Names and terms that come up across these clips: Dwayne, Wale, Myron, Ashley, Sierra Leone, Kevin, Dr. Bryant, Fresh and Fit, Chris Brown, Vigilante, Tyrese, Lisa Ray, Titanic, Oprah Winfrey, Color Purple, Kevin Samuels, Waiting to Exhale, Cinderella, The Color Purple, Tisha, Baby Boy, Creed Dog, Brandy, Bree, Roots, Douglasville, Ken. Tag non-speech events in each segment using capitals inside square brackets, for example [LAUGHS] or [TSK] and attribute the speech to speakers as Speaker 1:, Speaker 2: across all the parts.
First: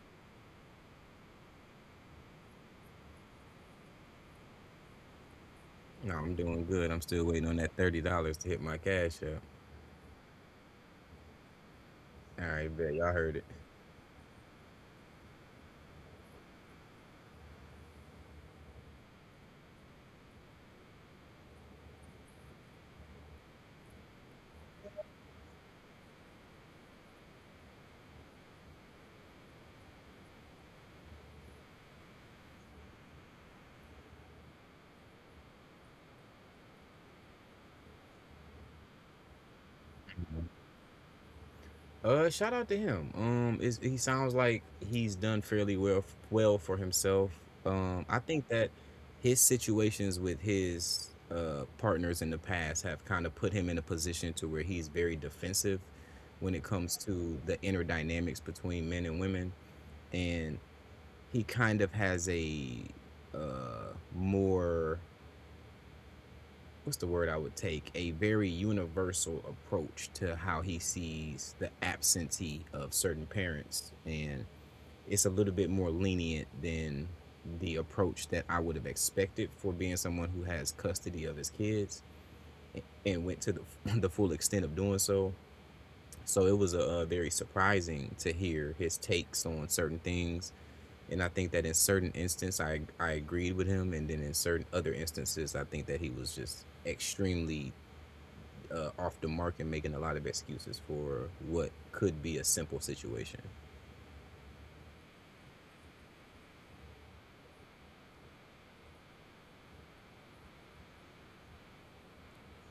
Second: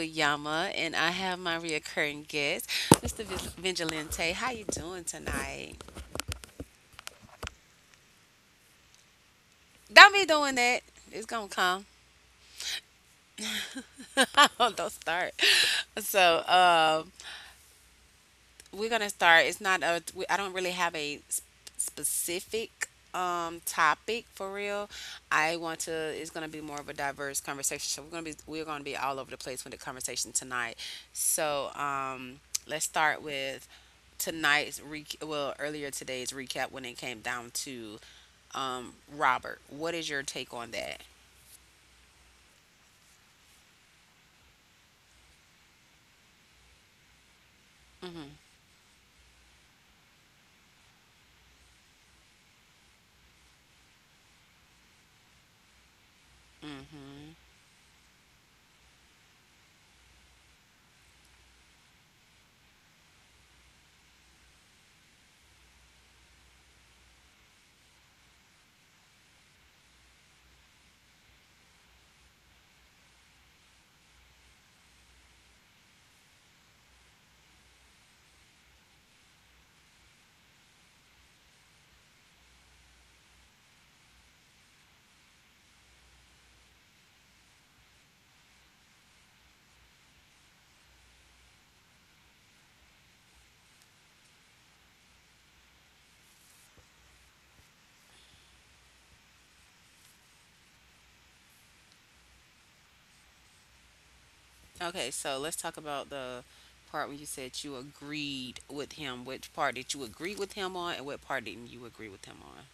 Speaker 1: with Yama, and I have my reoccurring guest, Mr. Vigilante. How you doing tonight?
Speaker 2: No, I'm doing good. I'm still waiting on that $30 to hit my cash app.
Speaker 1: Don't be doing that. It's gonna come.
Speaker 2: All right, bet y'all heard it.
Speaker 1: [LAUGHS] Don't start. So, we're gonna start. It's not a. we- I don't really have a specific topic for real. I want to. It's gonna be more of a diverse conversation. So we're gonna be all over the place with the conversation tonight. So let's start with tonight's re- well earlier today's recap when it came down to Robert. What is your take on that?
Speaker 2: Shout out to him. Is he sounds like he's done fairly well for himself. I think that his situations with his partners in the past have kind of put him in a position to where he's very defensive when it comes
Speaker 1: Mm-hmm.
Speaker 2: to the inner dynamics between men and women, and he kind of has a more — what's the word I would take? A very universal approach to how he sees the absentee of certain parents. And it's a little bit more lenient than the approach that I would have expected for being someone who has custody of his kids and went to the, [LAUGHS] the full extent of doing so. So it was very surprising to hear his takes on certain things. And I think that in certain instances, I agreed with him. And then in certain other instances, I think that he was just extremely off the mark and making a lot of excuses for what could be a simple situation.
Speaker 1: Okay, so let's talk about the part when you said you agreed with him. Which part did you agree with him on, and what part didn't you agree with him on?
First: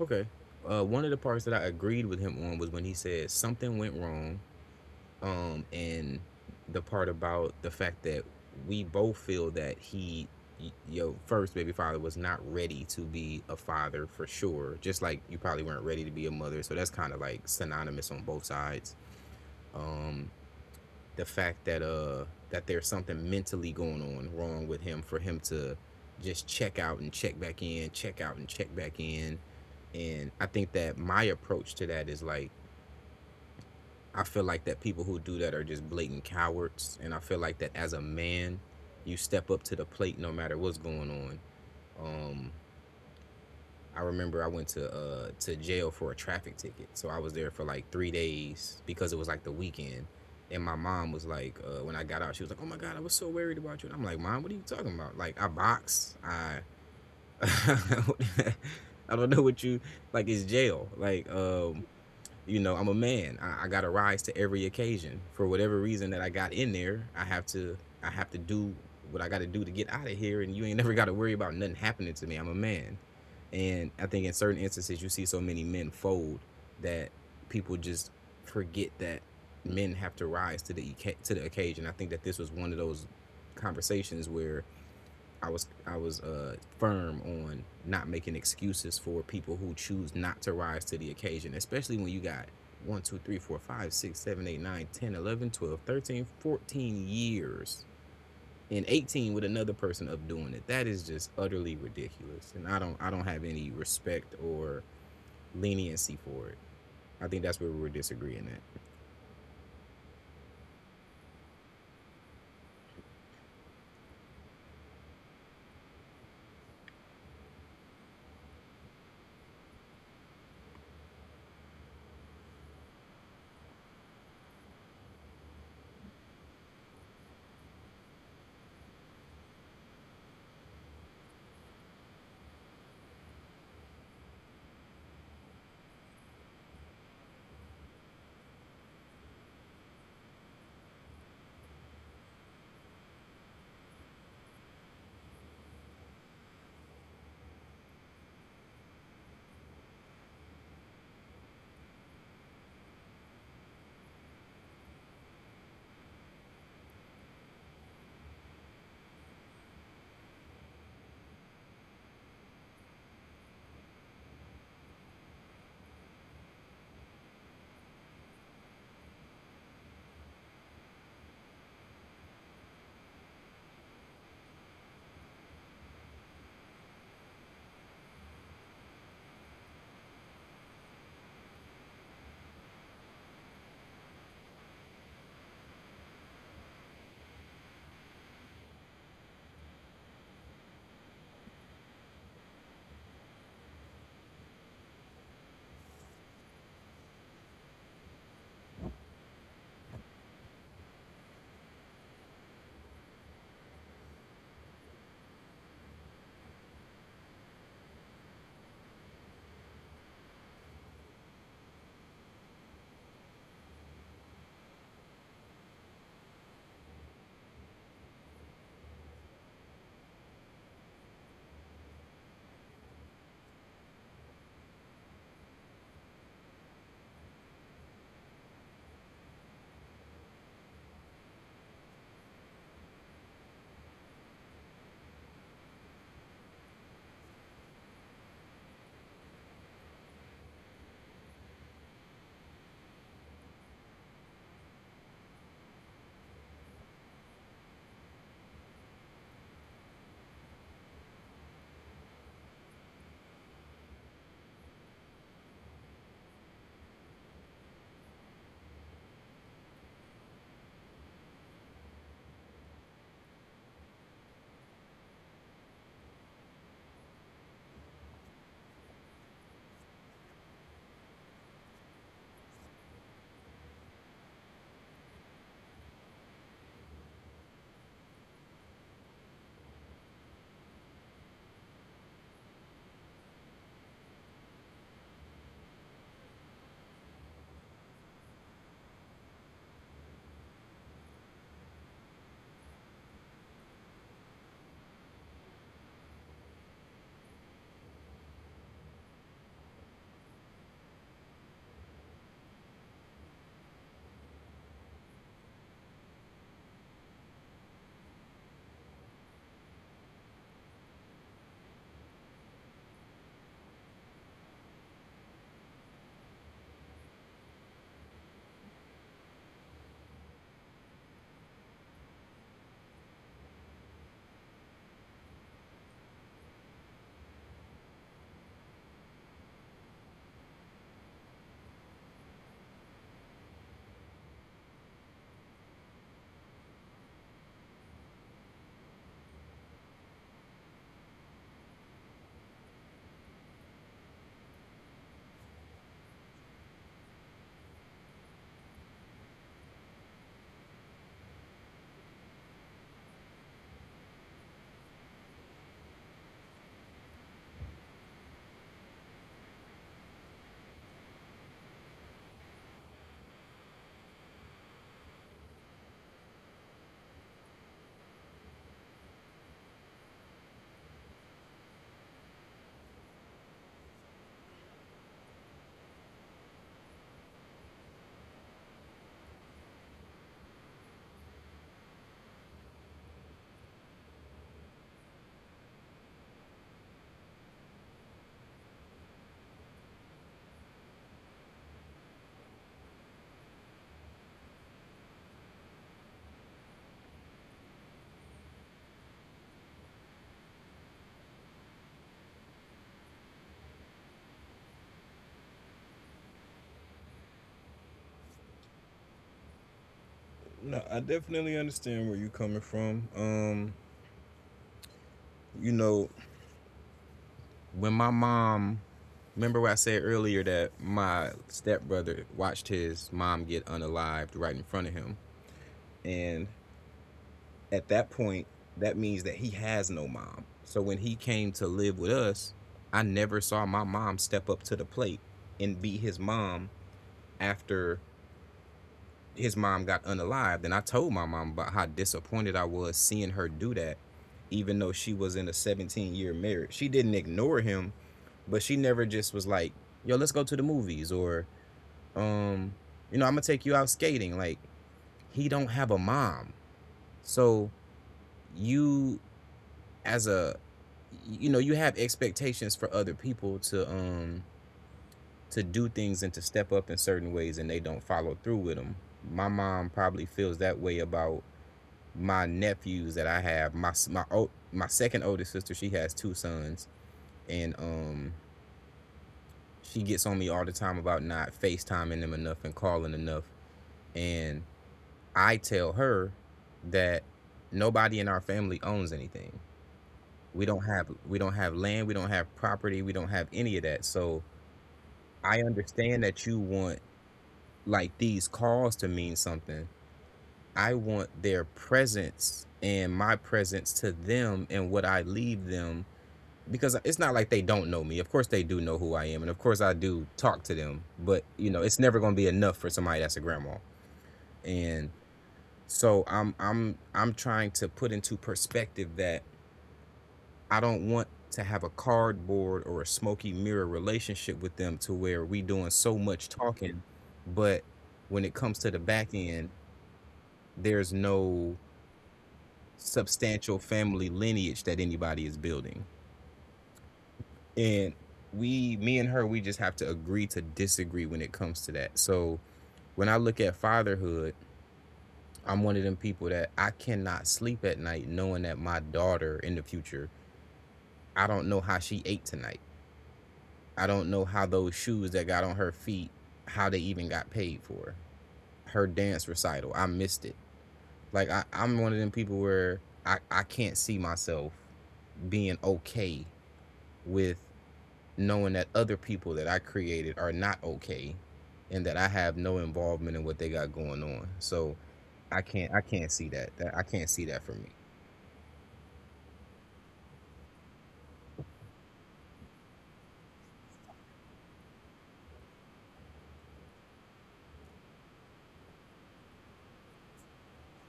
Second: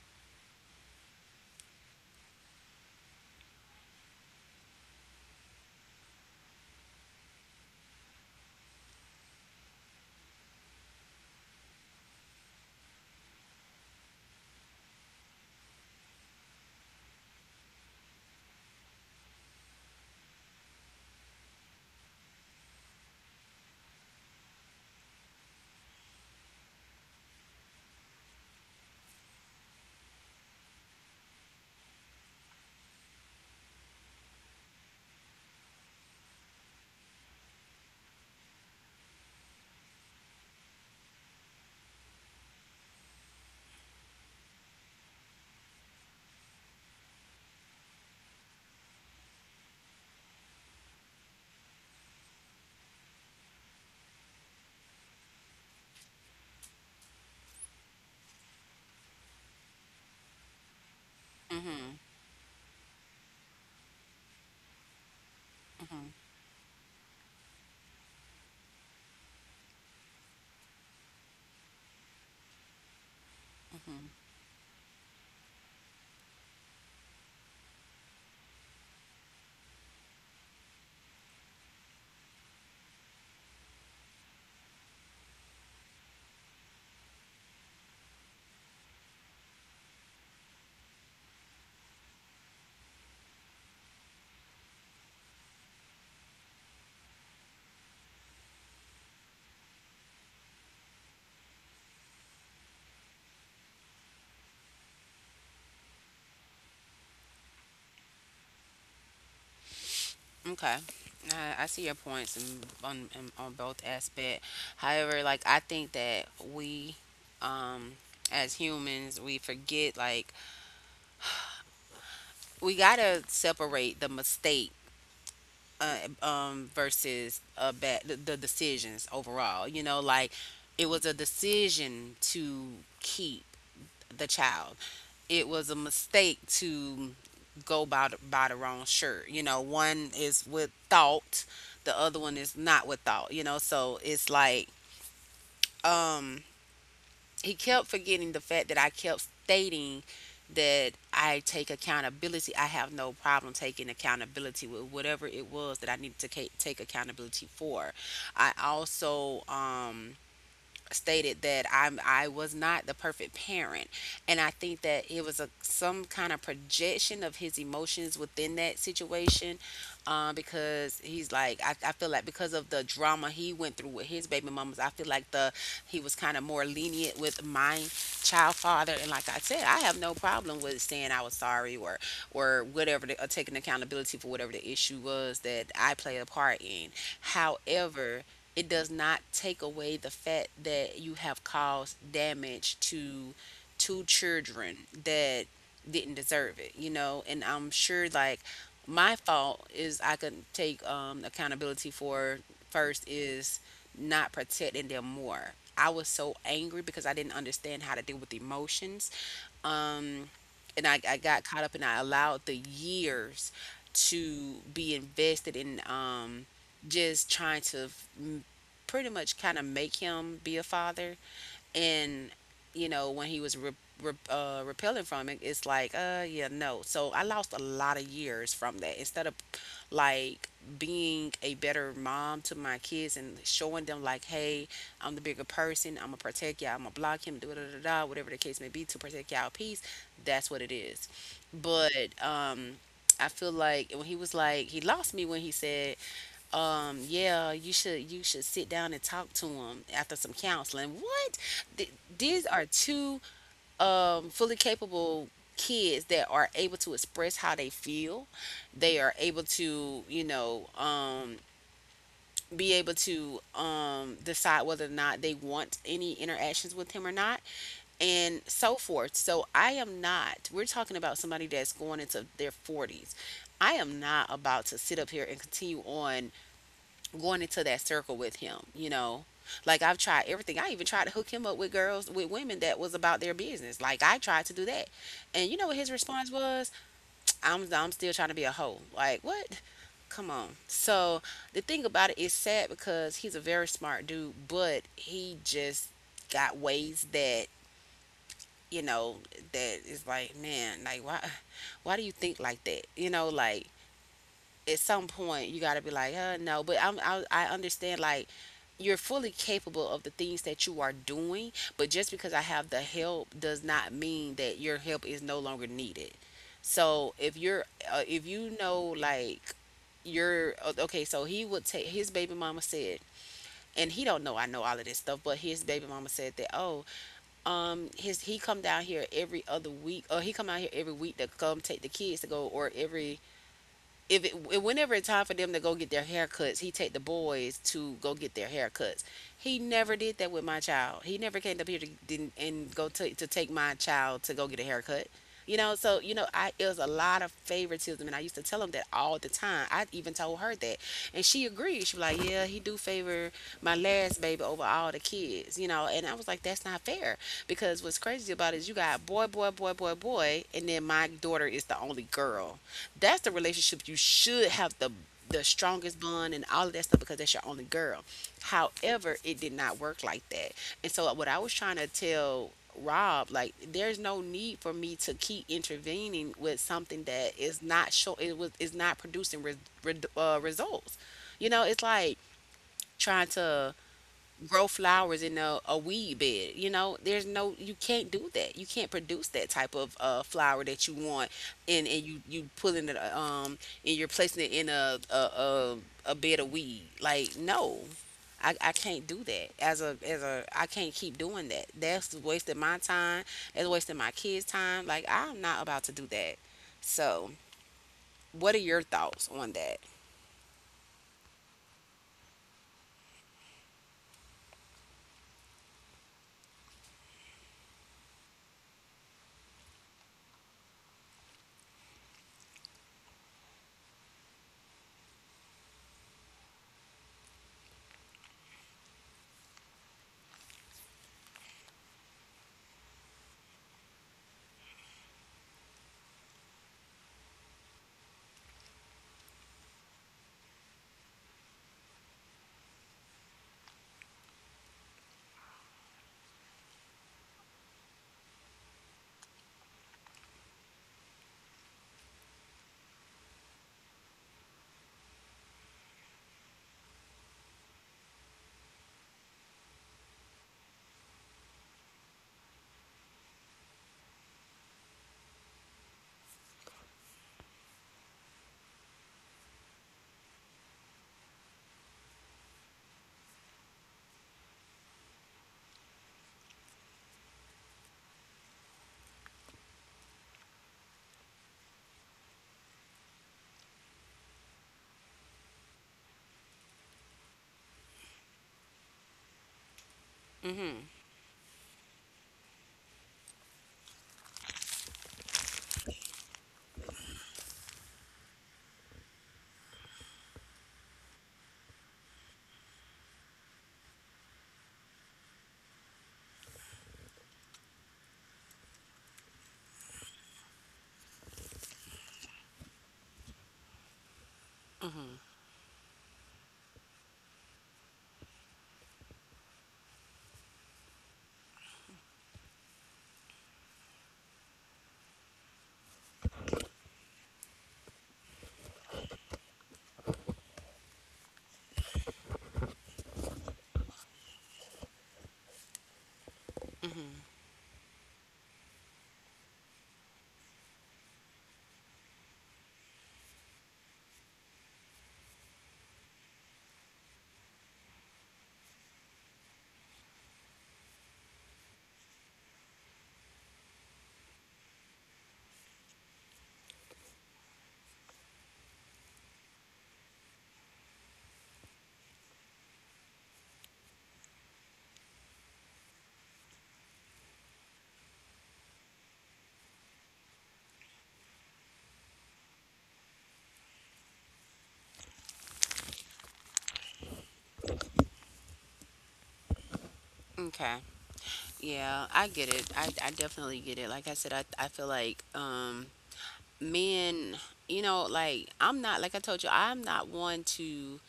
Speaker 2: Okay. One of the parts that I agreed with him on was when he said something went wrong, and the part about the fact that we both feel that he, your first baby father, was not ready to be a father for sure. Just like you probably weren't ready to be a mother, so that's kind of like synonymous on both sides. Um, the fact that there's something mentally going on wrong with him for him to just check out and check back in, check out and check back in. And I think that my approach to that is, like, I feel like that people who do that are just blatant cowards, and I feel like that as a man, you step up to the plate no matter what's going on. I remember I went to jail for a traffic ticket. So I was there for like 3 days because it was like the weekend. And my mom was like, when I got out, she was like, "Oh my God, I was so worried about you." And I'm like, "Mom, what are you talking about? Like, I box. I, [LAUGHS] I don't know what you like. It's jail. Like,
Speaker 1: Mhm.
Speaker 2: I'm a man. I got to rise to every occasion. For whatever reason
Speaker 1: Mhm.
Speaker 2: that I got in there, I have to do what I got to do to get out of here. And you ain't never got to worry about nothing happening to me. I'm a man." And I
Speaker 1: Mhm.
Speaker 2: think in certain instances, you see so many men fold, that people just forget that men have to rise to the occasion. I think that this was one of those conversations where I was firm on not making excuses for people who choose not to rise to the occasion, especially when you got one, 2, 3, 4, 5, 6, 7, 8, 9, 10, 11, 12, 13, 14 years and 18 with another person up doing it. That is just utterly ridiculous, and I don't have any respect or leniency for it. I think that's where we're disagreeing at.
Speaker 1: Okay. I see your points on both aspect. However, like I think that we, um, as humans, we forget like we gotta separate the mistake uh, versus the decisions overall. You know, like it was a decision to keep the child. It was a mistake to go buy by the wrong shirt. You know, one is with thought, the other one is not with thought. You know, so it's like. um, he kept forgetting the fact that I kept stating that I take accountability. I have no problem taking accountability with whatever it was that I needed to take accountability for. I also, stated that I was not the perfect parent, and I think that it was a some kind of projection of his emotions within that situation, because he's like I feel like because of the drama he went through with his baby mamas, I feel like the he was kind of more lenient with my child father, and like I said, I have no problem with saying I was sorry or whatever or taking accountability for whatever the issue was that I played a part in. However, it does not take away the fact that you have caused damage to two children that didn't deserve it, you know. And I'm sure like my fault is I could take accountability for first is not protecting them more. I was so angry because I didn't understand how to deal with emotions um, and I got caught up and I allowed the years to be invested in just trying to mm, pretty much kind of make him be a father. And you know, when he was repelling from it, it's like, uh, yeah, no, so I lost a lot of years from that instead of like being a better mom to my kids and showing them like, hey, I'm the bigger person, I'm gonna protect y'all, I'm gonna block him, da da da da, whatever the case may be to protect y'all peace. That's what it is. But um I feel like when he was like he lost me when he said, yeah, you should sit down and talk to him after some counseling. What? These are two fully capable kids that are able to express how they feel. They are able to, you know, be able to decide whether or not they want any interactions with him or not, and so forth. So I am not — we're talking about somebody that's going into their 40s. I am not about to sit up here and continue on going into that circle with him, you know. Like I've tried everything. I even tried to hook him up with girls, with women that was about their business. Like I tried to do that. And you know what his response was? I'm still trying to be a hoe. Like, what? Come on. So the thing about it is sad because he's a very smart dude, but he just got ways that, you know, that is like, man, like why do you think like that? You know, like at some point you got to be like, no. But I'm, I understand, like, you're fully capable of the things that you are doing. But just because I have the help does not mean that your help is no longer needed. So if you're, if you know, like, you're okay, so he would take his baby mama said. And he don't know I know all of this stuff, but his baby mama said that, oh, his — he come down here every other week, or he come out here every week to come take the kids to go, or every if it, whenever it's time for them to go get their haircuts, he take the boys to go get their haircuts. He never did that with my child. He never came up here to didn't, and go to take my child to go get a haircut. You know, so you know, I — it was a lot of favoritism, and I used to tell him that all the time. I even told her that, and she agreed. She was like, "Yeah, he do favor my last baby over all the kids." You know, and I was like, "That's not fair," because what's crazy about it is you got boy, boy, boy, boy, boy, and then my daughter is the only girl. That's the relationship — you should have the strongest bond and all of that stuff because that's your only girl. However, it did not work like that. And so what I was trying to tell Rob, like, there's no need for me to keep intervening with something that is not show it was is not producing results. You know, it's like trying to grow flowers in a weed bed. You know, there's no — you can't do that. You can't produce that type of flower that you want, and you pulling it and you're placing it in a bed of weed. Like, no. I can't do that as a I can't keep doing that. That's wasting my time. That's wasting my kids' time. Like, I'm not about to do that. So, what are your thoughts on that?
Speaker 2: No, I definitely understand where you're coming from. You know, When my mom — remember what I said earlier, that my stepbrother watched his mom get unalived right in front of him, and at that point, that means that he has no mom. So when he came to live with us, I never saw my mom step up to the plate and be his mom after his mom got unalived. And I told my mom about how disappointed I was seeing her do that, even though she was in a 17-year year marriage. She didn't ignore him, but she never just was like, "Yo, let's go to the movies," or, um, "I'm gonna take you out skating." Like, he don't have a mom. So you, as a — you know, you have expectations for other people to do things and to step up in certain ways, and they don't follow through with them. My mom probably feels that way about my nephews that I have. My second oldest sister, she has two sons, and she gets on me all the time about not facetiming them enough and calling enough. And I tell her that nobody in our family owns anything. we don't
Speaker 1: Mhm.
Speaker 2: have we don't have land, we don't have property, we don't have any of that. So I understand that you want, like, these calls to mean something. I want their presence, and my presence to them, and what I leave them, because it's not like they don't know me. Of course they do know who I am, and of course I do talk to them, but, you know, it's never going to be enough for somebody that's a grandma. And so I'm trying to put into perspective that I don't want to have a cardboard or a smoky mirror relationship with them, to where we doing so much talking, but when it comes to the back end, there's no substantial family lineage that anybody is building. And we me and her, we just have to agree to disagree when it comes to that. So when I look at fatherhood, I'm one of them people that I cannot sleep at night knowing that my daughter in the future, I don't know how she ate tonight. I don't know how those shoes that got on her feet, how they even got paid for. Her dance recital, I missed it. Like, I'm one of them people where I can't see myself being okay with knowing that other people that I created are not okay, and that I have no involvement in what they got going on. So I can't see that. That I can't see that for me.
Speaker 1: Okay. Yeah, I get it. I definitely get it. Like I said, I feel like men, you know, like I'm not — like I told you, I'm not one to —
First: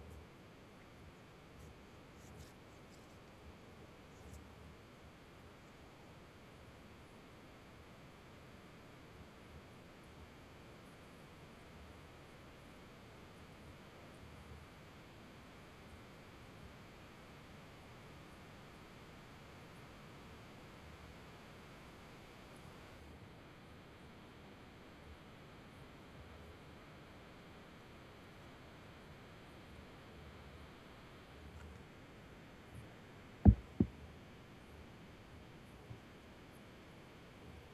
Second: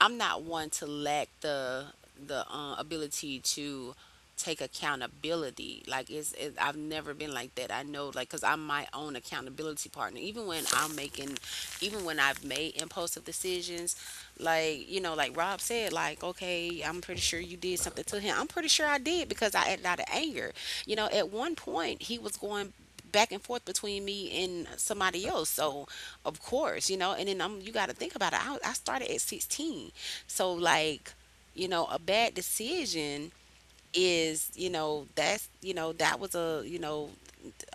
Speaker 1: I'm not one to lack the ability to take accountability. Like it's, it, I've never been like that. I know, like, cause I'm my own accountability partner. Even when I'm making, even when I've made impulsive decisions, like, you know, like Rob said, like, okay, I'm pretty sure you did something to him. I'm pretty sure I did because I acted out of anger. You know, at one point he was going back and forth between me and somebody else. So, of course, you know, and then I'm — you got to think about it. I started at 16. So, like, you know, a bad decision is, you know, that's, you know, that was a, you know,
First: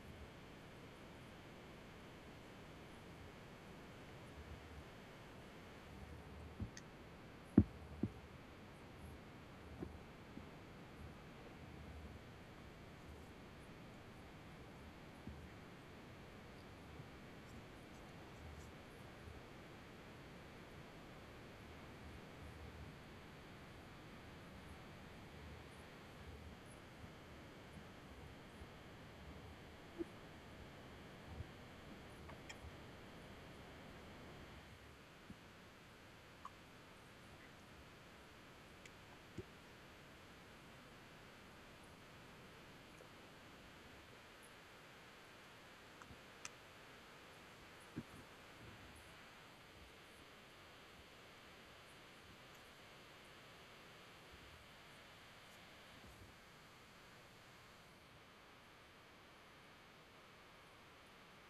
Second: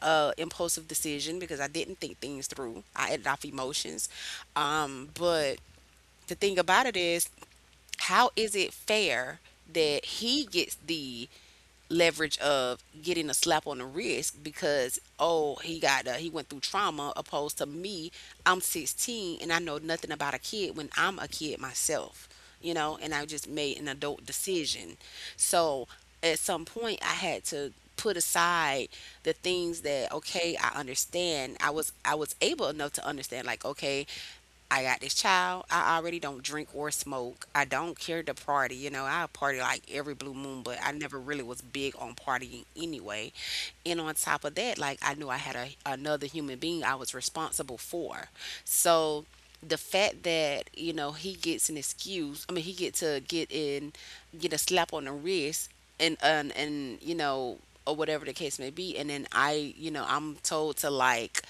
Speaker 1: a impulsive decision because I didn't think things through. I added off emotions. But the thing about it is, how is it fair that he gets the leverage of getting a slap on the wrist because, oh, he got he went through trauma opposed to me? I'm 16 and I know nothing about a kid when I'm a kid myself, you know. And I just made an adult decision. So at some point I had to put aside the things that, okay, I understand, I was able enough to understand, like, okay, I got this child. I already don't drink or smoke. I don't care to party. You know, I party like every blue moon, but I never really was big on partying anyway. And on top of that, like, I knew I had another human being I was responsible for. So the fact that, you know, he gets an excuse, I mean, he get to get in, get a slap on the wrist, and, you know, or whatever the case may be. And then I, you know, I'm told to, like,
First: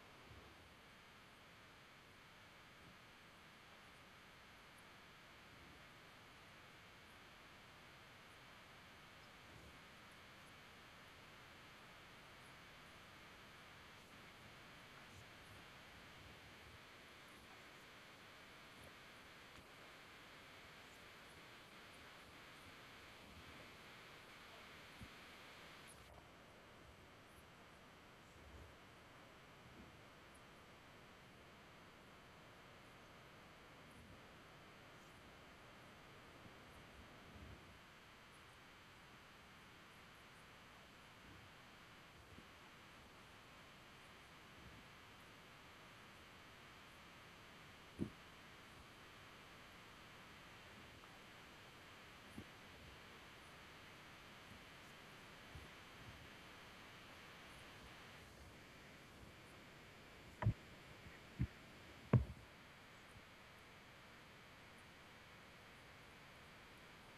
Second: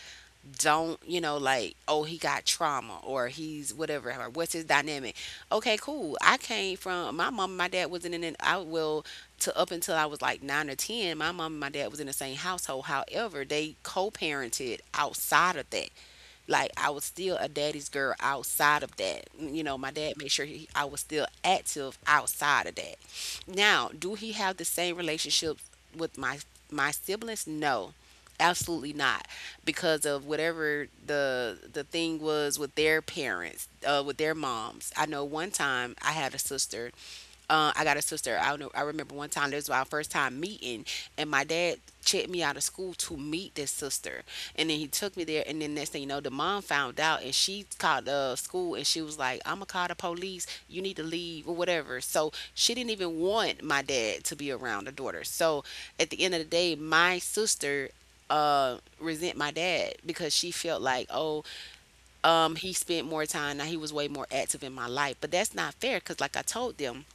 Speaker 1: don't, you know, like, oh, he got trauma or he's whatever or what's his dynamic. Okay, cool. I came from my mom and my dad wasn't in an I will to — up until I was like 9 or 10, my mom and my dad was in the same household, however they co-parented outside of that. Like, I was still a daddy's girl outside of that. You know, my dad made sure he — I was still active outside of that. Now, do he have the same relationship with my my siblings? No. Absolutely not, because of whatever the thing was with their parents, with their moms. I know one time I had a sister I got a sister. I know. I remember one time this was our first time meeting, and my dad checked me out of school to meet this sister, and then he took me there. And then next thing you know, the mom found out, and she called the school, and she was like, "I'm gonna call the police. You need to leave or whatever." So she didn't even want my dad to be around the daughter. So at the end of the day, my sister resent my dad because she felt like oh, he spent more time. Now he was way more active in my life, but that's not fair because like I told them,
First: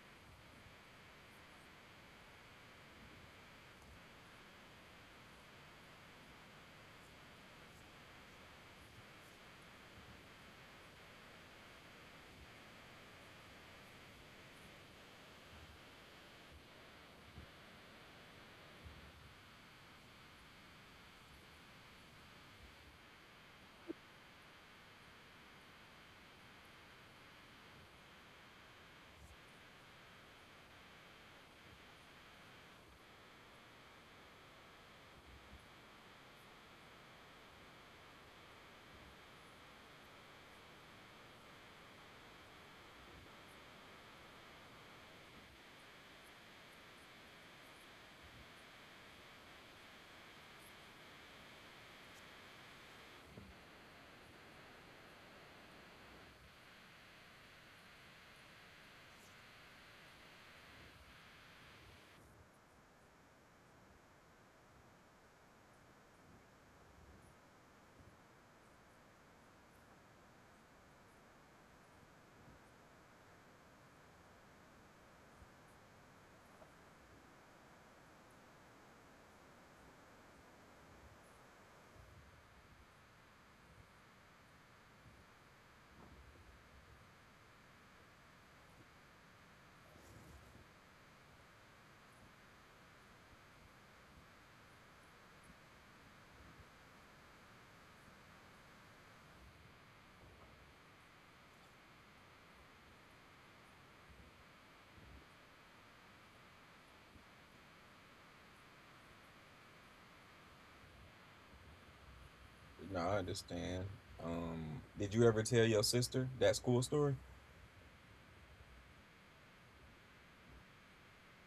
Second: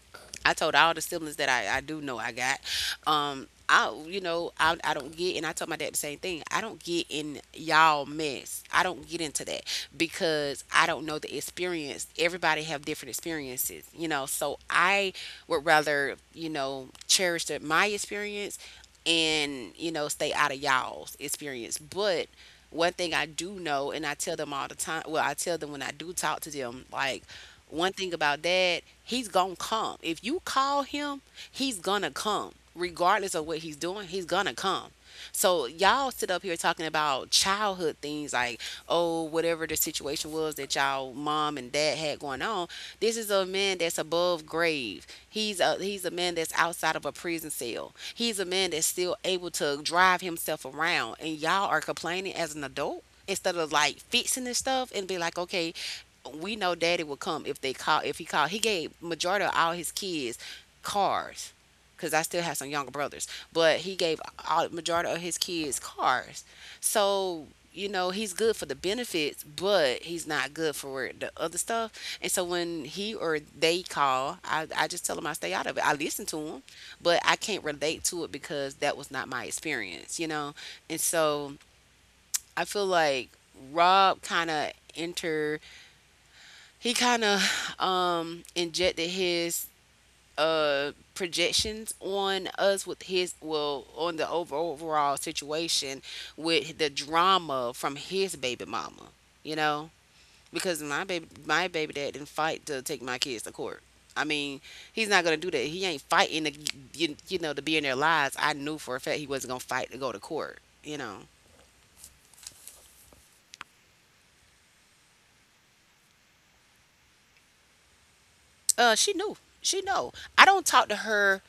Speaker 1: I told all the siblings that I do know I got. I, you know, I don't get, and I told my dad the same thing. I don't get in y'all mess. I don't get into that because I don't know the experience. Everybody have different experiences, you know. So I would rather, you know, cherish my experience, and, you know, stay out of y'all's experience. But one thing I do know, and I tell them all the time. Well, I tell them when I do talk to them, like one thing about dad, he's gonna come. If you call him, he's gonna come. Regardless of what he's doing, he's gonna come. So y'all sit up here talking about childhood things like, oh, whatever the situation was that y'all mom and dad had going on. This is a man that's above grave. He's a man that's outside of a prison cell. He's a man that's still able to drive himself around. And y'all are complaining as an adult instead of like fixing this stuff and be like, okay, we know daddy would come if they call. If he called, he gave majority of all his kids cars, because I still have some younger brothers. But he gave all, majority of his kids cars. So, you know, he's good for the benefits, but he's not good for the other stuff. And so when he or they call, I just tell them, I stay out of it, I listen to them, but I can't relate to it because that was not my experience, you know. And so I feel like Rob kind of, he kind of injected his projections on us with his, well, on the overall situation with the drama from his baby mama, you know. Because my baby dad didn't fight to take my kids to court. I mean, he's not gonna do that. He ain't fighting to, you know, to be in their lives. I knew for a fact he wasn't gonna fight to go to court, you know.
Speaker 2: No, I understand. Did you ever tell your sister that school story?
Speaker 1: She knew. She know. I don't talk to her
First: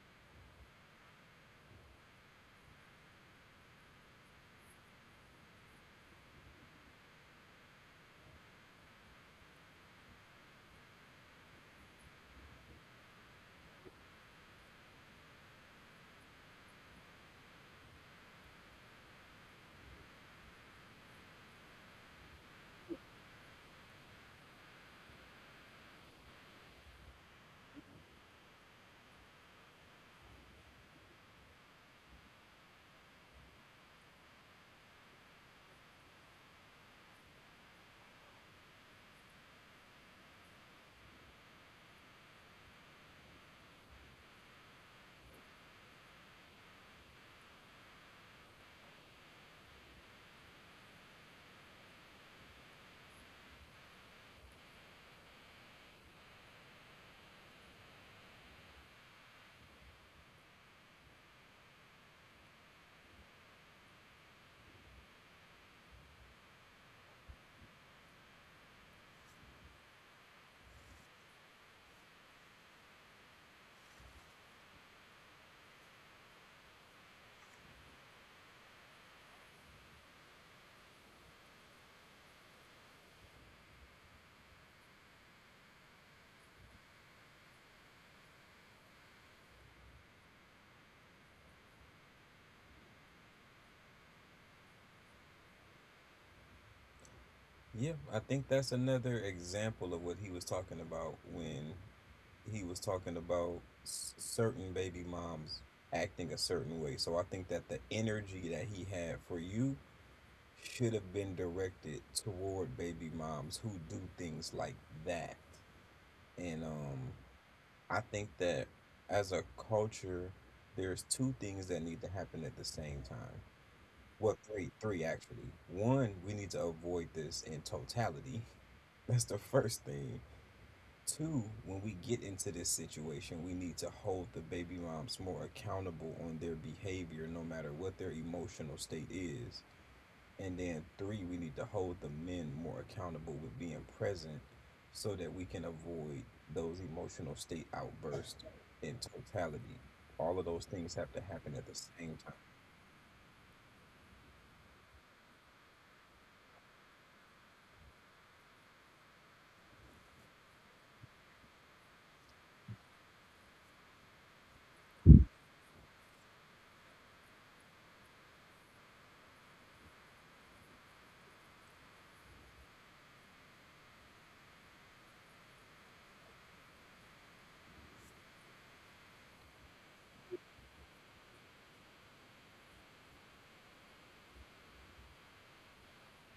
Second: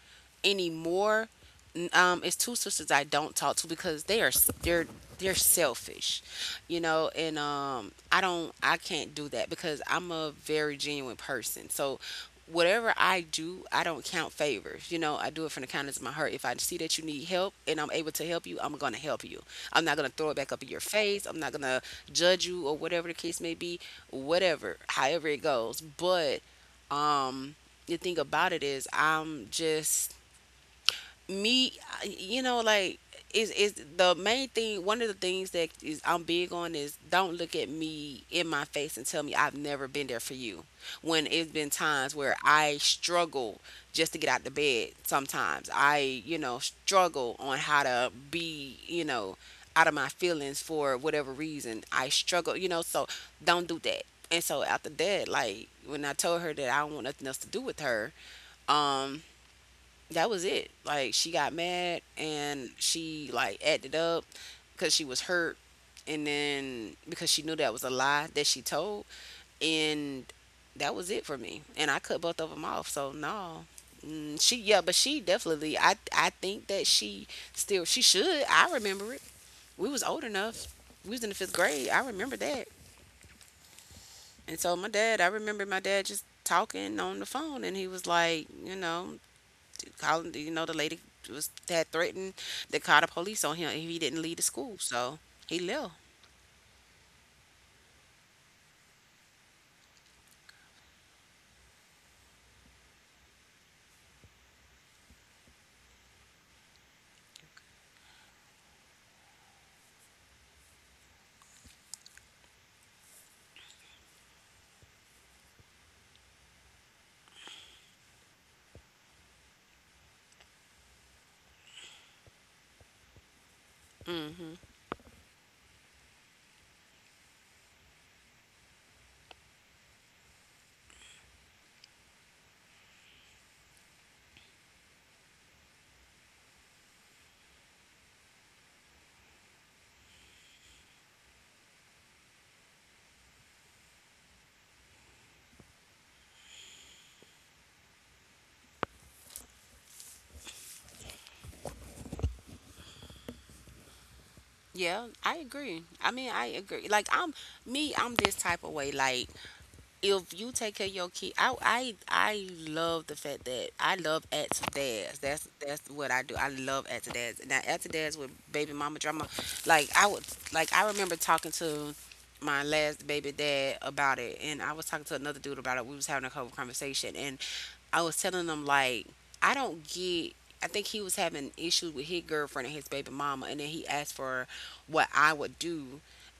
Speaker 1: anymore. It's two sisters I don't talk to because they are they're selfish, you know. And I don't, I can't do that because I'm a very genuine person. So whatever I do, I don't count favors. You know, I do it from the kindness of my heart. If I see that you need help and I'm able to help you, I'm gonna help you. I'm not gonna throw it back up in your face. I'm not gonna judge you or whatever the case may be, whatever, however it goes. But um, the thing about it is, I'm just me, you know. Like, is the main thing, one of the things that is, I'm big on is don't look at me in my face and tell me I've never been there for you when it's been times where I struggle just to get out the bed sometimes. I, you know, struggle on how to be, you know, out of my feelings for whatever reason. I struggle, you know. So don't do that. And so after that, like when I told her that I don't want nothing else to do with her, um, that was it. Like she got mad and she like acted up because she was hurt, and then because she knew that was a lie that she told, and that was it for me. And I cut both of them off. So no, she, yeah, but she definitely. I think that she still, she should. I remember it. We was old enough. We was in the fifth grade. I remember that. And so my dad, I remember my dad just talking on the phone, and he was like, you know, calling, you know, the lady was had threatened to call the police on him if he didn't leave the school. So he left.
Speaker 2: Yeah, I think that's another example of what he was talking about when he was talking about certain baby moms acting a certain way. So I think that the energy that he had for you should have been directed toward baby moms who do things like that. And I think that as a culture there's two things that need to happen at the same time. Well,
Speaker 1: Mm-hmm.
Speaker 2: three actually. One, we need to avoid this in totality. [LAUGHS] That's the first thing. Two, when we get into this situation, we need to hold the baby moms more accountable on their behavior, no matter what their emotional state is. And then three, we need to hold the men more accountable with being present, so that we can avoid those emotional state outbursts in totality. All of those things have to happen at the same time.
Speaker 1: Yeah, I agree. I mean, I agree. Like I'm me, I'm this type of way. Like if you take care of your kid, I love the fact that I love aunts dads. That's what I do. I love aunts dads. Now aunts dads with baby mama drama. Like I would, like I remember talking to my last baby dad about it, and I was talking to another dude about it. We was having a whole conversation. I was telling him like, I don't get. I think he was having issues with his girlfriend and his baby mama, and then he asked for what I would do,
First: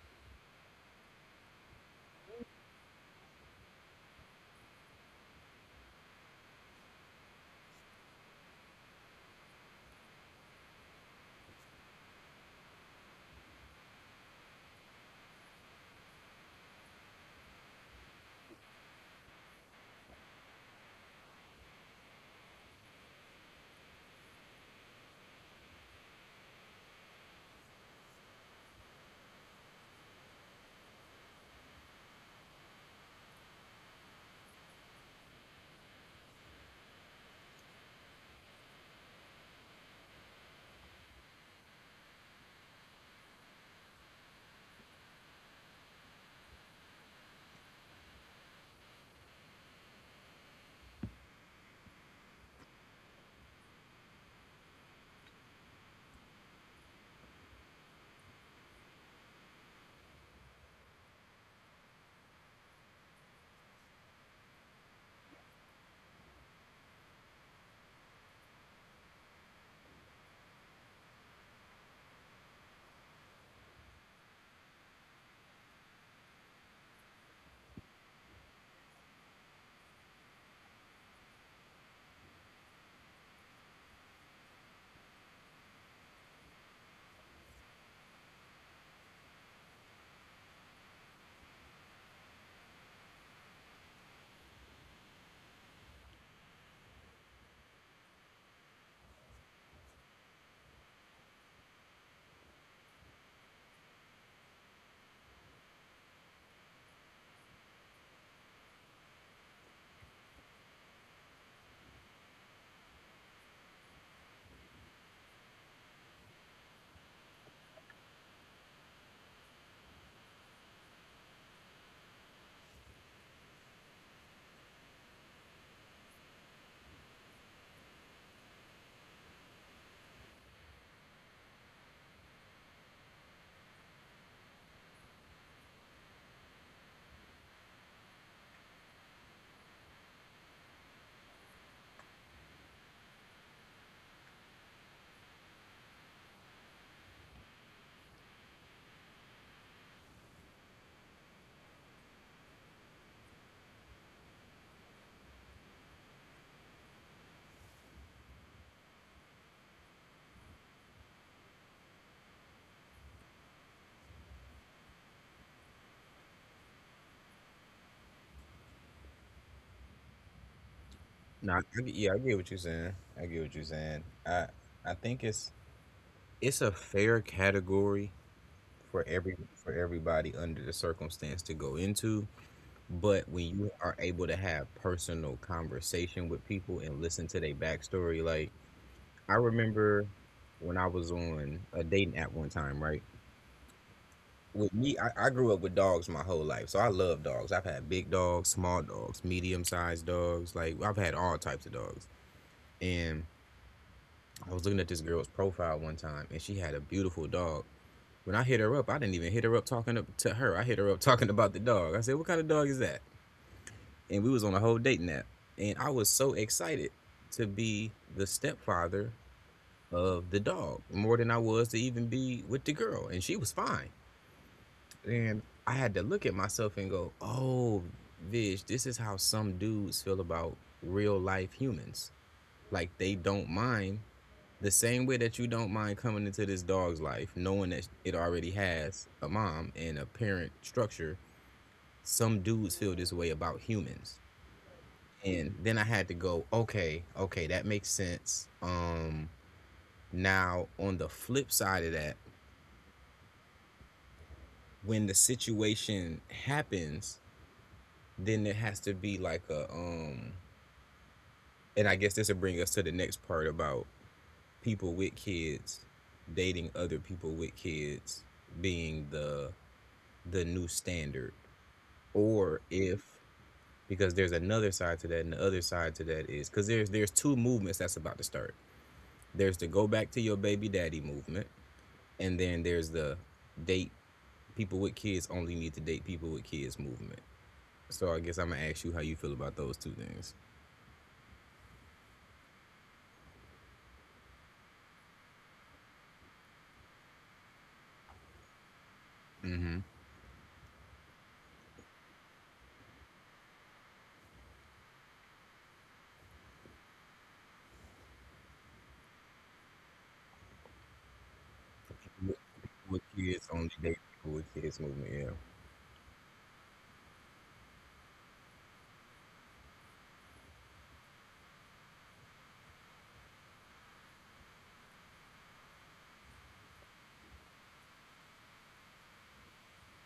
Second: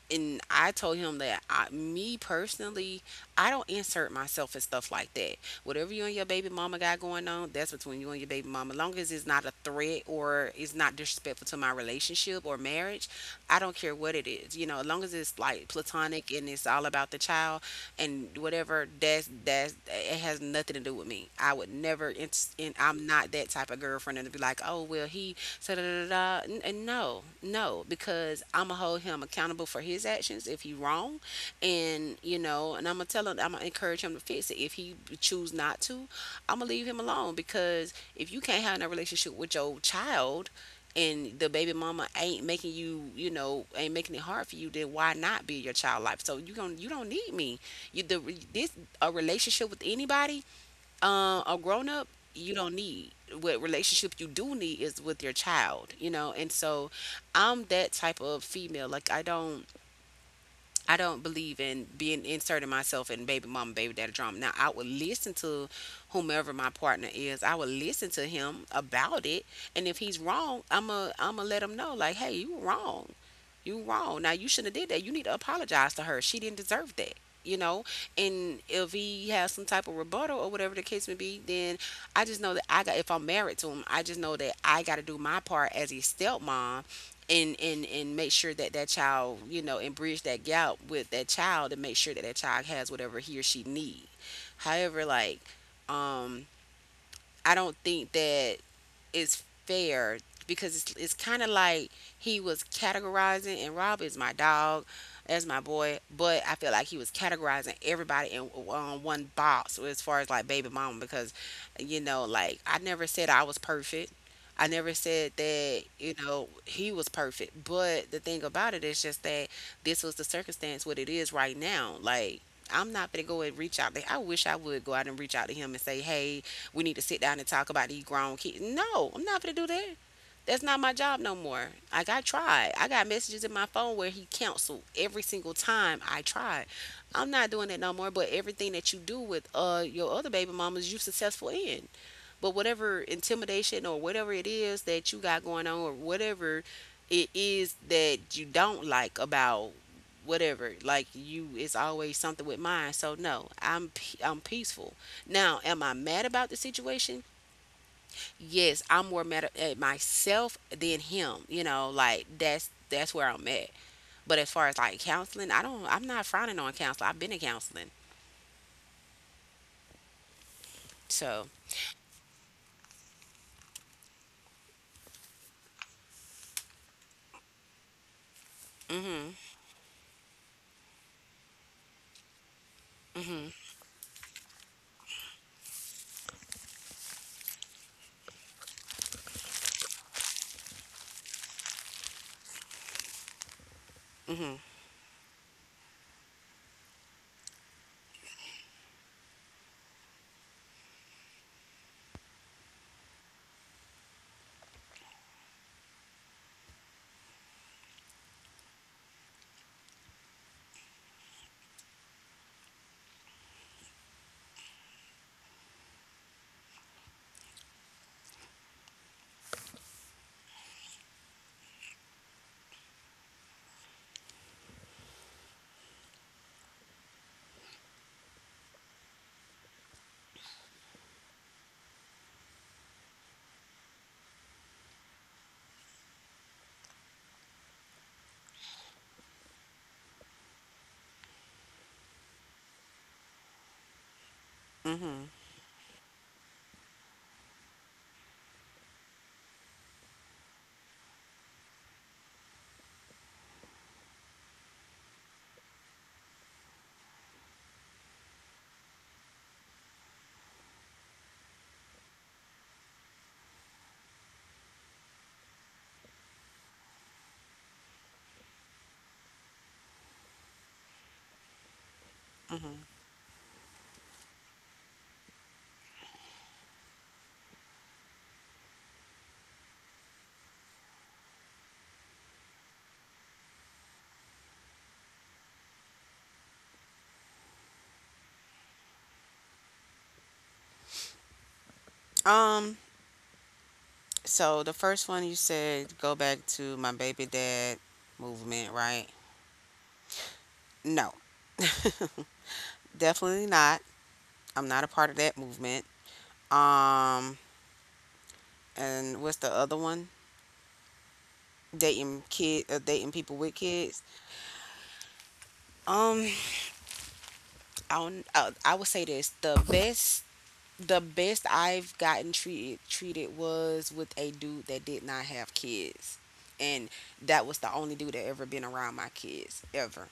Speaker 1: and I told him that me personally, I don't insert myself in stuff like that. Whatever you and your baby mama got going on, that's between you and your baby mama. Long as it's not a threat or it's not disrespectful to my relationship or marriage, I don't care what it is. You know, as long as it's like platonic and it's all about the child, and whatever, that's it, has nothing to do with me. I would never, it's, and I'm not that type of girlfriend and be like, oh well, he said da, da, da, da. N- and No, no, because I'm gonna hold him accountable for his actions if he wrong. And you know, and I'm gonna tell him, I'm gonna encourage him to fix it. If he choose not to, I'm gonna leave him alone, because if you can't have a relationship with your child, and the baby mama ain't making you know, ain't making it hard for you, then why not be your child life? So you going, you don't need me. This a relationship with anybody, a grown up, you don't need. What relationship you do need is with your child, you know. And so, I'm that type of female. Like I don't believe in being inserting myself in baby mama, baby daddy drama. Now I would listen to whomever my partner is. I would listen to him about it, and if he's wrong, I'm a let him know. Like, hey, you were wrong. You wrong. Now you shouldn't have did that. You need to apologize to her. She didn't deserve that. You know, and if he has some type of rebuttal or whatever the case may be, then I just know that I got. If I'm married to him, I just know that I got to do my part as his stepmom, and and make sure that that child, you know, and bridge that gap with that child, and make sure that that child has whatever he or she need. However, like, um, I don't think that is fair, because it's kind of like he was categorizing, and Rob is my dog, as my boy, but I feel like he was categorizing everybody in one box as far as like baby mama. Because you know, like I never said I was perfect. I never said that, you know, he was perfect. But the thing about it is just that this was the circumstance, what it is right now. Like, I'm not gonna go and reach out. I wish I would go out and reach out to him and say, "Hey, we need to sit down and talk about these grown kids." No, I'm not going to do that. That's not my job no more. Like I tried. I got messages in my phone where he canceled every single time I tried. I'm not doing that no more. But everything that you do with your other baby mamas, you successful in. But whatever intimidation or whatever it is that you got going on or whatever it is that you don't like about whatever, like you it's always something with mine. So no, I'm peaceful now. Am I mad about the situation? Yes, I'm more mad at myself than him, like that's where I'm at. But as far as like counseling, I'm not frowning on counseling, I've been in counseling. So
Speaker 2: No, yeah, I get what you're saying. I get what you're saying. I think it's a fair category for every
Speaker 1: mhm.
Speaker 2: for everybody under the circumstance to go into, but when you
Speaker 1: Mhm.
Speaker 2: are able to have personal conversation with people and listen to their backstory, like, I remember when I was on a dating app one time, right?
Speaker 1: Mhm.
Speaker 2: With me, I grew up with dogs my whole life, so I love dogs. I've had big dogs, small dogs, medium sized dogs, like I've had all types of dogs, and I was looking at this girl's profile one time, and she had a beautiful dog. When I hit her up, I didn't even hit her up talking to her. I hit her up [LAUGHS] talking about the dog. I said, "What kind of dog is that?" And we was on a whole dating app, and I was so excited to be the stepfather of the dog more than I was to even be with the girl, and she was fine. And I had to look at myself and go, "Oh, Vish, this is how some dudes feel about real life humans. Like, they don't mind — the same way that you don't mind coming into this dog's life, knowing that it already has a mom and a parent structure, some dudes feel this way about humans."
Speaker 1: Mhm.
Speaker 2: And then I had to go, okay, okay, that makes sense. Now on the flip side of that, when the situation happens, then there has to be like a and I guess this will bring us to the next part about people with kids dating other people with kids being the new standard, or
Speaker 1: Mhm.
Speaker 2: if because there's another side to that, and the other side to that is because there's two movements that's about to start. There's the go back to your baby daddy movement, and then there's the date, people with kids only need to date people with kids movement. So I guess I'm gonna ask you how you feel about those two things.
Speaker 1: um So the first one you said, go back to my baby dad movement, right?
Speaker 2: Mm-hmm.
Speaker 1: No, definitely not. I'm not a part of that movement. Um, and what's the other one? Dating
Speaker 2: with,
Speaker 1: kid,
Speaker 2: with
Speaker 1: dating people
Speaker 2: kids
Speaker 1: with
Speaker 2: only
Speaker 1: kids.
Speaker 2: date people with kids movement, yeah.
Speaker 1: Um, I don't- I would say this: the best I've gotten treated was with a dude that did not have kids, and that was the only dude that ever been around my kids ever.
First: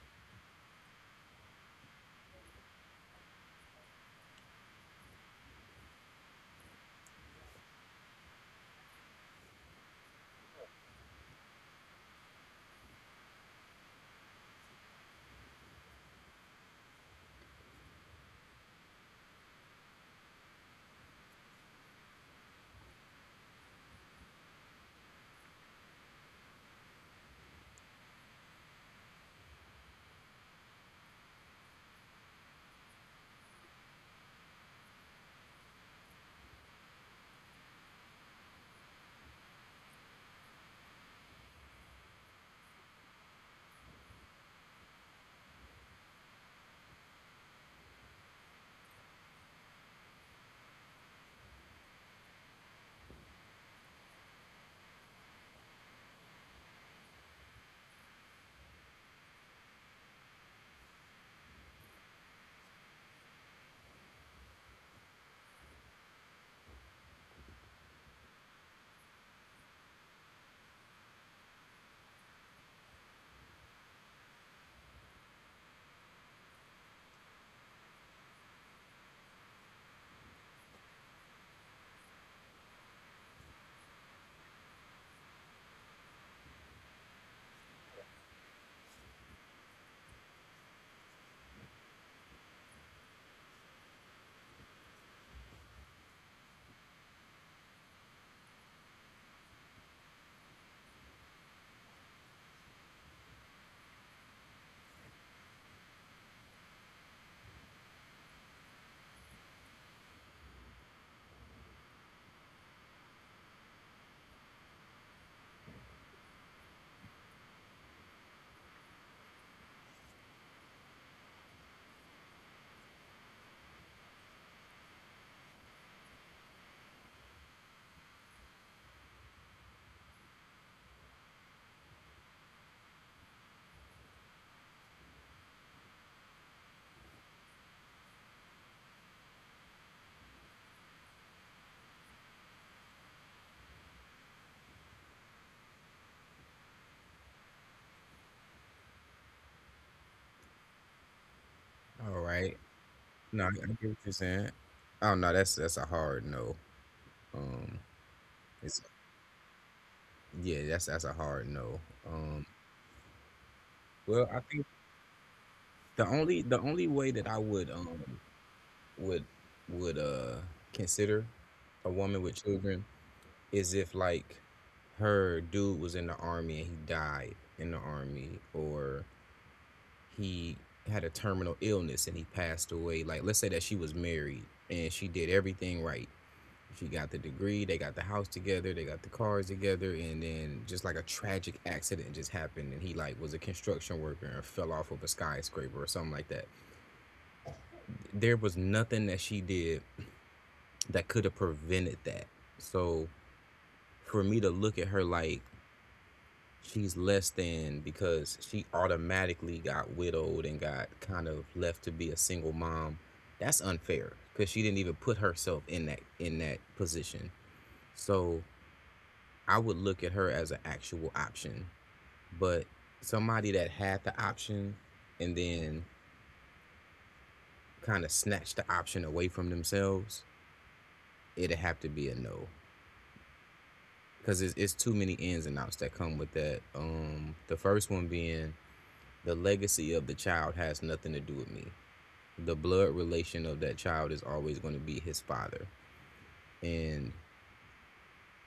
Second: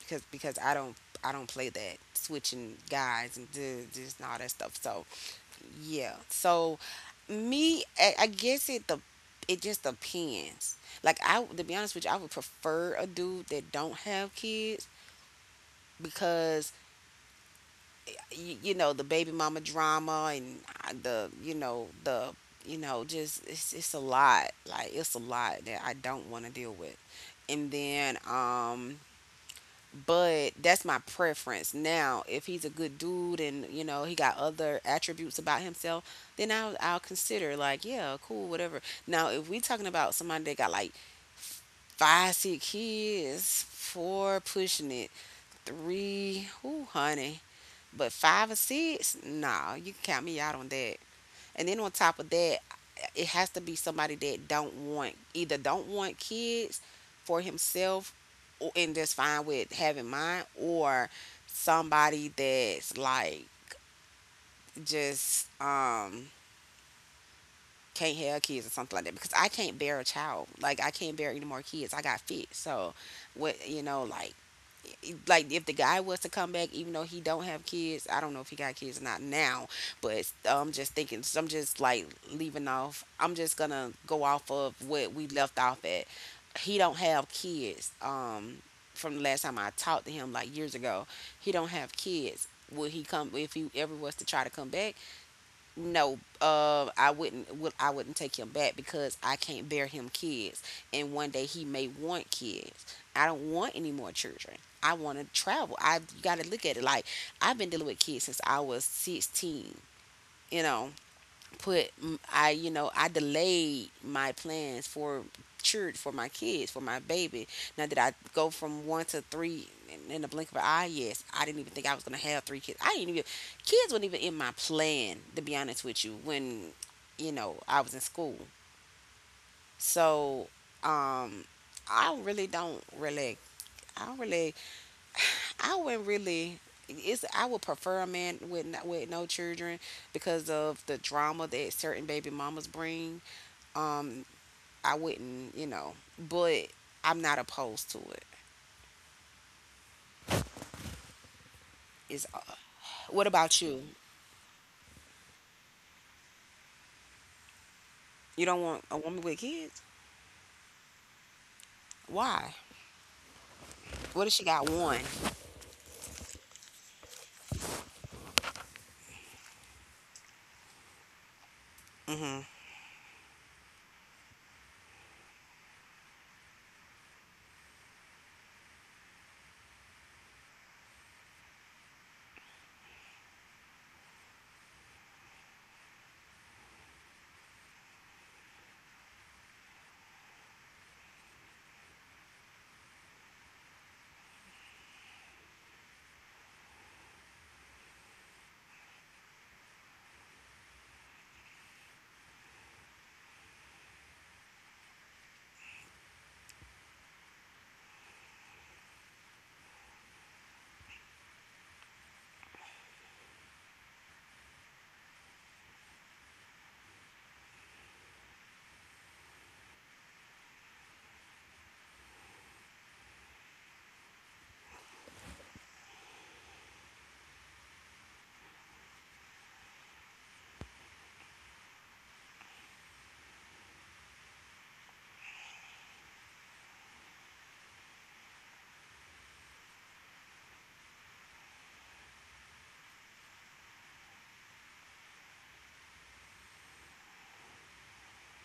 Speaker 1: Because I don't play that switching guys and d- just and all that stuff. So yeah. So me, I guess it just depends. Like I, to be honest with you, I would prefer a dude that don't have kids because you know the baby mama drama, and I- the you know just it's a lot. Like it's a lot that I don't want to deal with. And then But that's my preference. Now if he's a good dude and you know he got other attributes about himself, then I'll consider like yeah cool whatever. Now if we talking about somebody that got like 5 6 kids, four pushing it, 3 ooh honey, but 5 or 6, nah, you can count me out on that. And then on top of that, it has to be somebody that don't want, either don't want kids for himself, or, and just fine with having mine, or somebody that's like just can't have kids or something like that, because I can't bear a child. Like I can't bear any more kids. I got fit. So like like if the guy was to come back, even though he don't have kids, I don't know if he got kids or not now, but I'm just thinking, I'm just like leaving off. I'm just gonna go off of what we left off at. He don't have kids. From the last time I talked to him, like years ago, he don't have kids. Would he come, if he ever was to try to come back? No, I wouldn't take him back because I can't bear him kids. And one day he may want kids, I don't want any more children. I want to travel. I got to look at it like I've been dealing with kids since I was 16, you know. I, you know, I delayed my plans for church, for my kids, for my baby. Now did I go from 1 to 3 in the blink of an eye? Yes, I didn't even think I was gonna have 3 kids. I didn't even, kids weren't even in my plan, to be honest with you, when you know I was in school. So um, I really don't really I don't really I wouldn't really. It's I would prefer a man with with no children because of the drama that certain baby mamas bring. Um, I wouldn't, you know, but I'm not opposed to it.
Speaker 2: All
Speaker 1: Is,
Speaker 2: right.
Speaker 1: what
Speaker 2: no i,
Speaker 1: about
Speaker 2: I
Speaker 1: you?
Speaker 2: get what you're saying. Oh no, that's a hard no. um
Speaker 1: You don't
Speaker 2: it's
Speaker 1: want a woman with kids?
Speaker 2: Yeah, that's a hard no. um
Speaker 1: Why?
Speaker 2: well
Speaker 1: What if
Speaker 2: I
Speaker 1: she
Speaker 2: think
Speaker 1: got one?
Speaker 2: The only way that I would would would uh consider a woman with
Speaker 1: Mhm.
Speaker 2: children is if, like, her dude was in the army and he died in the army, or he had a terminal illness and he passed away. Like, let's say that she was married and she did everything right. She got the degree, they got the house together, they got the cars together, and then just like a tragic accident just happened and he, like, was a construction worker and fell off of a skyscraper or something like that. There was nothing that she did that could have prevented that. So for me to look at her like she's less than because she automatically got widowed and got kind of left to be a single mom, that's unfair because she didn't even put herself in that position. So I would look at her as an actual option, but somebody that had the option and then kind of snatched the option away from themselves, it'd have to be a no. Because it's too many ins and outs that come with that. The first one being, the legacy of the child has nothing to do with me. The blood relation of that child is always going to be his father, and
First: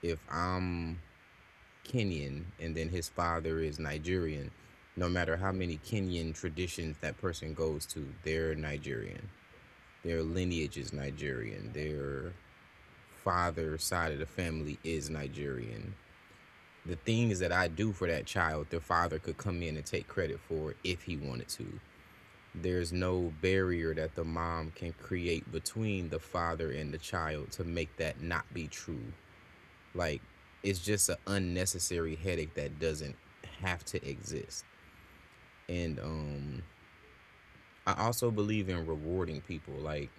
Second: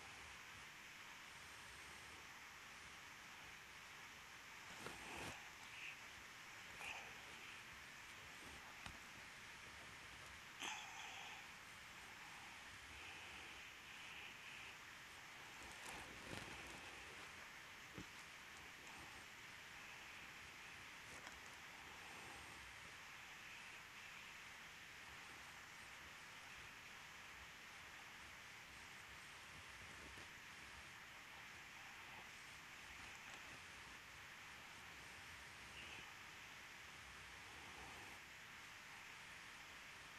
Speaker 2: if I'm Kenyan and then his father is Nigerian, no matter how many Kenyan traditions that person goes to, they're Nigerian. Their lineage is Nigerian. Their father side of the family is Nigerian. The things that I do for that child, the father could come in and take credit for if he wanted to. There's no barrier that the mom can create between the father and the child to make that not be true. Like, it's just an unnecessary headache that doesn't have to exist. And I also believe in rewarding people. Like,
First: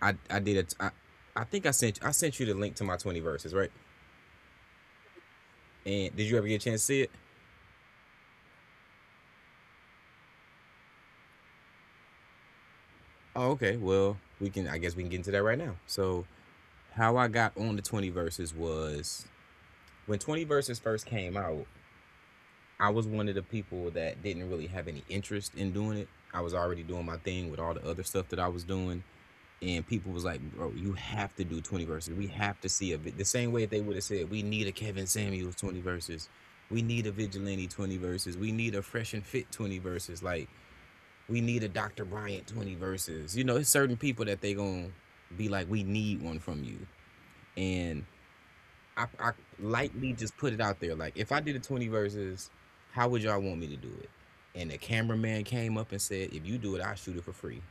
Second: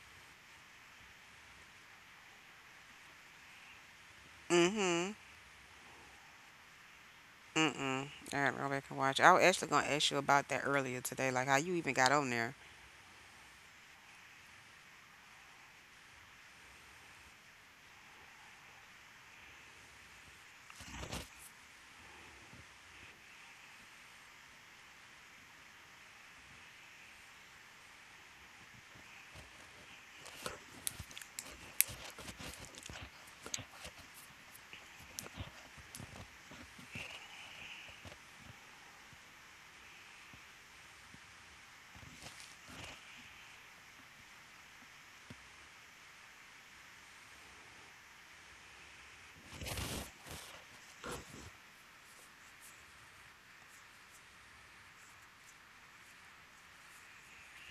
Speaker 2: I did a, t- I think I sent you the link to my 20 verses, right?
Speaker 1: Mhm.
Speaker 2: And did you ever get a chance to see it?
Speaker 1: Mm-mm. All right, go back and watch. I was actually gonna ask you about that earlier today, like how you even got on there.
Speaker 2: Oh, okay. Well, I guess we can get into that right now. So, how I got on the 20 verses was, when 20 verses first came out, I was one of the people that didn't really have any interest in doing it. I was already doing my thing with all the other stuff that I was doing. And people was like, "Bro, you have to do 20 verses. We have to see a bit." The same way they would have said, we need a Kevin Samuels 20 verses. We need a Vigilante 20 verses. We need a Fresh and Fit 20 verses. Like, we need a Dr. Bryant 20 verses. You know, it's certain people that they going to be like, we need one from you. And I lightly just put it out there. Like, if I did a 20 verses, how would y'all want me to do it? And the cameraman came up and said, if you do it, I'll shoot it for free.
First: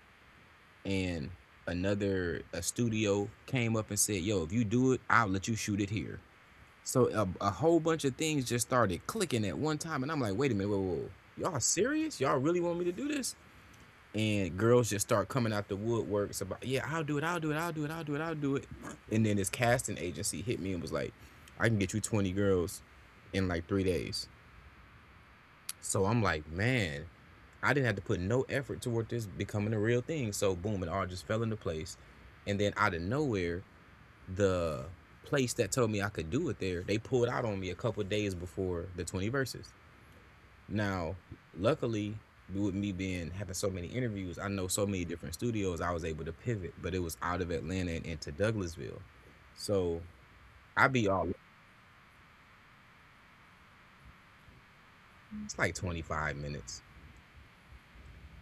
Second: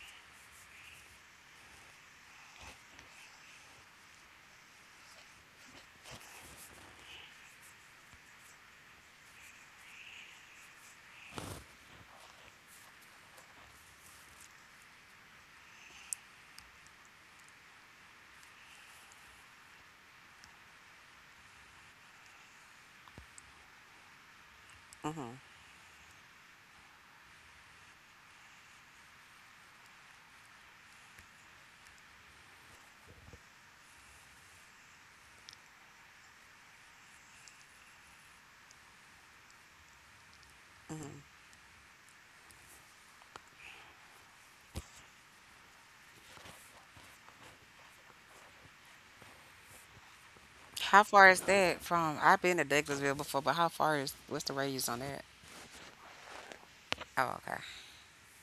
Speaker 2: And another a studio came up and said, yo, if you do it, I'll let you shoot it here. So a whole bunch of things just started clicking at one time. And I'm like, wait a minute, whoa, whoa, whoa. Y'all serious? Y'all really want me to do this? And girls just start coming out the woodworks about, yeah, I'll do it, I'll do it, I'll do it, I'll do it, I'll do it. And then this casting agency hit me and was like, I can get you 20 girls in like 3 days.
Speaker 1: Mhm.
Speaker 2: So I'm like, man, I didn't have to put no effort toward this becoming a real thing, so boom, it all just fell into place. And then out of nowhere, the place that told me I could do it there, they pulled out on me a couple of days before the 20 verses. Now,
Speaker 1: Mhm.
Speaker 2: luckily, with me being having so many interviews, I know so many different studios. I was able to pivot, but it was out of Atlanta and into Douglasville, so I
Speaker 1: How
Speaker 2: be all.
Speaker 1: far is that from? I've been to Douglasville before, but how far is? What's the radius on that?
Speaker 2: It's like 25 minutes.
Speaker 1: Oh, okay.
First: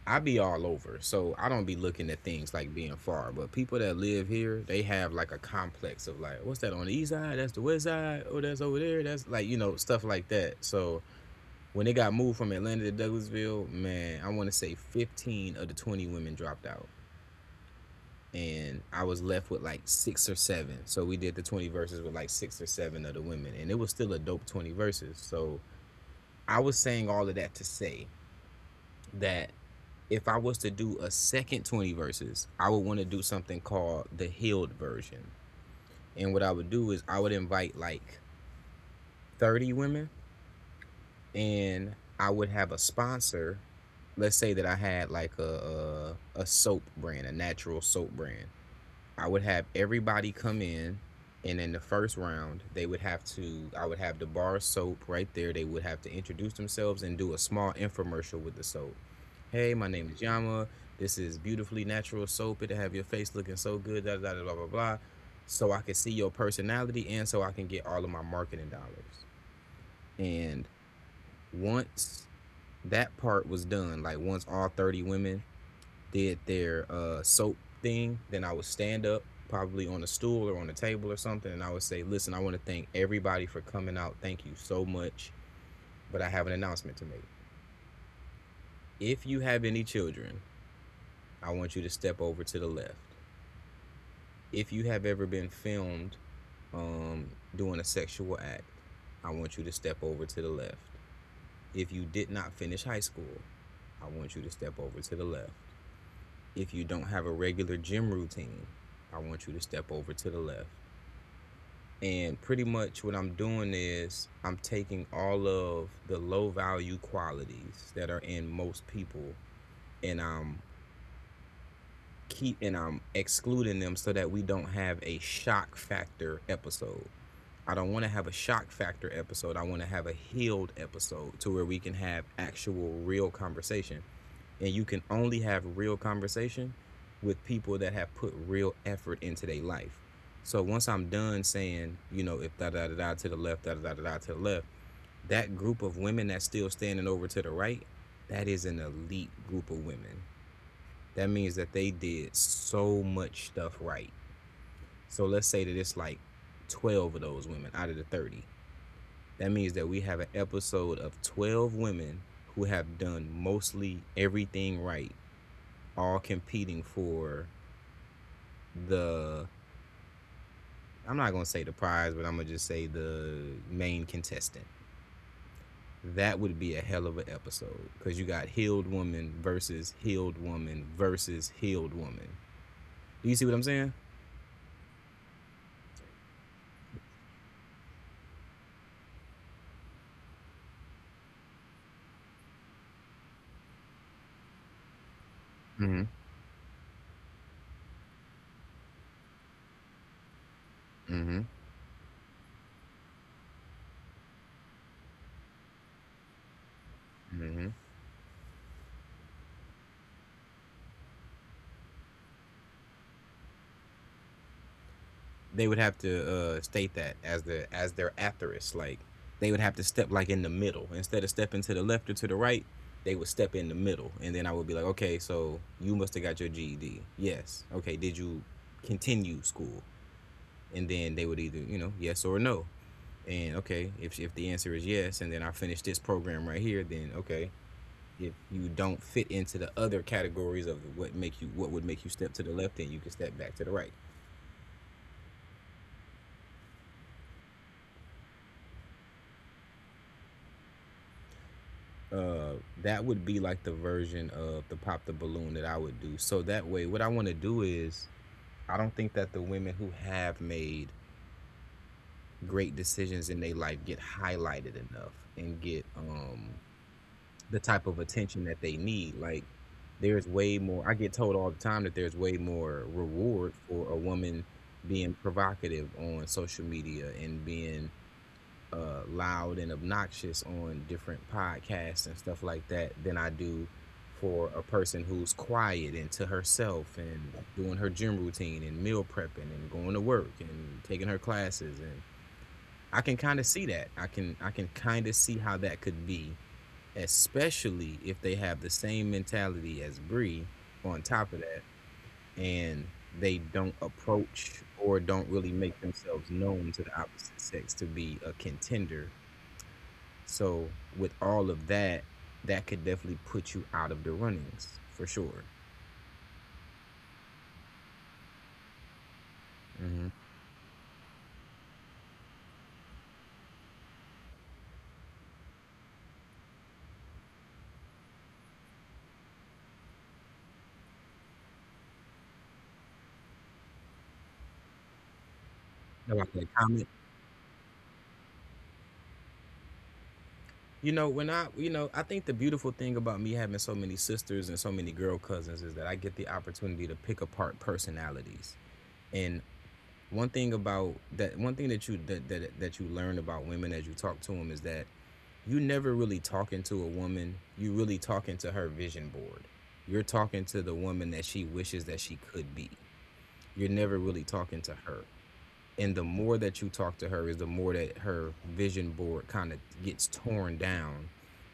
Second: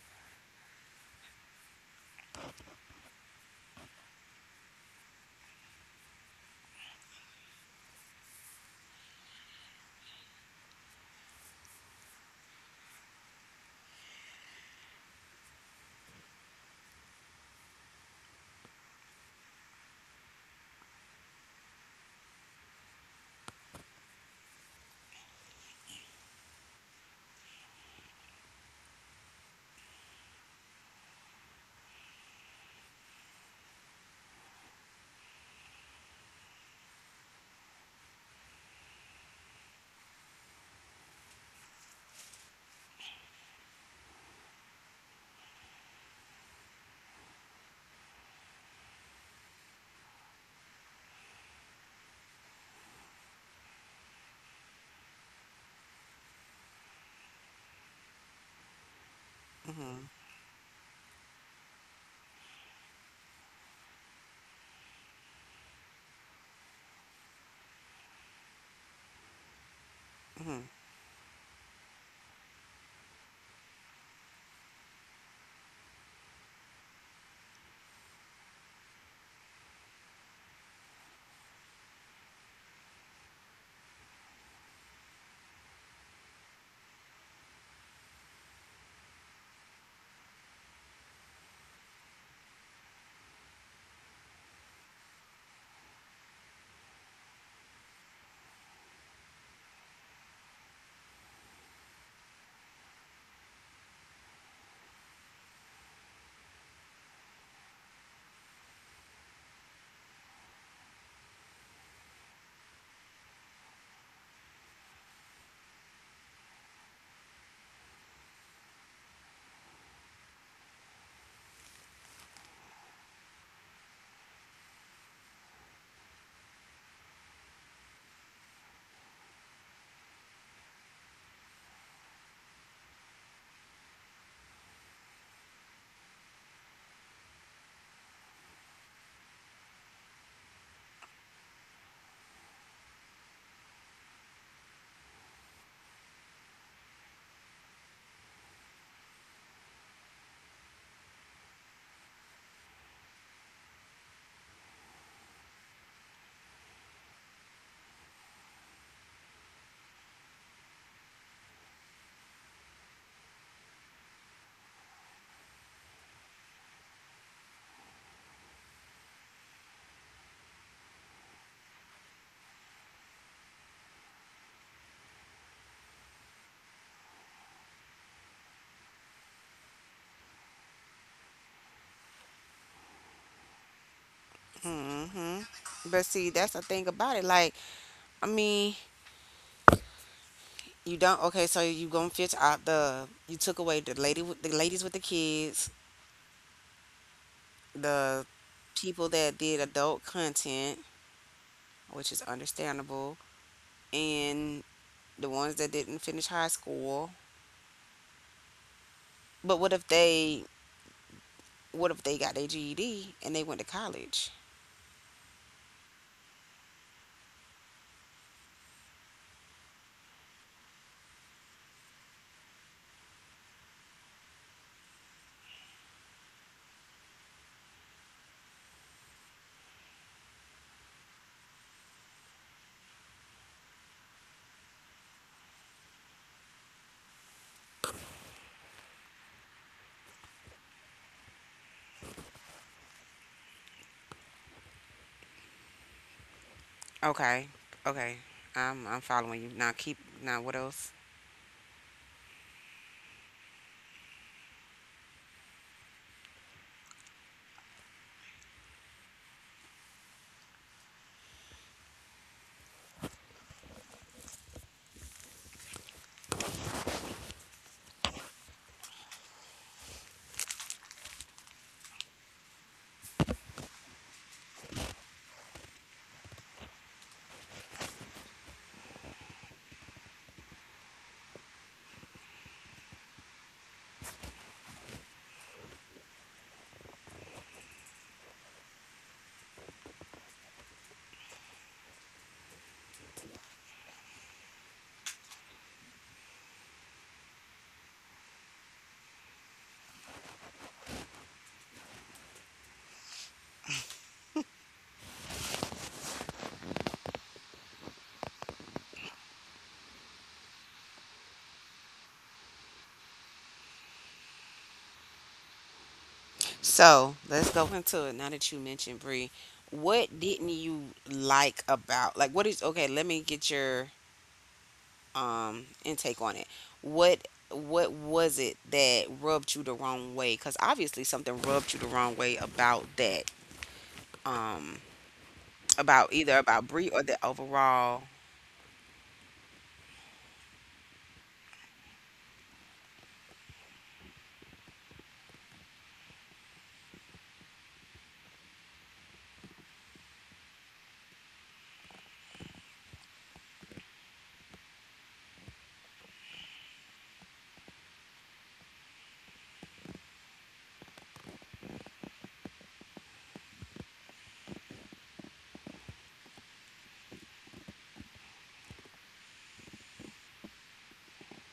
Speaker 2: I be all over, so I don't be looking at things like being far. But people that live here, they have like a complex of like, what's that on the east side? That's the west side. Oh, that's over there. That's like, you know, stuff like that. So when they got moved from Atlanta to Douglasville, man, I want to say 15 of the 20 women dropped out. And I was left with like six or seven. So we did the 20 verses with like six or seven of the women, and it was still a dope 20 verses. So I was saying all of that to say that if I was to do a second 20 verses, I would want to do something called the healed version. And what I would do is I would invite like 30 women, and I would have a sponsor. Let's say that I had like a soap brand, a natural soap brand. I would have everybody come in, and in the first round, they would have to — I would have the bar soap right there. They would have to introduce themselves and do a small infomercial with the soap. Hey, my
Speaker 1: Mhm.
Speaker 2: name is Yama. This is beautifully natural soap. It'll have your face looking so good. Da da da blah blah blah. So I can see your personality, and so I can get all of my marketing dollars.
Speaker 1: Mhm.
Speaker 2: And once that part was done, like once all 30 women did their soap thing, then I would stand up, probably on a stool or on a table or something, and I would say, "Listen, I want to thank everybody for coming out. Thank you so much. But I have an announcement to make. If you have any children, I want you to step over to the left. If you have ever been filmed um, doing a sexual act, I want you to step over to the left. If you did not finish high school, I want you to step over to the left. If you don't have a regular gym routine, I want you to step over to the left." And pretty much what I'm doing is I'm taking all of the low value qualities that are in most people, and I'm keep and I'm excluding them so that we don't have a shock factor episode. I don't want to have a shock factor episode. I want to have a healed episode to where we can have actual real conversation, and you can only have real conversation with people that have put real effort into their life. So once I'm done saying, you know, if da da da da to the left, da da da da to the left, that group of women that's still standing over to the right, that is an elite group of women. That means that they did so much stuff right. So let's say that it's like 12 of those women out of the 30. That means that we have an episode of 12 women who have done mostly everything right, all competing for the — I'm not gonna say the prize, but I'm gonna just say the main contestant. That would be a hell of an episode because you got healed woman versus healed woman versus healed woman. Do you see what I'm saying?
Speaker 1: Mhm. But see, that's the thing about it. Like, I mean, you don't. Okay, so you gonna fetch out the, you took away the lady, with the ladies with the kids,
Speaker 2: Mm-hmm.
Speaker 1: the people that did adult content,
Speaker 2: Mm-hmm.
Speaker 1: which is understandable, and the ones that didn't finish high school.
Speaker 2: Mm-hmm.
Speaker 1: But what if they? What if they got their GED and they went to college?
Speaker 2: They would have to state that as the as their asterisk. Like, they would have to step like in the middle instead of stepping to the left or to the right. They would step in the middle, and then I would be like, okay, so you must have got your GED. Yes. Okay. Did you continue school? And then they would either yes or no. And okay, if the answer is yes, and then I finish this program right here, then okay. If you don't fit into the other categories of what would make you step to the left, then you can step back to the right.
Speaker 1: Okay, okay. I'm following you now. Keep now. What else?
Speaker 2: uh that would be like the version of the pop the balloon that I would do. So that way what I want to do is, I don't think that the women who have made great decisions in their life get highlighted enough and get the type of attention that they need. Like there's way more I get told all the time that there's way more reward for a woman being provocative on social media and being loud and obnoxious on different podcasts and stuff like that than I do for a person who's quiet and to herself and doing her gym routine and meal prepping and going to work and taking her classes, and I can kind of see that. I can kind of see how that could be, especially if they have the same mentality as Bree on top of that, and they don't approach or don't really make themselves known to the opposite sex to be a contender. So with all of that, that could definitely put you out of the runnings for sure.
Speaker 1: So let's go into it. Now that you mentioned Bree,
Speaker 2: Hmm.
Speaker 1: what didn't you like about, like what is, okay? Let me get your intake on it. What was it that rubbed you the wrong way? Because obviously something rubbed you the wrong way about that, um, about
Speaker 2: About
Speaker 1: either
Speaker 2: that
Speaker 1: about
Speaker 2: comment.
Speaker 1: Brie or the overall.
Speaker 2: You know, when I, you know, I think the beautiful thing about me having so many sisters and so many girl cousins is that I get the opportunity to pick apart personalities. And one thing about that, one thing that you learn about women as you talk to them is that you never really talking to a woman. You really talking to her vision board. You're talking to the woman that she wishes that she could be. You're never really talking to her. And the more that you talk to her is the more that her vision board kind of gets torn down,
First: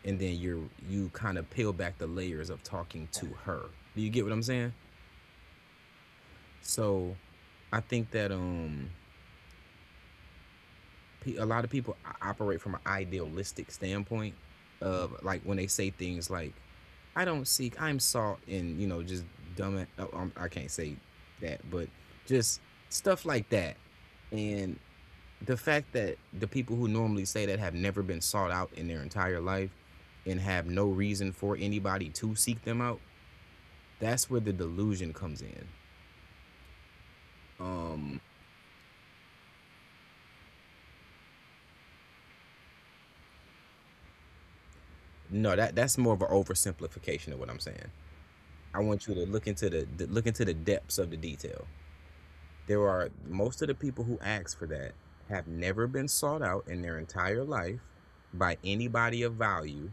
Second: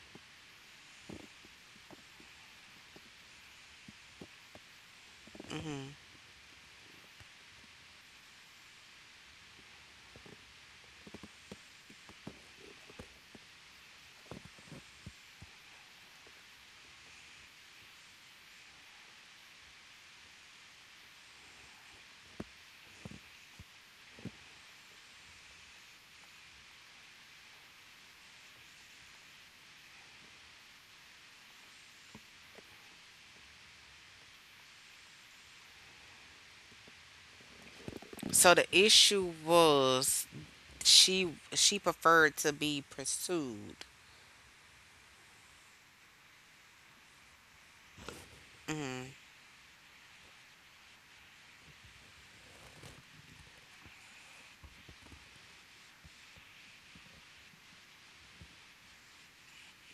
Speaker 2: and then you're, you kind of peel back the layers of talking to her. Do you get what I'm saying?
Speaker 1: Hmm,
Speaker 2: So I think that a lot of people operate from an idealistic standpoint, of like when they say things like, I don't seek, I'm sought, and you know, just dumb I can't say that, but just stuff like that. And the fact that the people who normally say that have never been sought out in their entire life and have no reason for anybody to seek them out, that's where the delusion comes in. um
Speaker 1: so the issue was she, preferred to be pursued.
Speaker 2: no, that that's more of an oversimplification of what I'm saying. I want
Speaker 1: Hmm.
Speaker 2: you to look into the look into the depths of the detail. There are most of the people who ask for that have never been sought out in their entire life, by anybody of value,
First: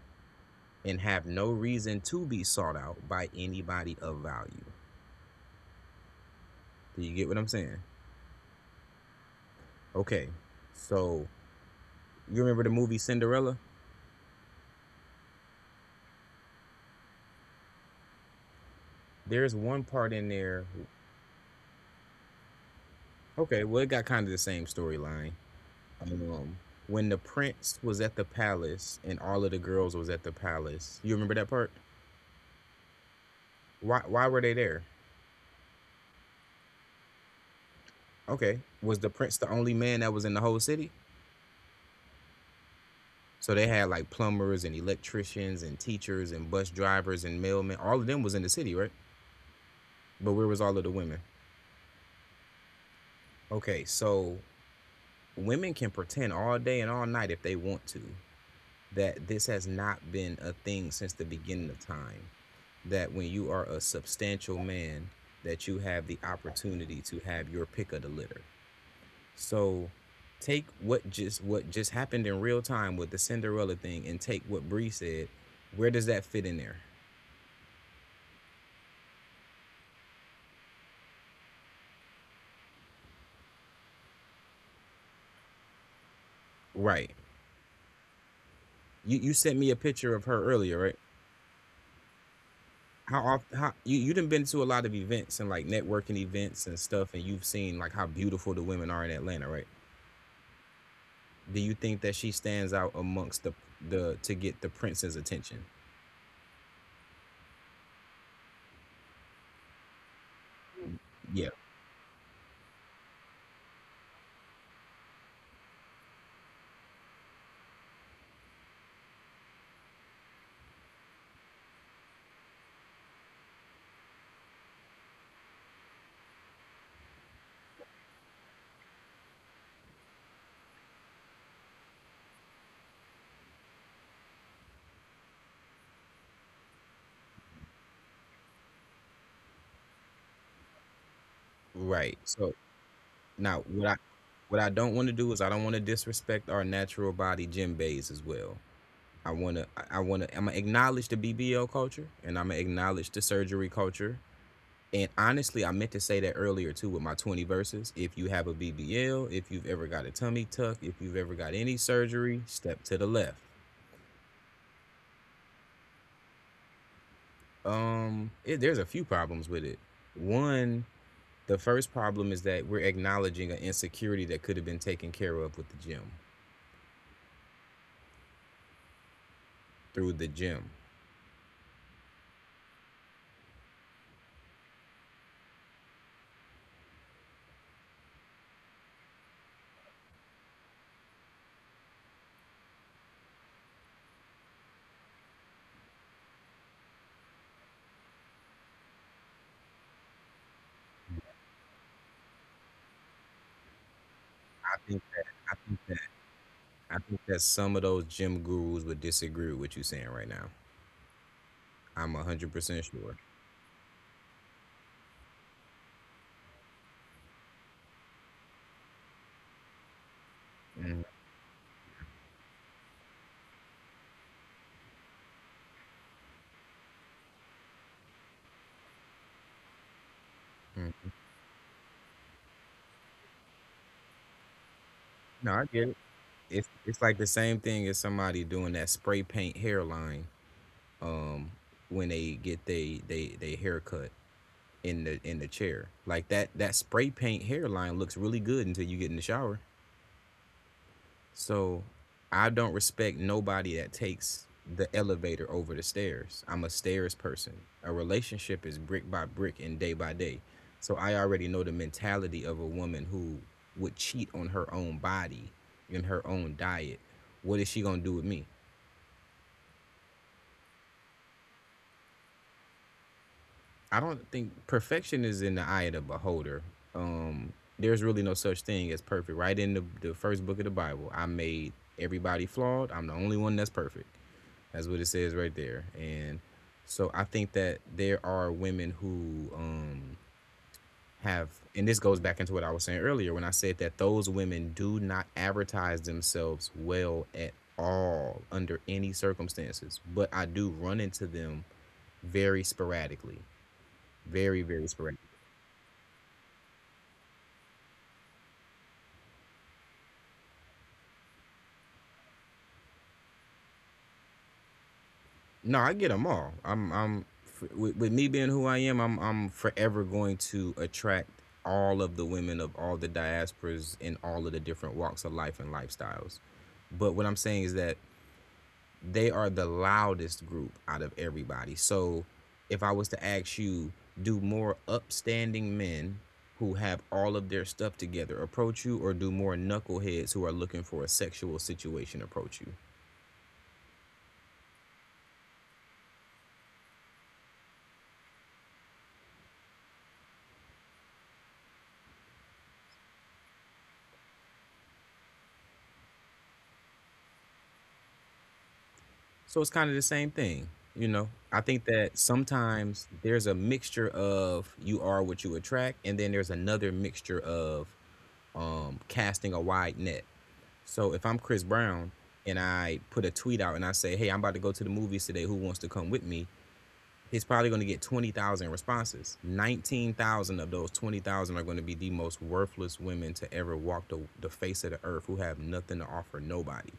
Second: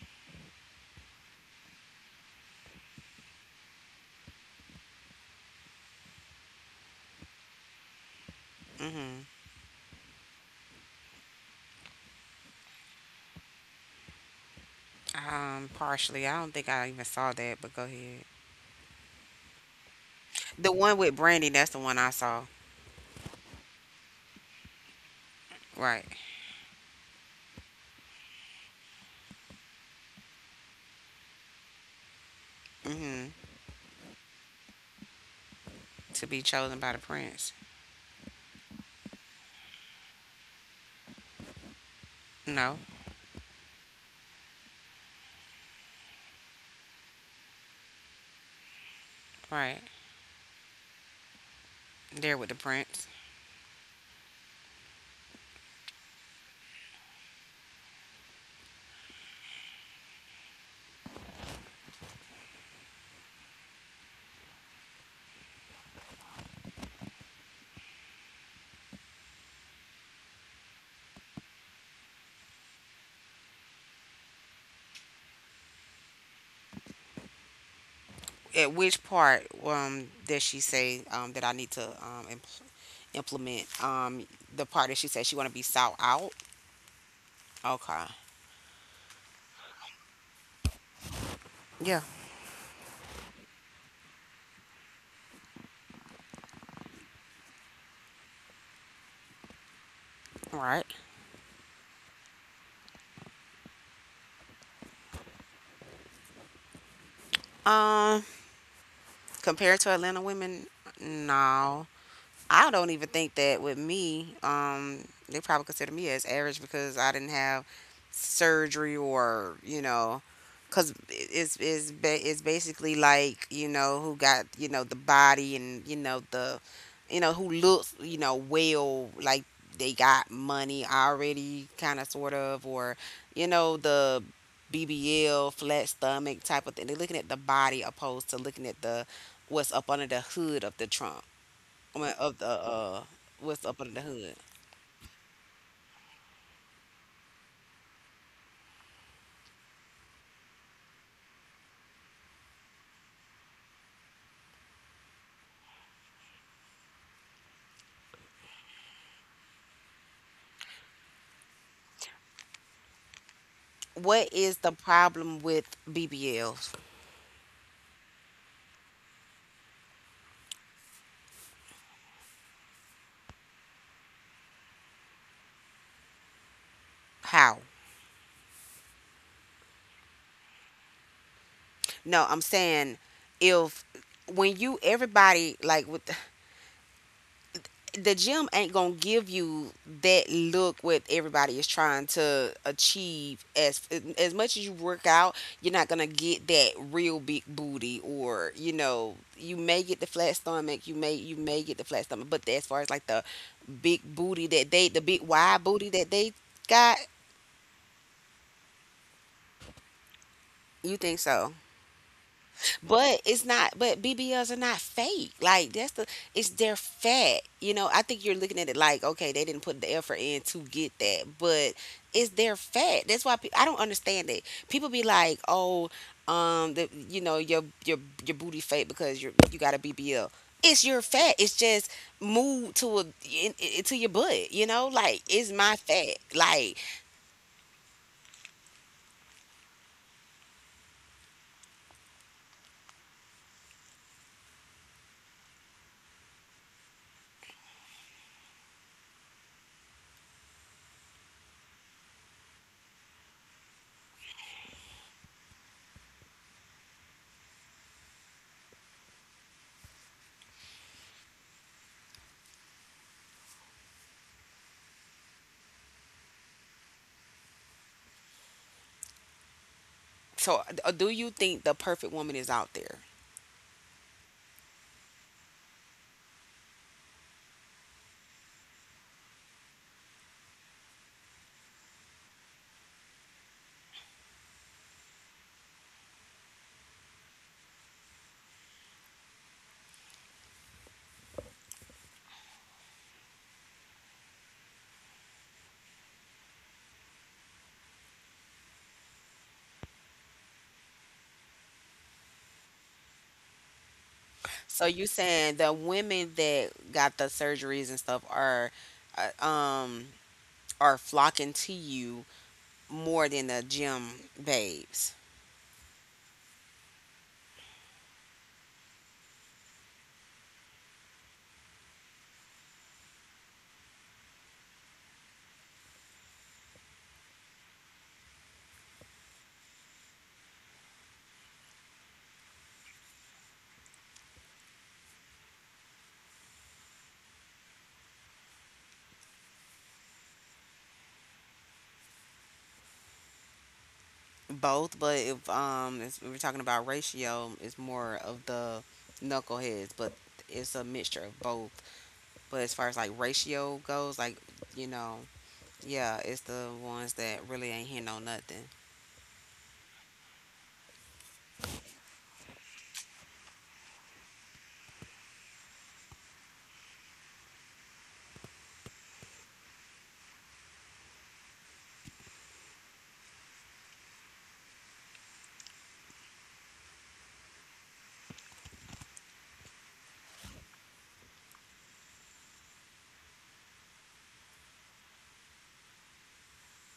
Speaker 2: and have no reason to be sought out by anybody of value. Do you get what I'm saying?
Speaker 1: Hmm.
Speaker 2: Okay, so you remember the movie Cinderella?
Speaker 1: Um, partially. I don't think I even saw that, but go ahead.
Speaker 2: There's one part in there.
Speaker 1: The one with Brandy, that's the one I saw.
Speaker 2: Okay, well, it got kind of the same storyline.
Speaker 1: Right.
Speaker 2: Um, when the prince was at the palace and all of the girls was at the palace. You remember that part?
Speaker 1: Hmm.
Speaker 2: Why? Why were they there?
Speaker 1: To be chosen by the prince.
Speaker 2: Okay, was the prince the only man that was in the whole city?
Speaker 1: No.
Speaker 2: So they had like plumbers and electricians and teachers and bus drivers and mailmen. All of them was in the city, right?
Speaker 1: Right.
Speaker 2: But where was all of the women?
Speaker 1: There with the prince.
Speaker 2: Okay, so women can pretend all day and all night if they want to, that this has not been a thing since the beginning of time. That when you are a substantial man, that you have the opportunity to have your pick of the litter. So take what just happened in real time with the Cinderella thing and take what Bree said. Where does that fit in there?
Speaker 1: At which part does she say that I need to implement the part that she said she want to be sought out?
Speaker 2: Right.
Speaker 1: Okay.
Speaker 2: You sent me a picture of her earlier, right?
Speaker 1: Yeah.
Speaker 2: How often, how you, you done been to a lot of events and like networking events and stuff, and you've seen like how beautiful the women are in Atlanta, right?
Speaker 1: All right.
Speaker 2: Do you think that she stands out amongst the, to get the prince's attention?
Speaker 1: Um, compared to Atlanta women,
Speaker 2: Mm. Mm. Yeah.
Speaker 1: no. I don't even think that with me, they probably consider me as average because I didn't have surgery, or you know, because it's it's basically like, you know who got, you know, the body, and you know the, you know who looks, you know, well, like they got money already, kind of sort of, or you know the BBL flat stomach type of thing. They're looking at the body opposed to looking at the what's up under the hood of the trunk. Woman
Speaker 2: Right.
Speaker 1: of the
Speaker 2: So
Speaker 1: uh,
Speaker 2: now
Speaker 1: what's up in the hood.
Speaker 2: what I don't want to do is I don't want to disrespect our natural body gym bays as well. I want to I'm gonna acknowledge the BBL culture, and I'm gonna acknowledge the surgery culture. And honestly, I meant to say that earlier too with my 20 verses. If you have a BBL, if you've ever got a tummy tuck, if you've ever got any surgery, step to the left.
Speaker 1: What is the problem with BBLs?
Speaker 2: It, there's a few problems with it. One, the first problem is that we're acknowledging an insecurity that could have been taken care of with the gym,
Speaker 1: How?
Speaker 2: through the gym.
Speaker 1: No, I'm saying if, when you, everybody like with the gym ain't gonna give you that look what everybody is trying to achieve. As much as you work out, you're not gonna get that real big booty. Or you know you may get the flat stomach, you may, get the flat stomach, but as far as like the big booty that
Speaker 2: I
Speaker 1: they, the
Speaker 2: think
Speaker 1: big
Speaker 2: that I
Speaker 1: wide
Speaker 2: think
Speaker 1: booty
Speaker 2: that
Speaker 1: that they got.
Speaker 2: I think that some of those gym gurus would disagree with what you're saying right now.
Speaker 1: You think so?
Speaker 2: I'm 100% sure.
Speaker 1: But it's not, but BBLs are not fake. Like, that's the, it's their fat. You know, I think you're looking at it like, okay, they didn't put the effort in to get
Speaker 2: Mhm.
Speaker 1: that, but it's their fat. That's why I don't understand it. People be like, oh, you know, your booty fake because you got a BBL. It's your
Speaker 2: Mm.
Speaker 1: fat. It's just moved to a, to your butt, you know, like it's
Speaker 2: No, I
Speaker 1: my
Speaker 2: get it.
Speaker 1: fat. Like,
Speaker 2: It's like the same thing as somebody doing that spray paint hairline, um, when they get they haircut in the chair. Like that that spray paint hairline looks really good until you get in the shower. So I don't respect nobody that takes the elevator over the stairs. I'm a stairs person. A relationship is brick by brick and day by day. So I already know the mentality of a woman who would cheat on her own body and her own diet. What is she going to do with me?
Speaker 1: so do you think the perfect woman is out there?
Speaker 2: I don't think perfection is in the eye of the beholder. Um, there's really no such thing as perfect. Right in the first book of the Bible, I made everybody flawed. I'm the only one that's perfect. That's what it says right there. And so I think that there are women who, have, and this goes back into what I was saying earlier when I said that those women do not advertise themselves well at all under any circumstances. But I do run into them very sporadically, very, very
Speaker 1: So you
Speaker 2: sporadically.
Speaker 1: saying the women that got the surgeries and stuff uh, um are flocking to you more than the gym babes.
Speaker 2: No, I get them all. I'm with, me being who I am, I'm forever going to attract all of the women of all the diasporas in all of the different walks of life and lifestyles. But what I'm saying is that they are the loudest group out of everybody. So if I was to ask you, do more upstanding men who have all of their stuff together approach you, or do more knuckleheads who are looking for a sexual situation approach you?
Speaker 1: Both, but if we're talking about ratio, it's more of the knuckleheads, but it's a mixture of both. But as far as like ratio goes, like you know, yeah, it's the ones that really ain't hitting on nothing.
Speaker 2: So it's kind of the same thing, you know. I think that sometimes there's a mixture of you are what you attract, and then there's another mixture of, casting a wide net. So if I'm Chris Brown and I put a tweet out and I say, "Hey, I'm about to go to the movies today. Who wants to come with me?" He's probably going to get 20,000 responses. 19,000 of those 20,000 are going to be the most worthless women to ever walk the face of the earth, who have nothing to offer nobody,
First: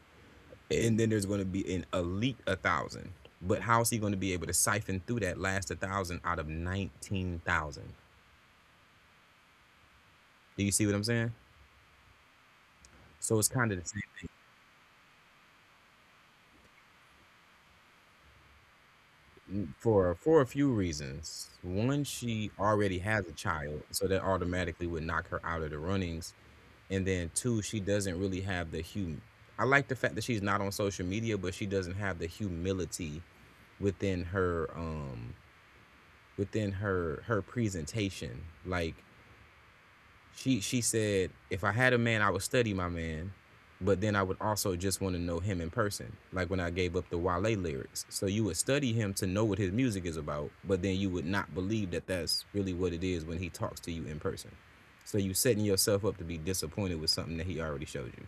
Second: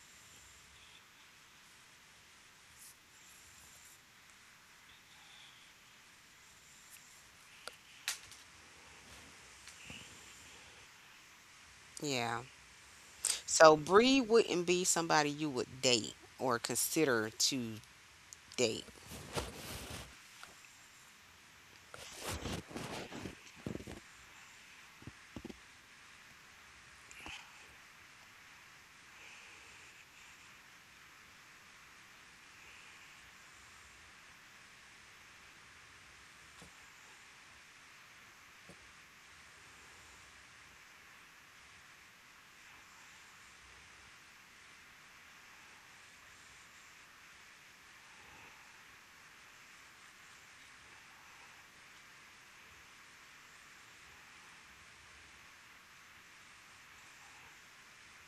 Speaker 2: and then there's going to be an elite a thousand. But how is he going to be able to siphon through that last a thousand out of 19,000? Do you see what I'm saying?
Speaker 1: Yeah.
Speaker 2: So it's kind
Speaker 1: So
Speaker 2: of the same.
Speaker 1: Bree wouldn't be somebody you would date or consider to date.
Speaker 2: For a few reasons. One, she already has a child, so that automatically would knock her out of the runnings. And then two, she doesn't really have the hum. I like the fact that she's not on social media, but she doesn't have the humility within her, um, within her, her presentation. Like, she said, if I had a man, I would study my man, but then I would also just want to know him in person. Like when I gave up the Wale lyrics. So you would study him to know what his music is about, but then you would not believe that that's really what it is when he talks to you in person. So you setting yourself up to be disappointed with something that he already showed you.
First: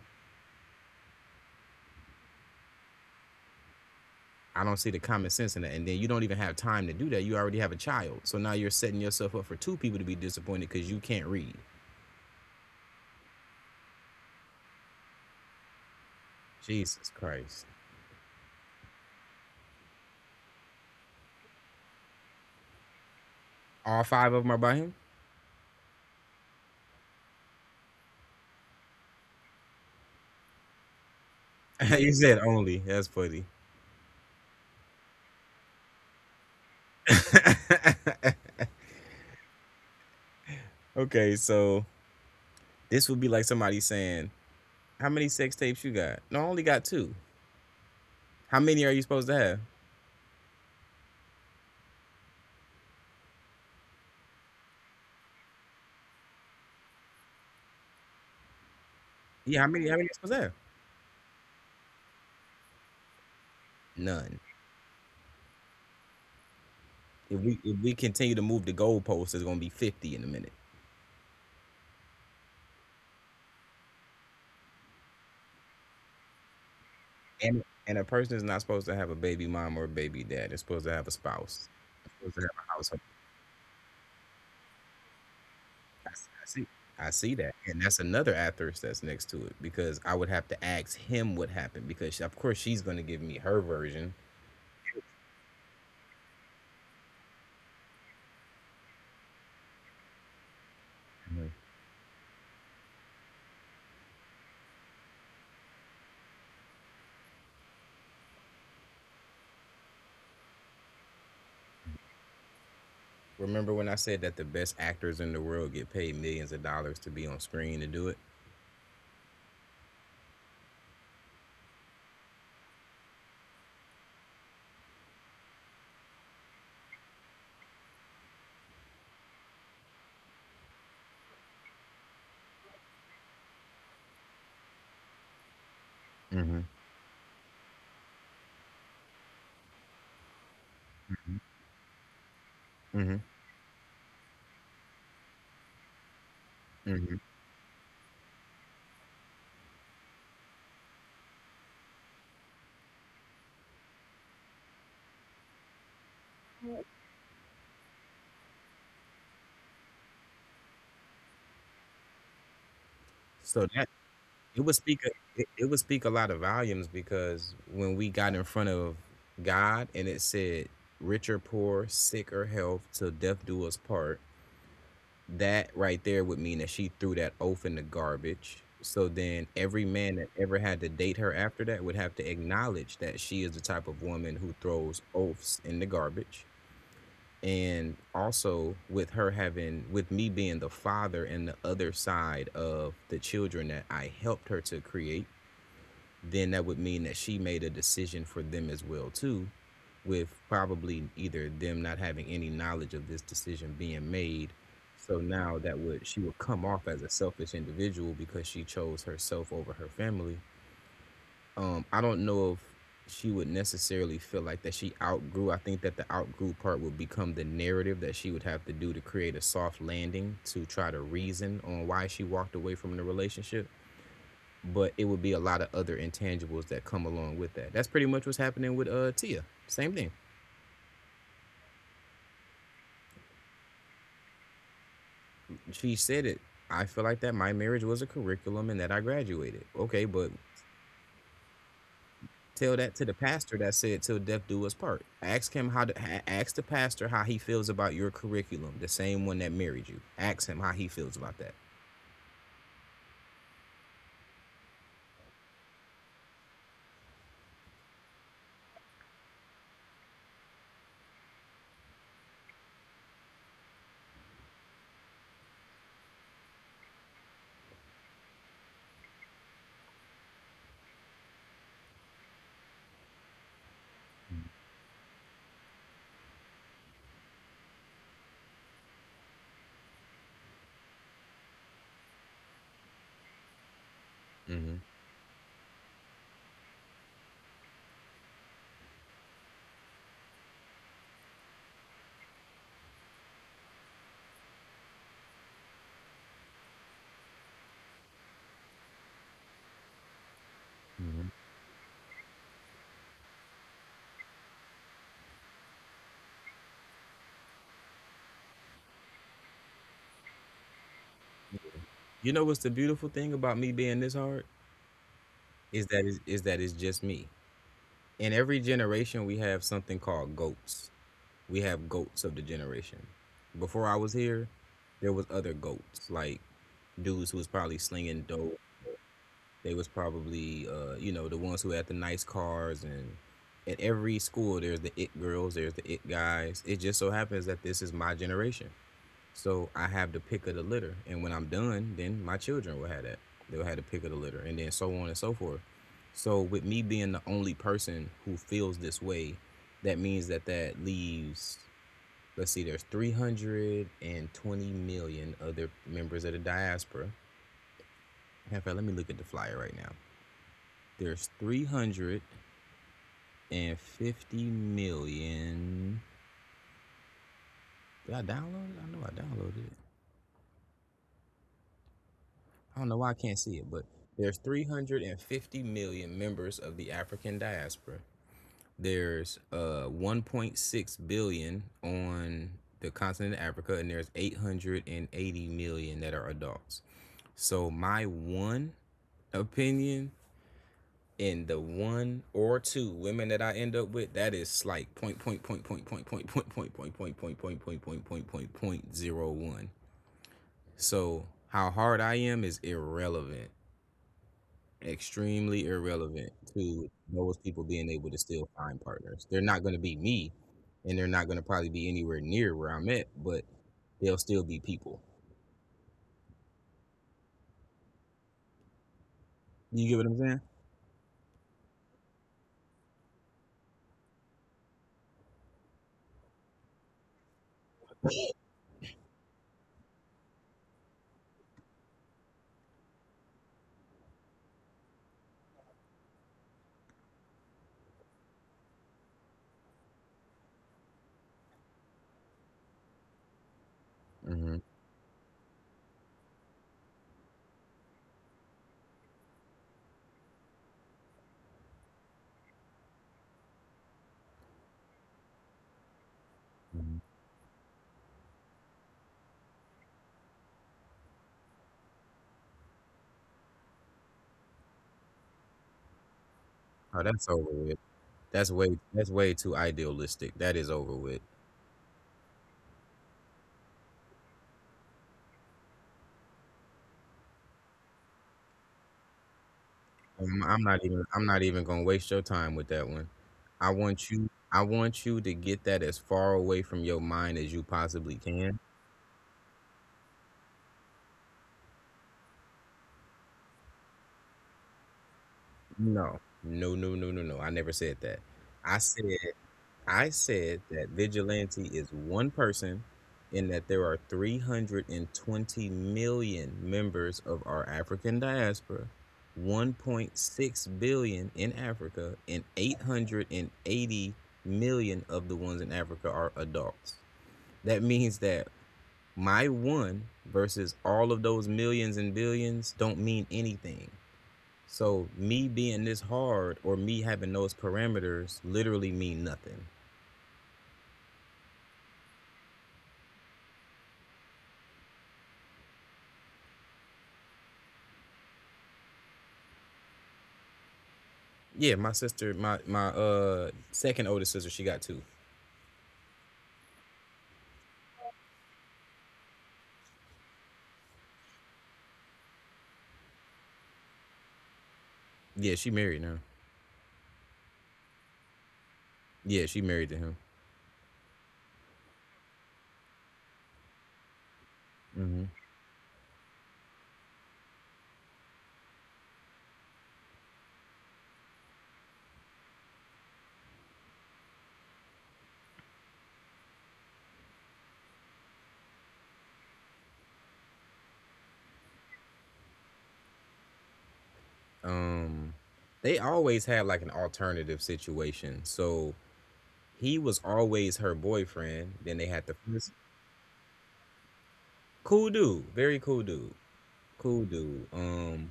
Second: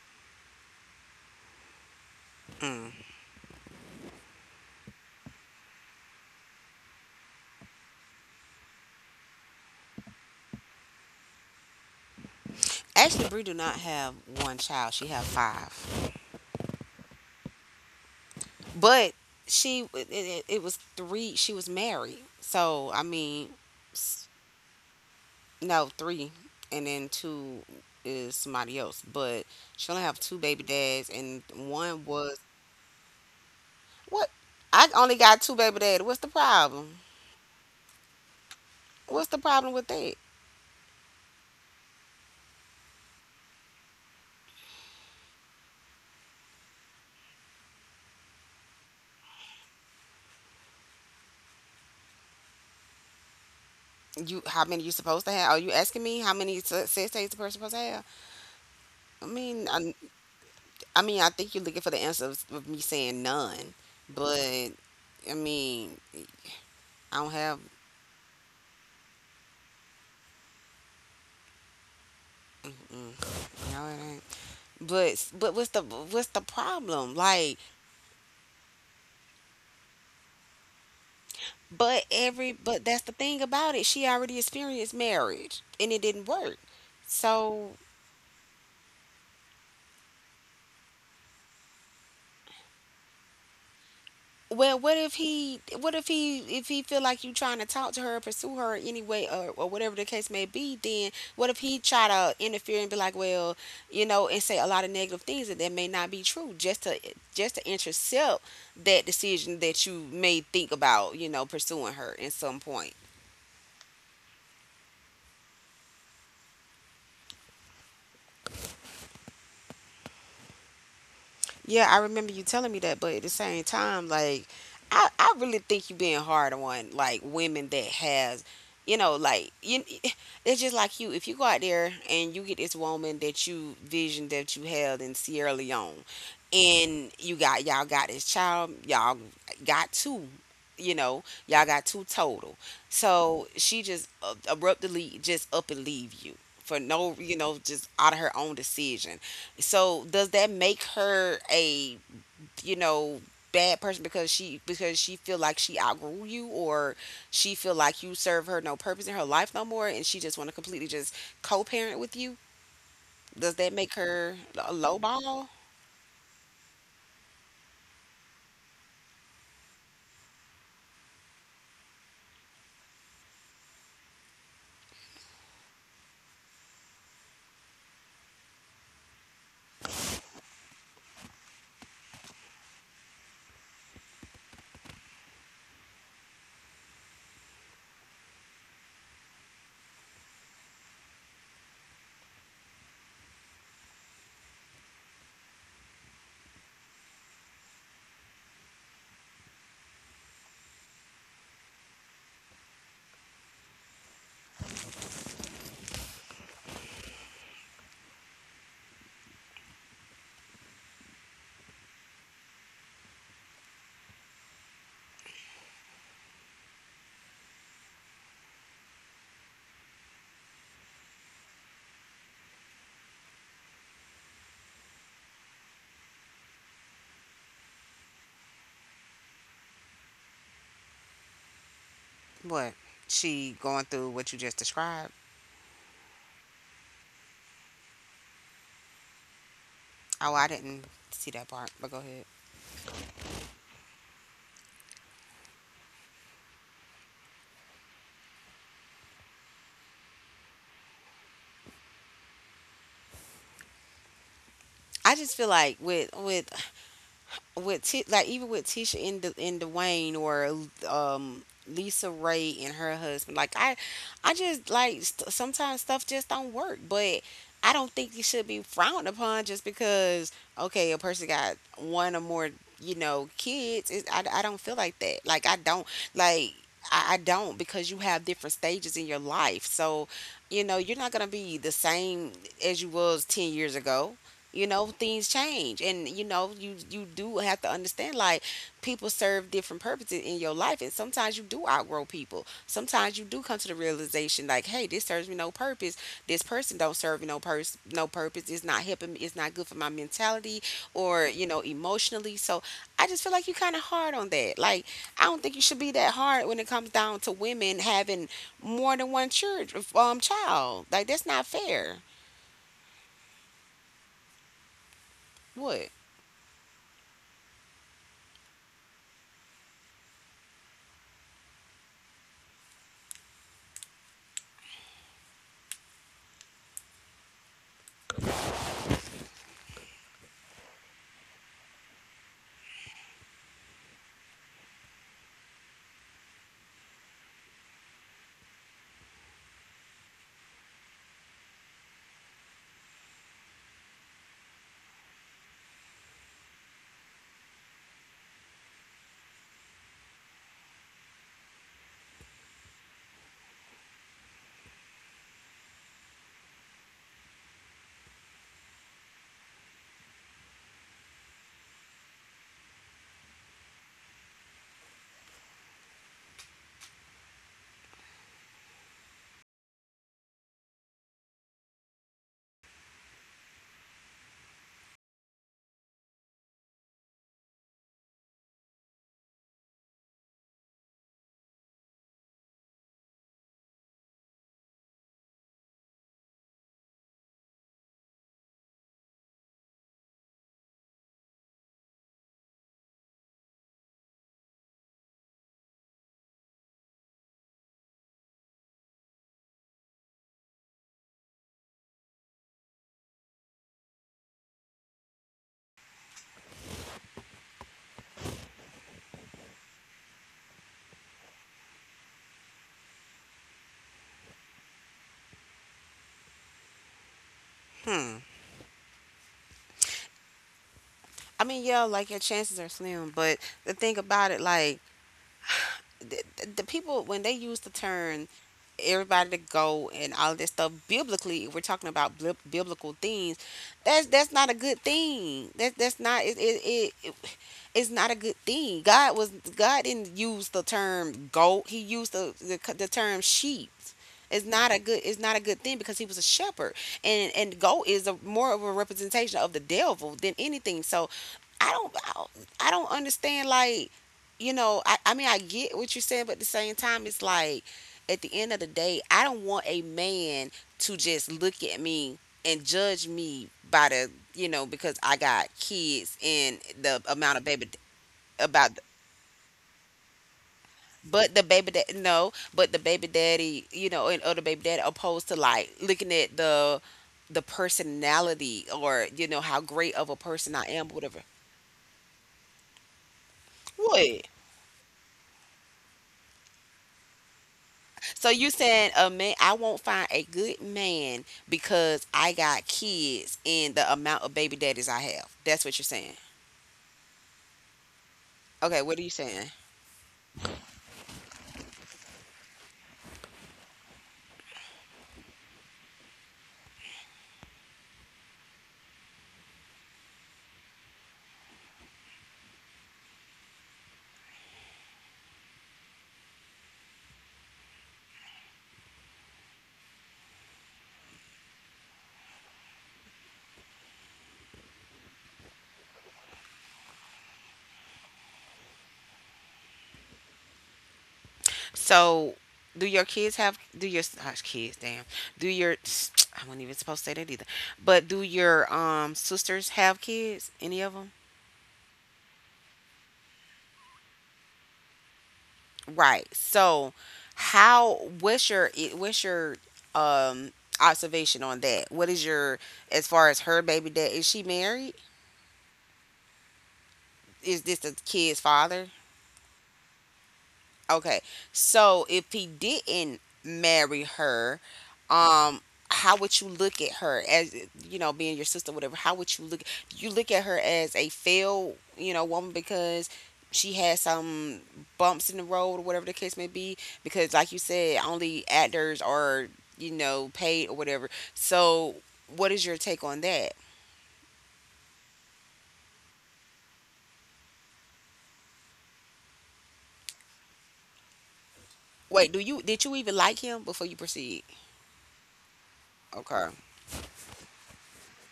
Speaker 2: I don't see the common sense in that. And then you don't even have time to do that. You already have a child. So now you're setting yourself up for two people to be disappointed because you can't read.
Speaker 1: Ashley Bree do not have one child. She have 5.
Speaker 2: Jesus Christ.
Speaker 1: But she, it was 3. She was married. So I mean,
Speaker 2: All
Speaker 1: s-
Speaker 2: five of them are by him?
Speaker 1: no three, and then 2 is somebody else. But she only have 2 baby dads, and
Speaker 2: [LAUGHS]
Speaker 1: one
Speaker 2: You
Speaker 1: was,
Speaker 2: said only. That's funny.
Speaker 1: what? I only got 2 baby dads. What's the problem?
Speaker 2: [LAUGHS]
Speaker 1: What's the problem with that?
Speaker 2: Okay, so this would be like somebody saying, "How many sex tapes you got?" No, I only got two. How many are you supposed to have?
Speaker 1: You, how many you supposed to have? Are you asking me how many sex days a person supposed to have? I
Speaker 2: Yeah, how
Speaker 1: mean,
Speaker 2: many? How
Speaker 1: I,
Speaker 2: many are you supposed to have?
Speaker 1: I mean, I think you're looking for the answer of, me saying none, but
Speaker 2: None.
Speaker 1: I mean, I don't
Speaker 2: If we
Speaker 1: have.
Speaker 2: if we continue to move the goalposts, it's gonna be 50 in a minute.
Speaker 1: Mm, no, it ain't. But what's the problem? Like,
Speaker 2: And a person is not supposed to have a baby mom or a baby dad. They're supposed to have a spouse.
Speaker 1: but
Speaker 2: They're supposed to have
Speaker 1: every,
Speaker 2: a
Speaker 1: but
Speaker 2: household.
Speaker 1: that's the thing about it. She already experienced marriage and it didn't
Speaker 2: I
Speaker 1: work.
Speaker 2: see, I see that,
Speaker 1: So,
Speaker 2: and that's another asterisk that's next to it because I would have to ask him what happened, because of course she's gonna give me her version.
Speaker 1: well, what if he? What if he, if he feel like you trying to talk to her, pursue her anyway, or whatever the case may be, then
Speaker 2: Mhm.
Speaker 1: what if he try to interfere and be like, well, you know, and say a lot of negative things that that may not be true, just to intercept that decision that you may think about, you know, pursuing her at some point.
Speaker 2: Remember when I said that the best actors in the world get paid millions of dollars to be on screen to do it?
Speaker 1: Yeah, I remember you telling me that, but at the same time, like, I really think you being hard on like women that has, you know, like you, it's just like you. If you go out there and you get this woman that you vision that you held in Sierra Leone,
Speaker 2: Mhm,
Speaker 1: and you got y'all got this child, y'all got 2, you know,
Speaker 2: mhm,
Speaker 1: y'all got 2 total.
Speaker 2: mhm,
Speaker 1: So she just abruptly just up and leave you for no,
Speaker 2: mhm.
Speaker 1: you know, just out of her own decision. So does that make her a you know bad person, because she, because she feel like she outgrew you, or she feel like you serve her no purpose in her life no more and she just want to completely just co-parent with you? Does
Speaker 2: So
Speaker 1: that
Speaker 2: that
Speaker 1: make her
Speaker 2: it
Speaker 1: a
Speaker 2: would speak a
Speaker 1: lowball?
Speaker 2: it it would speak a lot of volumes because when we got in front of God and it said, "Rich or poor, sick or health, till death do us part." That right there would mean that she threw that oath in the garbage. So then every man that ever had to date her after that would have to acknowledge that she is the type of woman who throws oaths in the garbage. And also with her having with me being the father and the other side of the children that I helped her to create, then that would mean that she made a decision for them as well too, with probably either them not having any knowledge of this decision being made. So now that would she would come off as a selfish individual because she chose herself over her family. I don't know if she would necessarily feel like that she outgrew. I think that the outgrew part would become the narrative that she would have to do to create a soft landing to try to reason on why she walked away from the relationship. But it would be a lot of other intangibles that come along with that. That's pretty much what's happening with Tia. Same thing.
Speaker 1: What? She going through what you just described?
Speaker 2: She said it. I feel like that my marriage was a curriculum and that I graduated. Okay, but
Speaker 1: Oh, I didn't see that part, but go ahead.
Speaker 2: tell that to the pastor that said till death do us part. Ask him ask the pastor how he feels about your curriculum, the same one that married you. Ask him how he feels about that.
Speaker 1: I just feel like with like even with Tisha and the and Dwayne or Lisa Ray and her husband. Like I just like st- Sometimes stuff just don't work. But. I don't think it should be frowned upon just because okay a person got one or more you know kids. It's, I don't feel like that. Like I don't, because you have different stages in your life. So you know you're not gonna be the same as you was 10 years ago. You
Speaker 2: Hmm.
Speaker 1: know, things change, and you know you do have to understand, like, people serve different purposes in your life, and sometimes you do outgrow people. Sometimes you do come to the realization like hey, this serves me no purpose, this person don't serve me no purpose, no purpose. It's not helping me, it's not good for my mentality or
Speaker 2: Hmm.
Speaker 1: you know emotionally. So I just feel like you kind of hard on that. Like I don't think you should be that hard when it comes down to women having more than one church child. Like that's not fair.
Speaker 2: You know what's the beautiful thing about me being this hard is
Speaker 1: What?
Speaker 2: that is, is that it's just me. In every generation, we have something called goats. We have goats of the generation. Before I was here, there was other goats, like dudes who was probably slinging dope. They was probably, the ones who had the nice cars. And at every school there's the it girls, there's the it guys. It just so happens that this is my generation. So I have the pick of the litter. And when I'm done, then my children will have that. They'll have the pick of the litter, and then so on and so forth. So with me being the only person who feels this way, that means that that leaves, let's see, there's 320 million other members of the diaspora. In fact, let me look at the flyer right now. There's 350 million. Did I download it? I know I downloaded it. I don't know why I can't see it, but there's 350 million members of the African diaspora. There's 1.6 billion on the continent of Africa, and there's 880 million that are adults. So my one opinion, in the one or two women that I end up with, that is like point point point point point point point point point point point point point point point point point zero one. So how hard I am is irrelevant, extremely irrelevant to those people being able to still find partners. They're not going to be me, and they're not going to probably be anywhere near where I'm at, but they'll still be people.
Speaker 1: Hmm.
Speaker 2: You get what I'm saying?
Speaker 1: I mean, yeah, like your chances are slim, but the thing about it, like the, the people when they use the term everybody to go and all this stuff biblically, if we're talking about biblical things. That's not a good thing. That's not it. It is not a good thing. God didn't use the term goat. He used the term sheep. It's
Speaker 2: Mm-hmm.
Speaker 1: not a good thing because he was a shepherd. And goat is a more of a representation of the devil than anything. So I don't I don't I don't understand, like, you know, I mean, I get what you're saying, but at the same time it's like at the end of the day, I don't want a man to just look at me and judge me by the you know because I got kids and the
Speaker 2: Oh, that's
Speaker 1: amount of
Speaker 2: over
Speaker 1: baby
Speaker 2: with. That's
Speaker 1: about
Speaker 2: way that's way too idealistic. That is over with.
Speaker 1: but the baby that no but the baby daddy, you know, and other baby daddy, opposed to like looking at the personality or you know how great of a person I am, whatever.
Speaker 2: I'm not even gonna waste your time with that one.
Speaker 1: What?
Speaker 2: I want you to get that as far away from your mind as you possibly
Speaker 1: So you
Speaker 2: can.
Speaker 1: saying a man I won't find a good man because I got kids and the amount of baby daddies I have? That's what you're saying?
Speaker 2: No. No, no, no, no, no. I never said that.
Speaker 1: Okay,
Speaker 2: I
Speaker 1: what are
Speaker 2: said
Speaker 1: you saying?
Speaker 2: I said that vigilante is one person, and that there are 320 million members of our African diaspora, 1.6 billion in Africa, and 880 million of the ones in Africa are adults. That means that my one versus all of those millions and billions don't mean anything. So me being this hard or me having those parameters literally mean nothing.
Speaker 1: So, do your kids have, do your gosh, kids? Damn, do your [TSK] I wasn't even supposed to say that either. But do your sisters have kids? Any of them?
Speaker 2: Yeah, my sister, my second oldest sister, she got two.
Speaker 1: Right. So, how? What's your um observation on that? What is your, as far as her baby dad? Is she married?
Speaker 2: Yeah, she married now.
Speaker 1: Is this the kid's father?
Speaker 2: Yeah, she married to him.
Speaker 1: Okay. So if he didn't marry her,
Speaker 2: Hmm.
Speaker 1: um, how would you look at her as, you know, being your sister, whatever? How would you look? Do you look at her as a failed, you know, woman because she had some bumps in the road or whatever the case may be? Because like you said, only actors are, you know, paid or whatever. So what is your take on that?
Speaker 2: Um, they always had like an alternative situation. So he was always her boyfriend. Then they had
Speaker 1: Wait,
Speaker 2: the
Speaker 1: do you
Speaker 2: first
Speaker 1: did you even like him before you proceed?
Speaker 2: Cool dude, very cool dude,
Speaker 1: Okay,
Speaker 2: cool dude. Um,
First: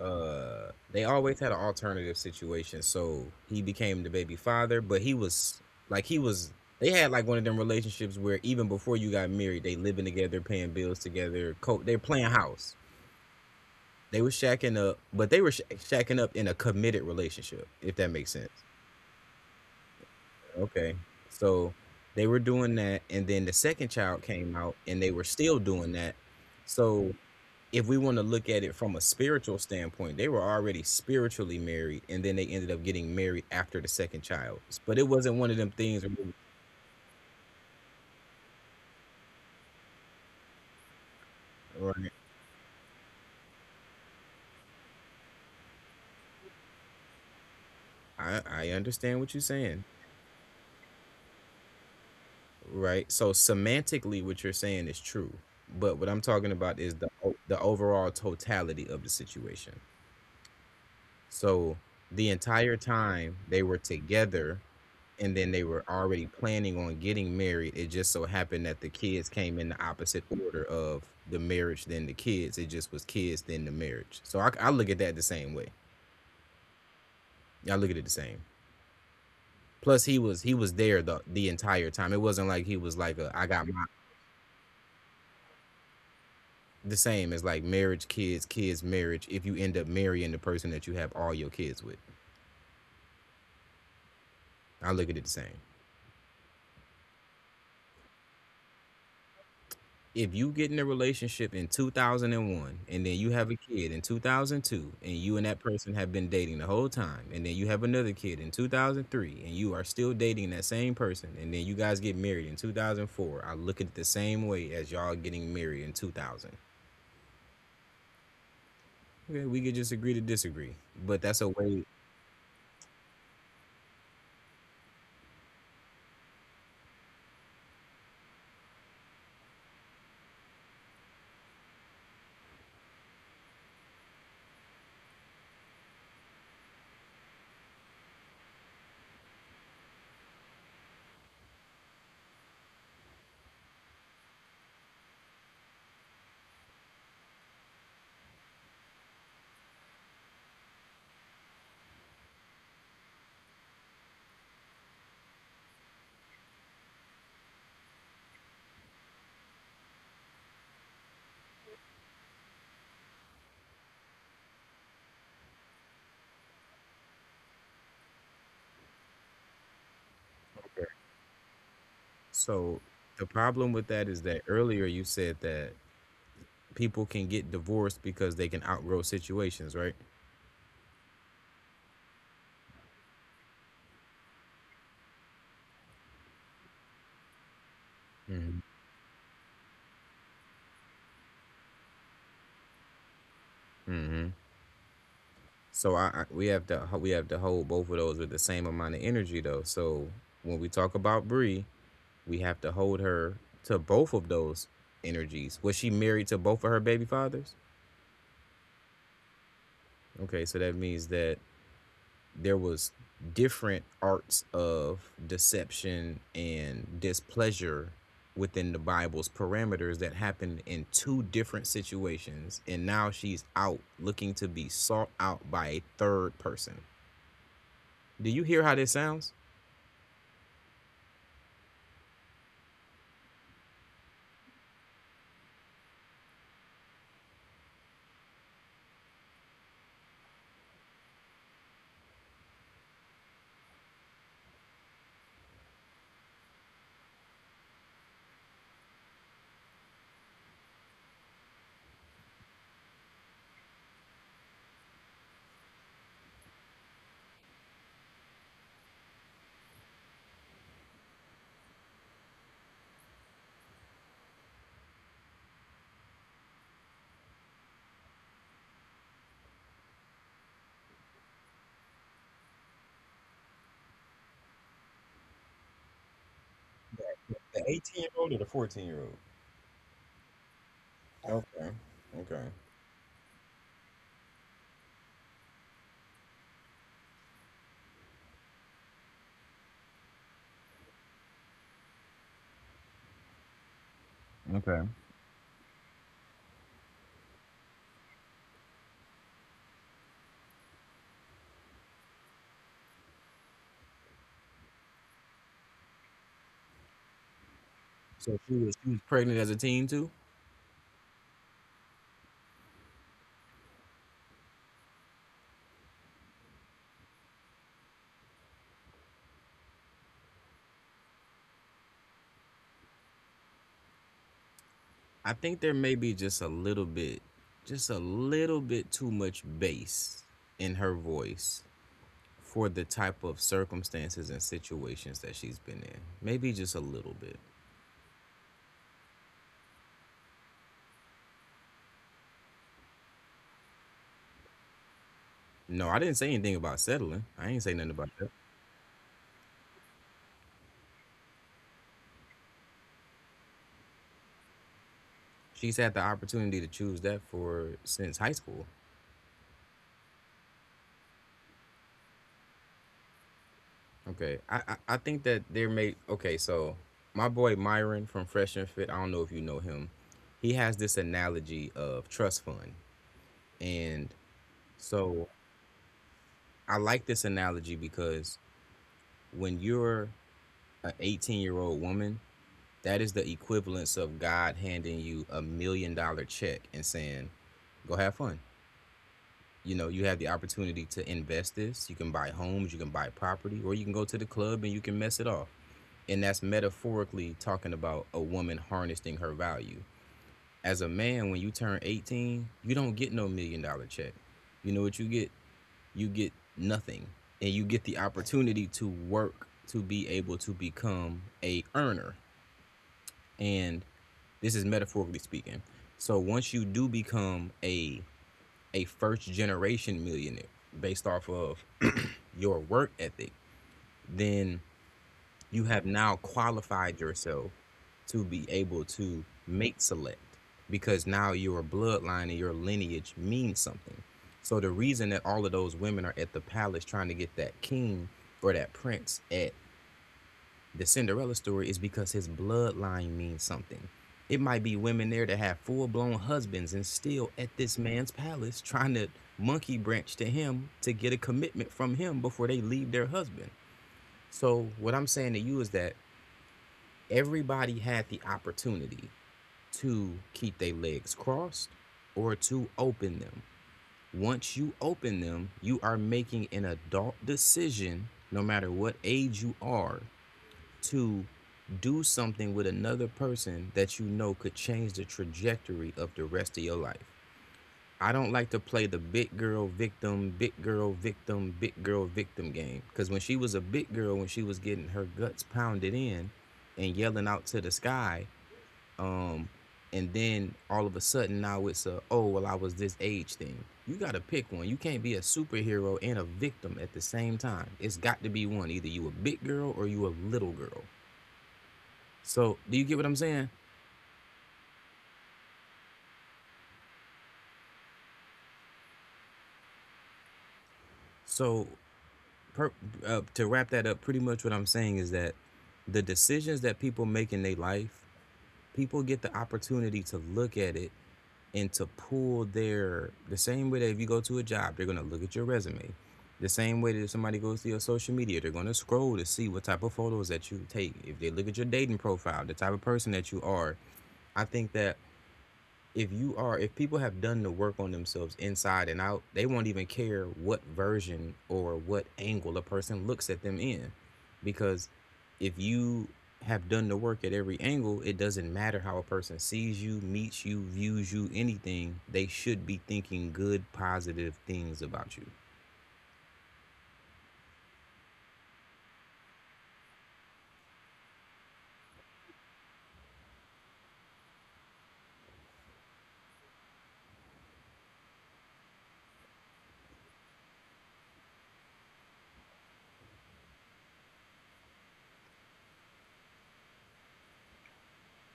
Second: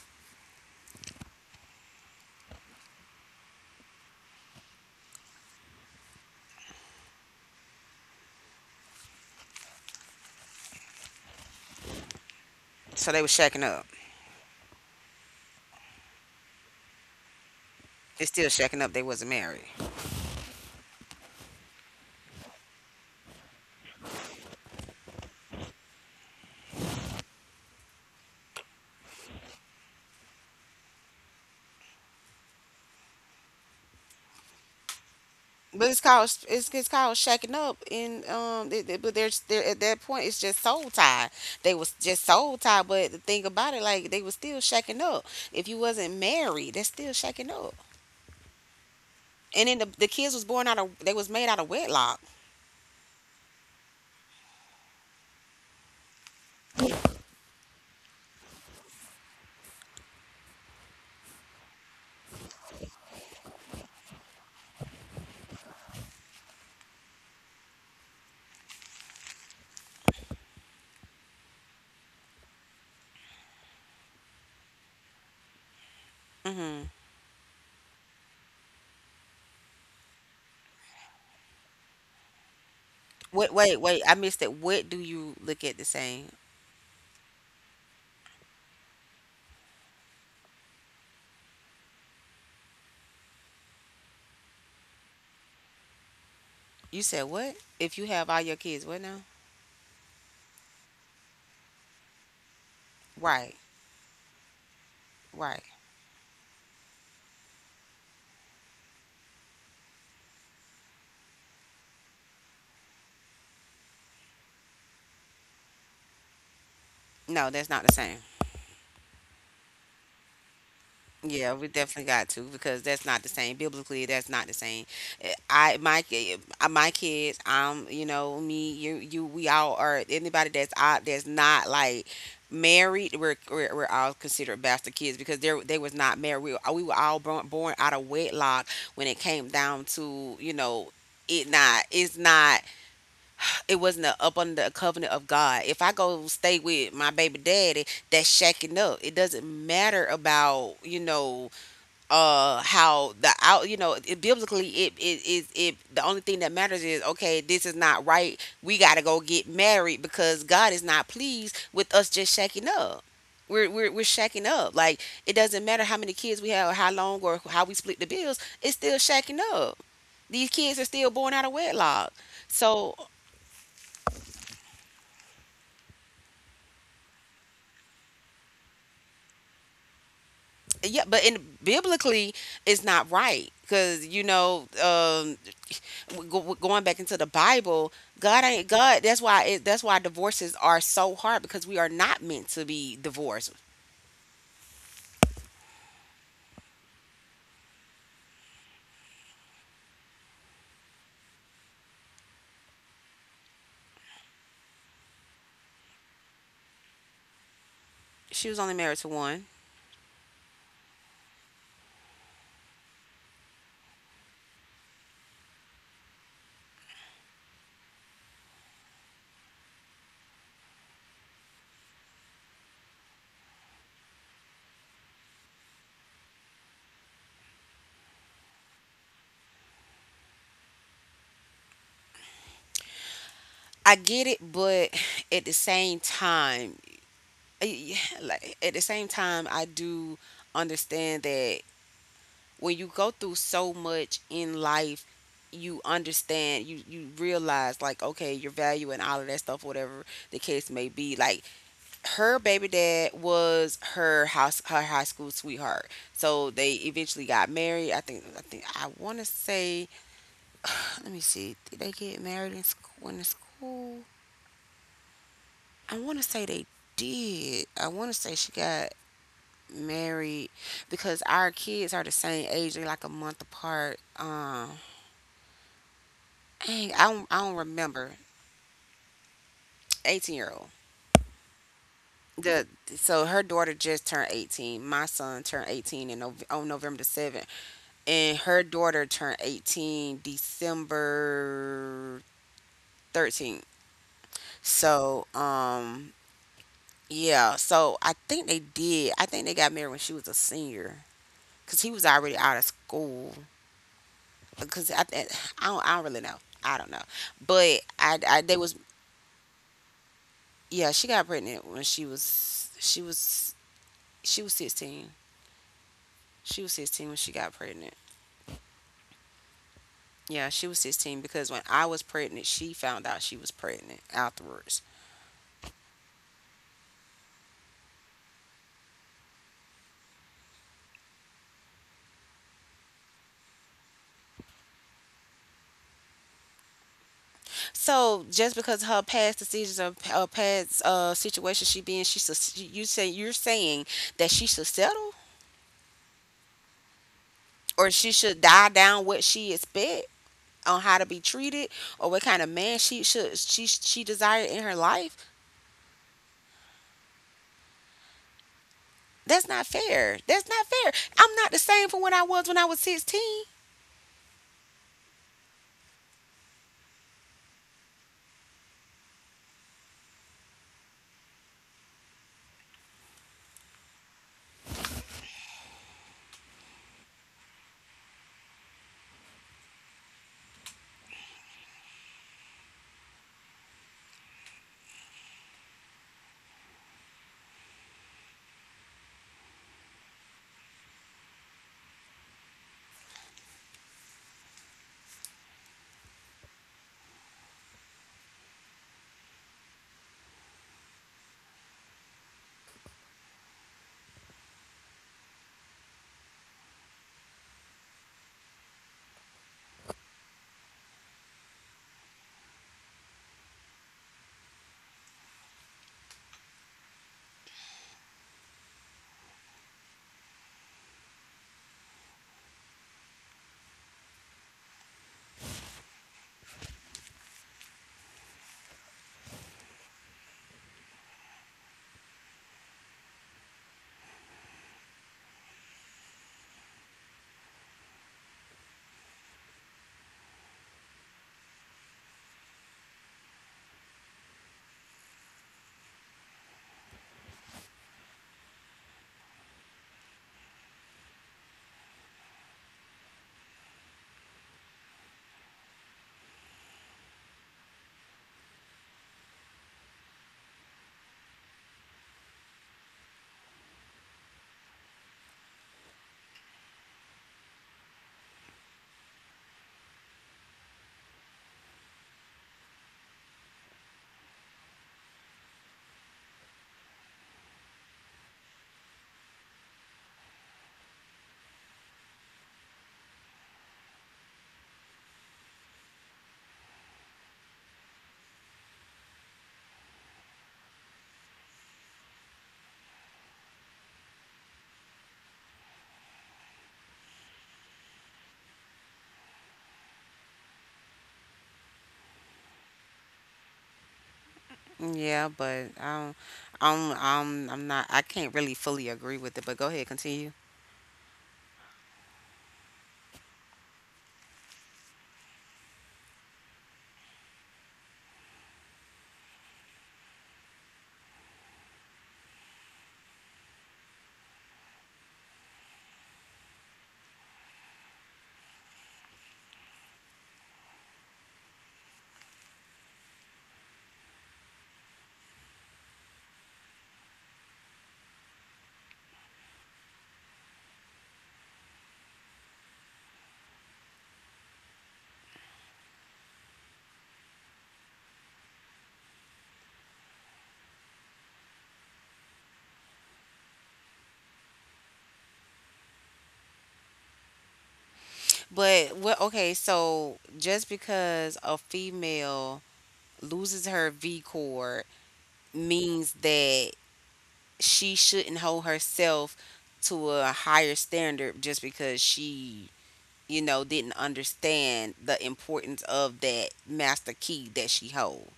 Speaker 2: uh They always had an alternative situation, so he became the baby father, but he was like he was they had like one of them relationships where, even before you got married, they living together, paying bills together, they're playing house.
Speaker 1: so they were shacking up.
Speaker 2: They were shacking up, but they were shacking up in a committed relationship, if that
Speaker 1: It's
Speaker 2: makes
Speaker 1: still
Speaker 2: sense.
Speaker 1: shacking up. They wasn't married.
Speaker 2: Okay, so they were doing that, and then the second child came out and they were still doing that. So if we want to look at it from a spiritual standpoint, they were already spiritually married, and then they ended up getting married after the second child. But it wasn't one of them
Speaker 1: But it's
Speaker 2: things.
Speaker 1: called, it's called shacking up, and but there's there at that point it's just soul tie. They was
Speaker 2: Right.
Speaker 1: just soul tie, but the thing about it, like they was still shacking up. If you wasn't married, that's still shacking up.
Speaker 2: I understand what you're
Speaker 1: And then the,
Speaker 2: saying,
Speaker 1: the kids was born out of they was made out of wedlock.
Speaker 2: right? So semantically, what you're saying is true, but what I'm talking about is the overall totality of the situation. So the entire time they were together, and then they were already planning on getting married. It just so happened that the kids came in the opposite order of the marriage than the kids. It just was kids then the marriage. So I look at that the same way.
Speaker 1: hmm
Speaker 2: Yeah, I look at it the same. Plus he was there the entire time. It wasn't like he was like a, I
Speaker 1: Wait,
Speaker 2: got
Speaker 1: wait,
Speaker 2: my.
Speaker 1: wait! I missed it. What do you look at the same?
Speaker 2: The same as like marriage, kids, kids, marriage. If you end up marrying the person that you have all your kids with, I look at it the same.
Speaker 1: You said what? If you have all your kids, what now?
Speaker 2: If you get in a relationship in 2001 and one, and then you have
Speaker 1: Right,
Speaker 2: a kid in 2002, and you and that
Speaker 1: right.
Speaker 2: person have been dating the whole time, and then you have another kid in 2003, and you are still dating that same person, and then you guys get married in 2004, I look at it the same way as y'all getting married in 2000.
Speaker 1: No, that's not the same.
Speaker 2: Okay, we could just agree to disagree, but that's a
Speaker 1: Yeah, we
Speaker 2: way.
Speaker 1: definitely got to because that's not the same. Biblically, that's not the same. Eh, my kids, you know, we all are. Anybody that's out that's not like married, we're all considered bastard kids because they was not married. We were all born out of wedlock when it came down to, you know. It's not, it wasn't a, up under the covenant of God. If I go stay with my baby daddy, that's shacking up. It doesn't matter about you know how the out you know it, biblically it the only thing that matters is okay this is not right, we got to go get married because God is not pleased with us just shacking up. We're shacking up. Like, it doesn't matter how many kids we have or how long or how we split the bills, it's still shacking up. These kids are
Speaker 2: Okay.
Speaker 1: still born out of wedlock.
Speaker 2: So
Speaker 1: So
Speaker 2: the problem with that is that earlier you said that people can get divorced because they can outgrow situations, right?
Speaker 1: yeah, but in biblically it's not right because you know going back into the Bible, God ain't God, that's why that's why divorces are so hard because we are not meant to be divorced.
Speaker 2: Hmm. So I we have to hold both of those with the same amount of energy, though. So when we talk about Bree, we have to hold her to both of those energies. Was she married to both of her baby fathers?
Speaker 1: She was only married to one.
Speaker 2: Okay, so that means that there was different arts of deception and displeasure within the Bible's parameters that happened in two different situations, and now she's out looking to be sought out by a third person. Do you hear how this sounds?
Speaker 1: I get it, but at the same time, eh, like at the same time, I do understand that when you go through so much in life, you understand, you realize like okay, your value and all of that stuff, whatever the case may be. Like her baby dad was her house her high school sweetheart. So they eventually got married. I think I want to say [SIGHS] let me see. Did they get married in the school? I want to say they did. I want to say she got married because our kids are the same age. They're like a month apart. Dang, I don't
Speaker 2: The 18 year
Speaker 1: remember.
Speaker 2: old or the 14-year-old?
Speaker 1: 18-year-old.
Speaker 2: Okay. Okay.
Speaker 1: The So her daughter just turned 18. My son turned 18 in November the 7th, and her daughter turned 18 December 13th.
Speaker 2: Okay.
Speaker 1: So, yeah, so I think they did. I think they got married when she was a senior because he was already out of school. Because I don't really know. I don't know. But
Speaker 2: So
Speaker 1: they
Speaker 2: she
Speaker 1: was,
Speaker 2: was she was pregnant as a teen too.
Speaker 1: yeah, she got pregnant when she was 16. She was 16 when she got pregnant. Yeah, she was 16 because when I was pregnant, she found out she was pregnant afterwards.
Speaker 2: I think there may be just a little bit, just a little bit too much bass in her voice for the type of circumstances and situations that she's been in. Maybe just a little bit.
Speaker 1: So just because her past decisions or past situation she be in, she should, you say you're saying that she should settle,
Speaker 2: No, I didn't say anything about settling. I ain't say
Speaker 1: or
Speaker 2: nothing about
Speaker 1: she
Speaker 2: that.
Speaker 1: should die down what she expect on how to be treated or what kind of man she should, she desired in her life.
Speaker 2: She's had the opportunity to choose that for since high school.
Speaker 1: That's not fair. That's not fair. I'm not the same from what I was when I was 16.
Speaker 2: Okay. I think that there may Okay, so my boy Myron from Fresh and Fit, I don't know if you know him. He has this analogy of trust fund. And so I like this analogy, because when you're an 18-year-old woman, that is the equivalence of God handing you $1 million check and saying, go have fun. You know, you have the opportunity to invest this. You can buy homes, you can buy property, or you can go to the club and you can mess it off. And that's metaphorically talking about a woman harnessing her value. As a man, when you turn 18, you don't get no million dollar check. You know what you get? You get nothing, and you get the opportunity to work to be able to become a earner. And this is metaphorically speaking. So once you do become a first generation millionaire based off of your work ethic, then you have now qualified yourself to be able to mate select, because now your bloodline and your lineage means something. So the reason that all of those women are at the palace trying to get that king, or that prince at the Cinderella story, is because his bloodline means something. It might be women there that have full blown husbands and still at this man's palace trying to monkey branch to him to get a commitment from him before they leave their husband. So what I'm saying to you is that everybody had the opportunity to keep their legs crossed or to open them. Once you open them, you are making an adult decision, no matter what age you are, to do something with another person that you know could change the trajectory of the rest of your life. I don't like to play the big girl victim, big girl victim, big girl victim game. Because when she was a big girl, when she was getting her guts pounded in and yelling out to the sky, um, and then all of a sudden now it's a, oh well I was this age thing. You gotta pick one. You can't be a superhero and a victim at the same time. It's got to be one. Either you a big girl or you a little girl. So do you get what I'm saying?
Speaker 1: Yeah, but I'm not. I can't really fully agree with it. But go ahead, continue.
Speaker 2: So per, to wrap that up, pretty much what I'm saying is that the decisions that people make in their life, people get the opportunity to look at it and to pull their, the same way that if you go to a job, they're gonna look at your resume. The same way that if somebody goes to your social media, they're gonna scroll to see what type of photos that you take. If they look at your dating profile, the type of person that you are, I think that if you are, if people have done the work on themselves inside and out, they won't even care what version or what angle a person looks at them in, because if you have done the work at every angle, it doesn't matter how a person sees you, meets you, views you, anything, they should be thinking good positive things about you.
Speaker 1: But what? Okay, so just because a female loses her V chord means that she shouldn't hold herself to a higher standard just because she, you know, didn't understand the importance of that master key that she hold.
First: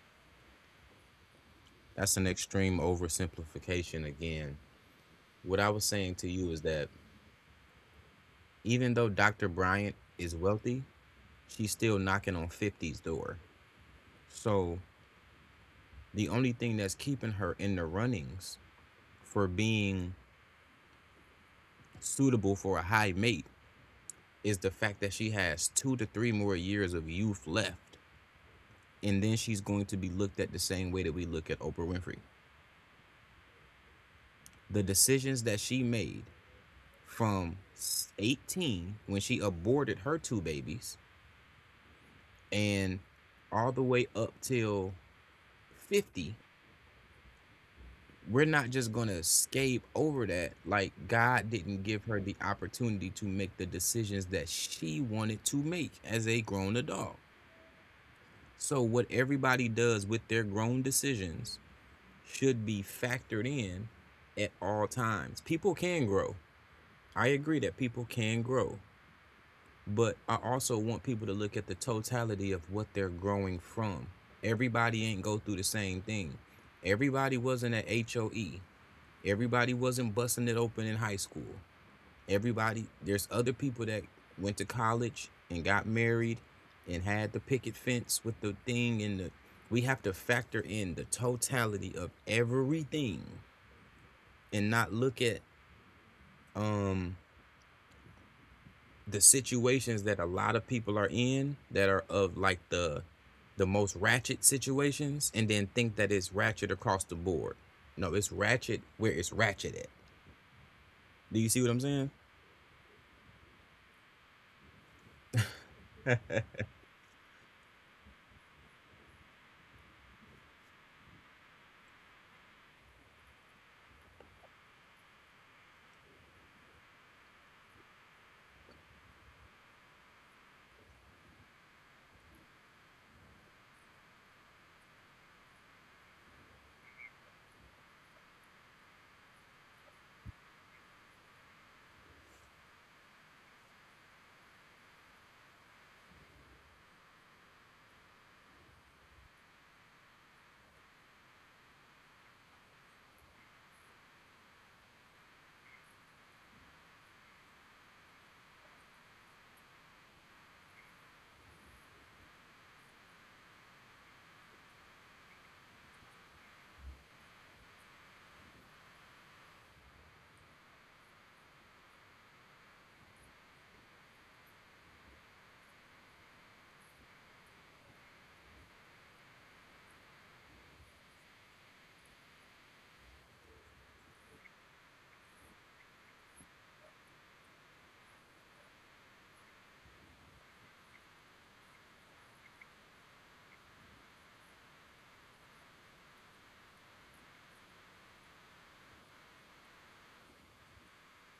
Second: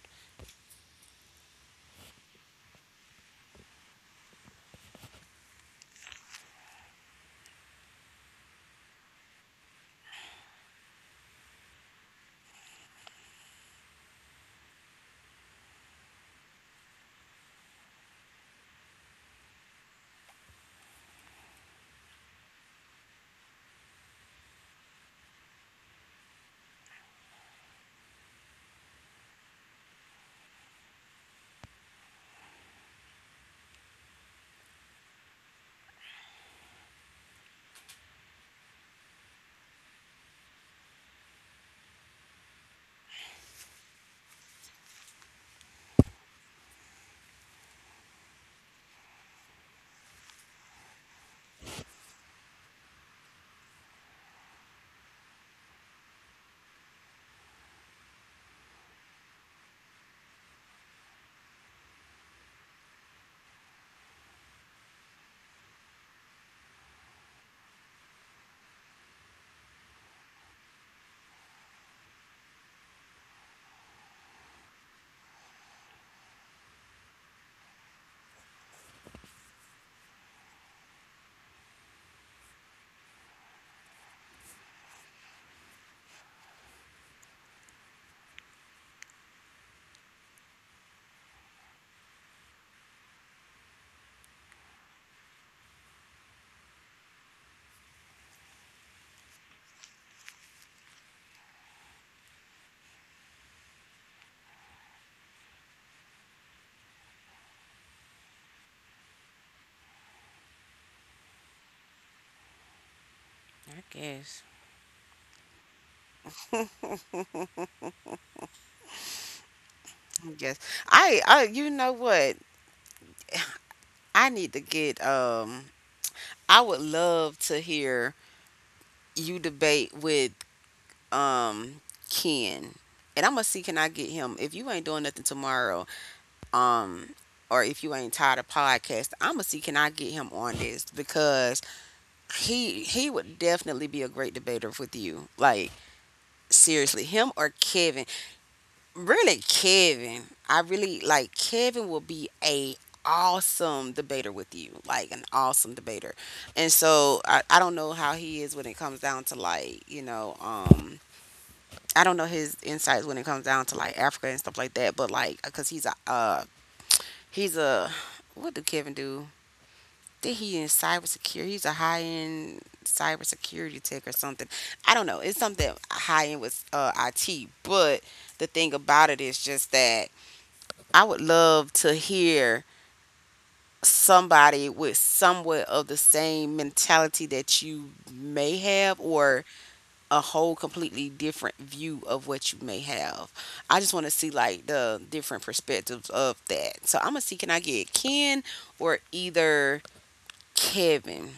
Speaker 2: That's an extreme oversimplification. Again, what I was saying to you is that even though Dr. Bryant is wealthy, she's still knocking on 50's door. So the only thing that's keeping her in the runnings for being suitable for a high mate is the fact that she has two to three more years of youth left. And then she's going to be looked at the same way that we look at Oprah Winfrey. The decisions that she made from 18, when she aborted her two babies, and all the way up till 50, we're not just going to escape over that. Like, God didn't give her the opportunity to make the decisions that she wanted to make as a grown adult. So what everybody does with their grown decisions should be factored in at all times. People can grow. I agree that people can grow, but I also want people to look at the totality of what they're growing from. Everybody ain't go through the same thing. Everybody wasn't at HOE. Everybody wasn't busting it open in high school. Everybody, there's other people that went to college and got married and had the picket fence with the thing and the, we have to factor in the totality of everything and not look at um the situations that a lot of people are in that are of like the most ratchet situations and then think that it's ratchet across the board. No, it's ratchet where it's ratchet at. Do you see what I'm saying?
Speaker 1: I guess. Yes. I You know what? I need to get I would love to hear you debate with um Ken. And I'm gonna see can I get him. If you ain't doing nothing tomorrow, um, or if you ain't tired of podcast, i'ma see can I get him on this because he would definitely be a great debater with you, like seriously him or Kevin. Really Kevin, I really like Kevin will be a awesome debater with you, like an awesome debater. And so I don't know how he is when it comes down to like you know I don't know his insights when it comes down to like Africa and stuff like that, but like because he's a, what do Kevin do, think he in cybersecurity. He's a high end cybersecurity tech or something. I don't know. It's something high end with IT. But the thing about it is just that I would love to hear somebody with somewhat of the same mentality that you may have or a whole completely different view of what you may have. I just want to see like the different perspectives of that. So I'm gonna see can I get Ken or either Kevin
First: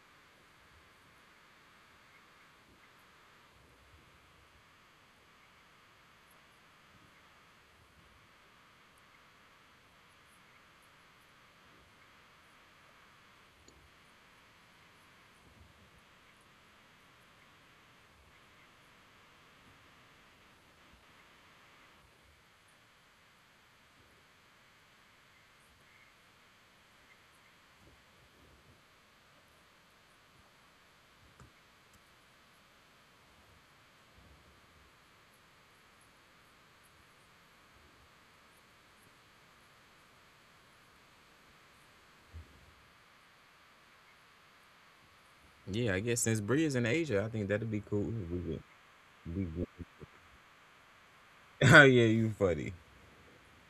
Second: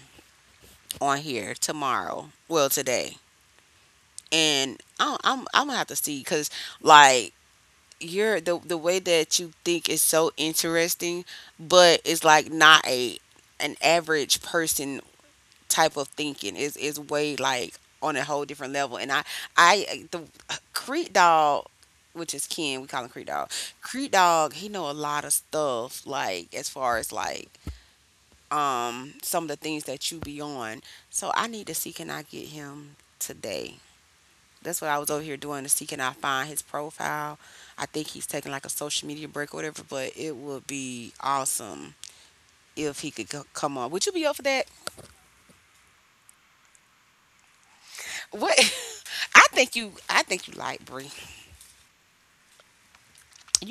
Speaker 1: on here tomorrow. Well, today, and I'm gonna have to see because like you're the way that you think is so interesting, but it's like not a an average person type of thinking. Is way like on a whole different level. And I the Creed Dog. Which is Ken, we call him Creed Dog. Creed Dog, he know a lot of stuff, like as far as like some of the things that you be on. So I need to see can I get him today. That's what I was over here doing to see can I find his profile. I think he's taking like a social media break or whatever, but it would be awesome if he could come on. Would you be up for that?
Speaker 2: Yeah, I guess since Bree is in Asia, I think that'd be cool. If we
Speaker 1: What?
Speaker 2: could,
Speaker 1: [LAUGHS]
Speaker 2: we could.
Speaker 1: I think you like Bree.
Speaker 2: [LAUGHS] Oh yeah, you funny.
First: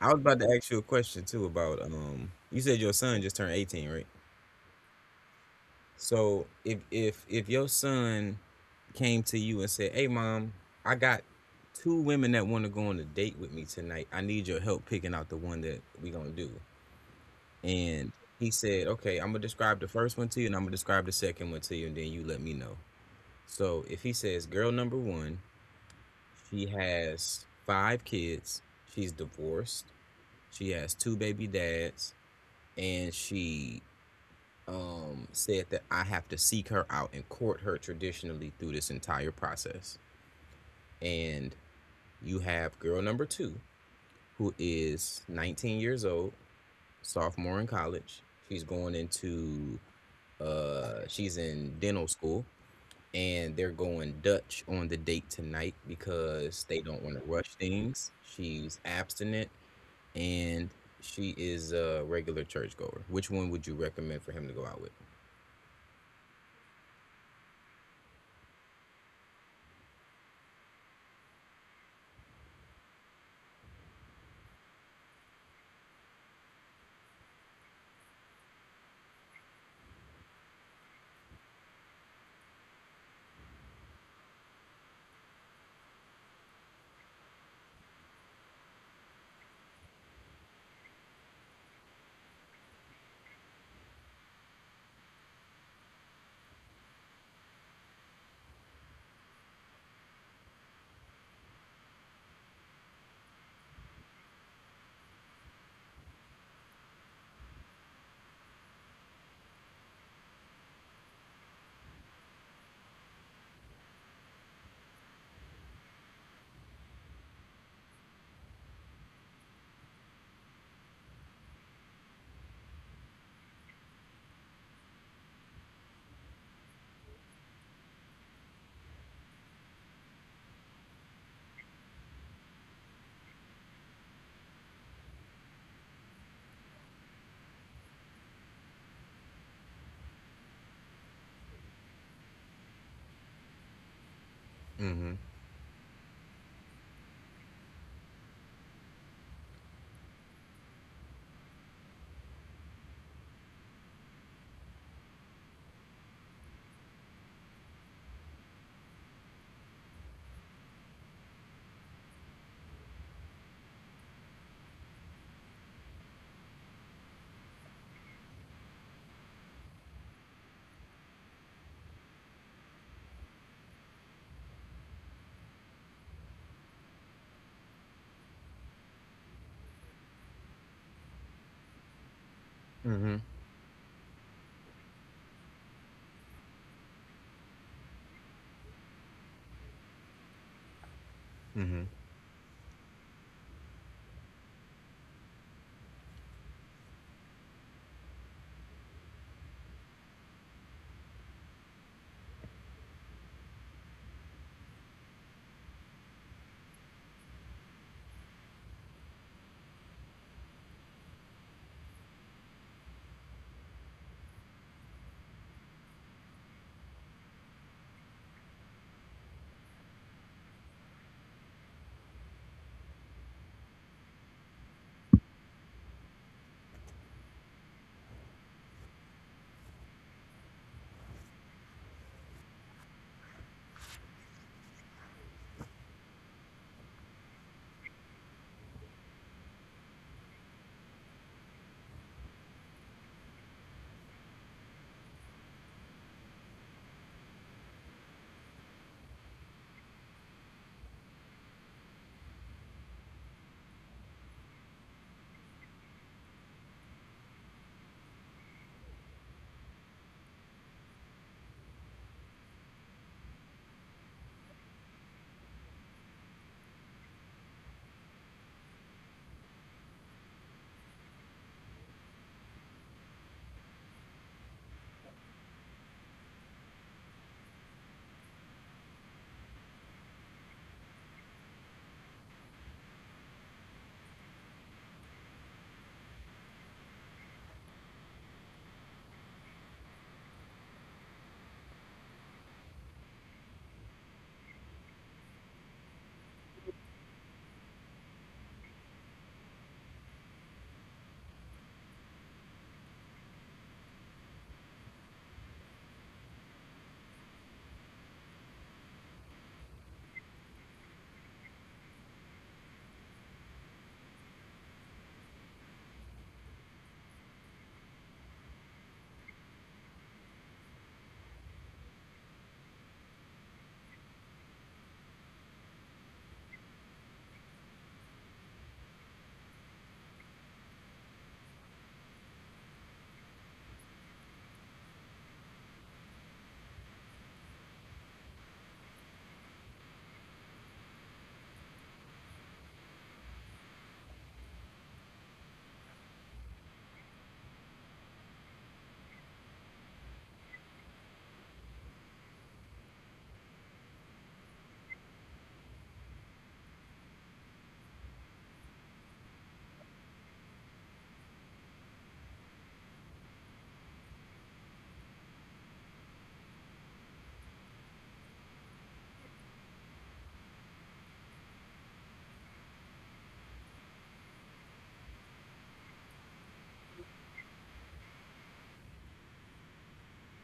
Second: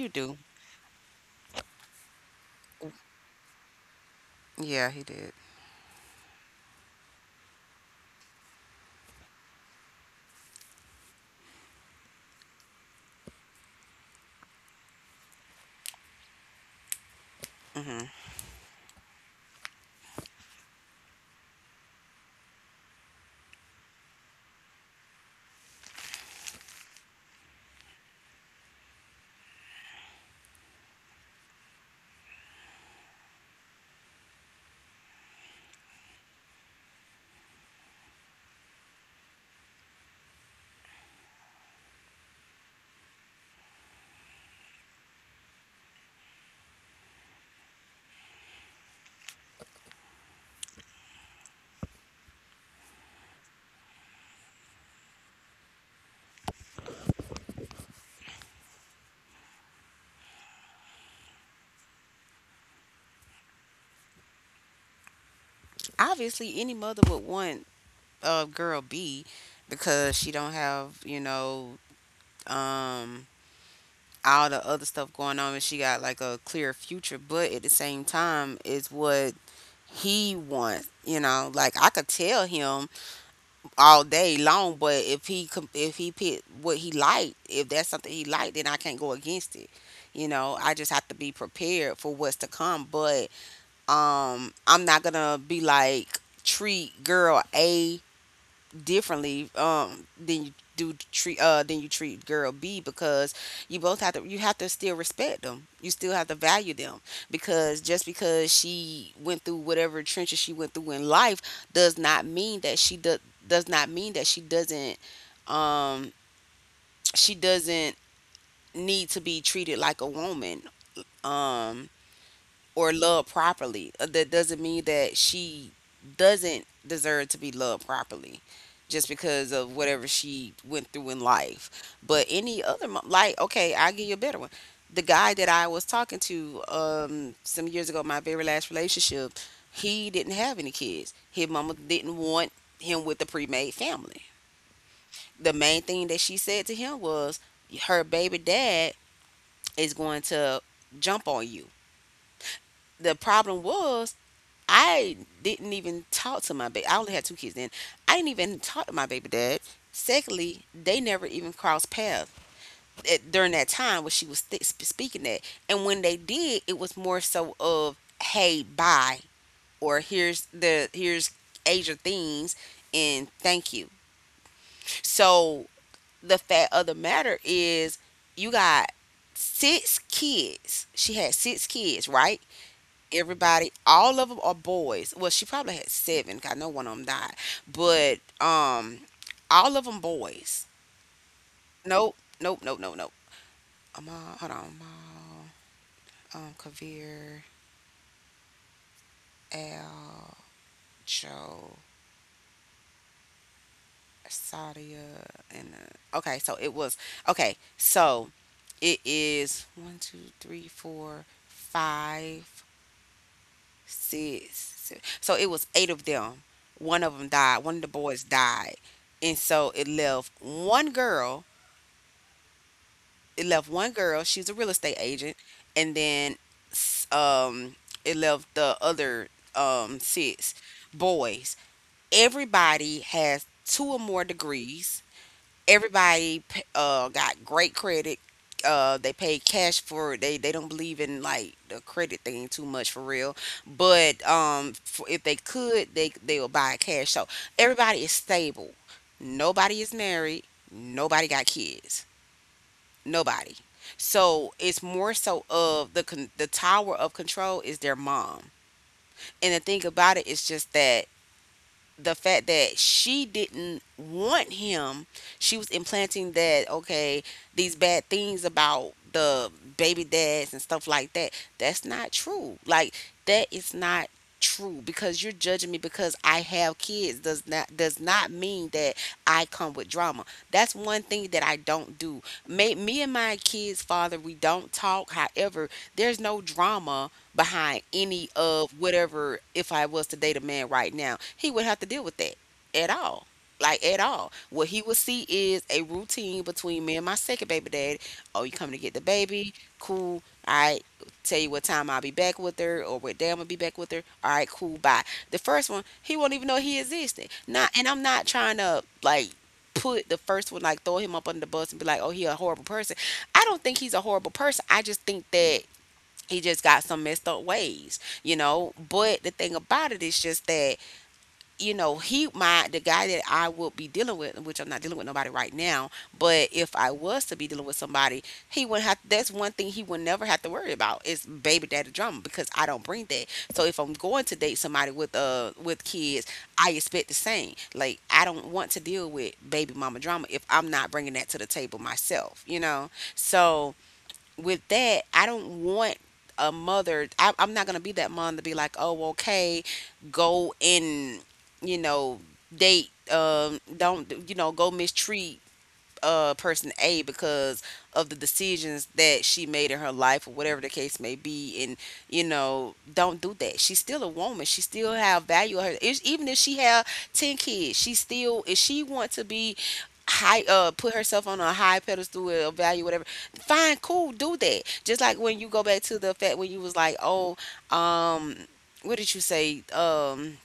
Speaker 2: I was
Speaker 1: do.
Speaker 2: about to ask you a question too about. You said your son just turned 18, right?
Speaker 1: Yeah, he did.
Speaker 2: So if your son came to you and said, "Hey, mom, I got two women that want to go on a date with me tonight. I need your help picking out the one that we gonna do,"
Speaker 1: Hmm.
Speaker 2: and he said, "Okay, I'm gonna describe the first one to you, and I'm gonna describe the second one to you, and then you let me know." So if he says girl number one, she has five kids. She's divorced. She has two baby dads, and she, said that I have to seek her out and court her traditionally through this entire process. And you have girl number two, who is 19 years old, sophomore in college. She's going into, she's in dental school, and they're going Dutch on the date tonight because they don't want to rush things. She's abstinent and she is a regular churchgoer. Which one would you recommend for him to go out with?
Speaker 1: Obviously, any mother would want girl B because she don't have, you know, um all the other stuff going on, and she got like a clear future, but at the same time it's what he wants, you know. Like I could tell him all day long, but if he if he picked what he liked, if that's something he liked, then I can't go against it. You know, I just have to be prepared for what's to come. But I'm not gonna be like, treat girl A differently, than you treat girl B, because you have to still respect them. You still have to value them, because just because she went through whatever trenches she went through in life does not mean that she doesn't, um she doesn't need to be treated like a woman. Um or loved properly. That doesn't mean that she doesn't deserve to be loved properly just because of whatever she went through in life. But any other, like, okay, I'll give you a better one. The guy that I was talking to some years ago, my very last relationship, he didn't have any kids. His mama didn't want him with a pre-made family.
Speaker 2: Mm-hmm.
Speaker 1: The main thing that she said to him was, her baby dad is going to jump on you. The problem was, I didn't even talk to my baby. I only had two kids then. I didn't even talk to my baby dad. Secondly, they never even crossed paths during that time when she was speaking that. And when they did, it was more so of, hey, bye, or here's Asia things, and thank you. So the fact of the matter is, you got six kids. She had six kids, right? Everybody, all of them are boys. Well, she probably had seven, 'cause I know one of them died, but um, all of them boys. Nope, nope, nope, nope, nope. Amal, hold on, Amal, Kavir, Al, Joe, Sadia, and uh, okay. So it was okay. So it is one, two, three, four, five, six. So it was eight of them. One of them died. One of the boys died, and so it left one girl. It left one girl. She's a real estate agent, and then s- um, it left the other six boys. Everybody has two or more degrees. Everybody got great credit. They paid cash for it. They don't believe in like the credit thing too much for real. But for, if they could, they will buy it cash. So everybody is stable. Nobody is married. Nobody got kids. Nobody. So it's more so of the tower of control is their mom. And the thing about it is just that the fact that she didn't want him, she was implanting that, okay, these bad things about the baby dads and stuff like that. That's not true. Like that is not true, because you're judging me because I have kids does not mean that I come with drama. That's one thing that I don't do. Me and my kids' father, we don't talk. However, there's no drama behind any of whatever, if I was to date a man right now, he would have to deal with that at all. Like at all. What he would see is a routine between me and my second baby daddy. Oh, you coming to get the baby? Cool. All right. Tell you what time I'll be back with her or what day I'm gonna be back with her. All right, cool, bye. The first one, he won't even know he existed. Not and I'm not trying to like put the first one, like, throw him up under the bus and be like, oh, he a horrible person. I don't think he's a horrible person. I just think that he just got some messed up ways, you know. But the thing about it is just that, you know, he my the guy that I would be dealing with, which I'm not dealing with nobody right now, but if I was to be dealing with somebody, he would have, that's one thing he would never have to worry about, is baby daddy drama, because I don't bring that. So if I'm going to date somebody with kids, I expect the same. Like I don't want to deal with baby mama drama if I'm not bringing that to the table myself, you know. So with that, I don't want a mother. I'm not gonna be that mom to be like, oh, okay, go and, you know, date. Don't, you know, go mistreat person A because of the decisions that she made in her life or whatever the case may be. And, you know, don't do that. She's still a woman. She still have value. Her even if she have 10 kids, she still, if she want to be high, put herself on a high pedestal or value whatever, fine, cool, do that. Just like when you go back to the fact when you was like, oh, um what did you say,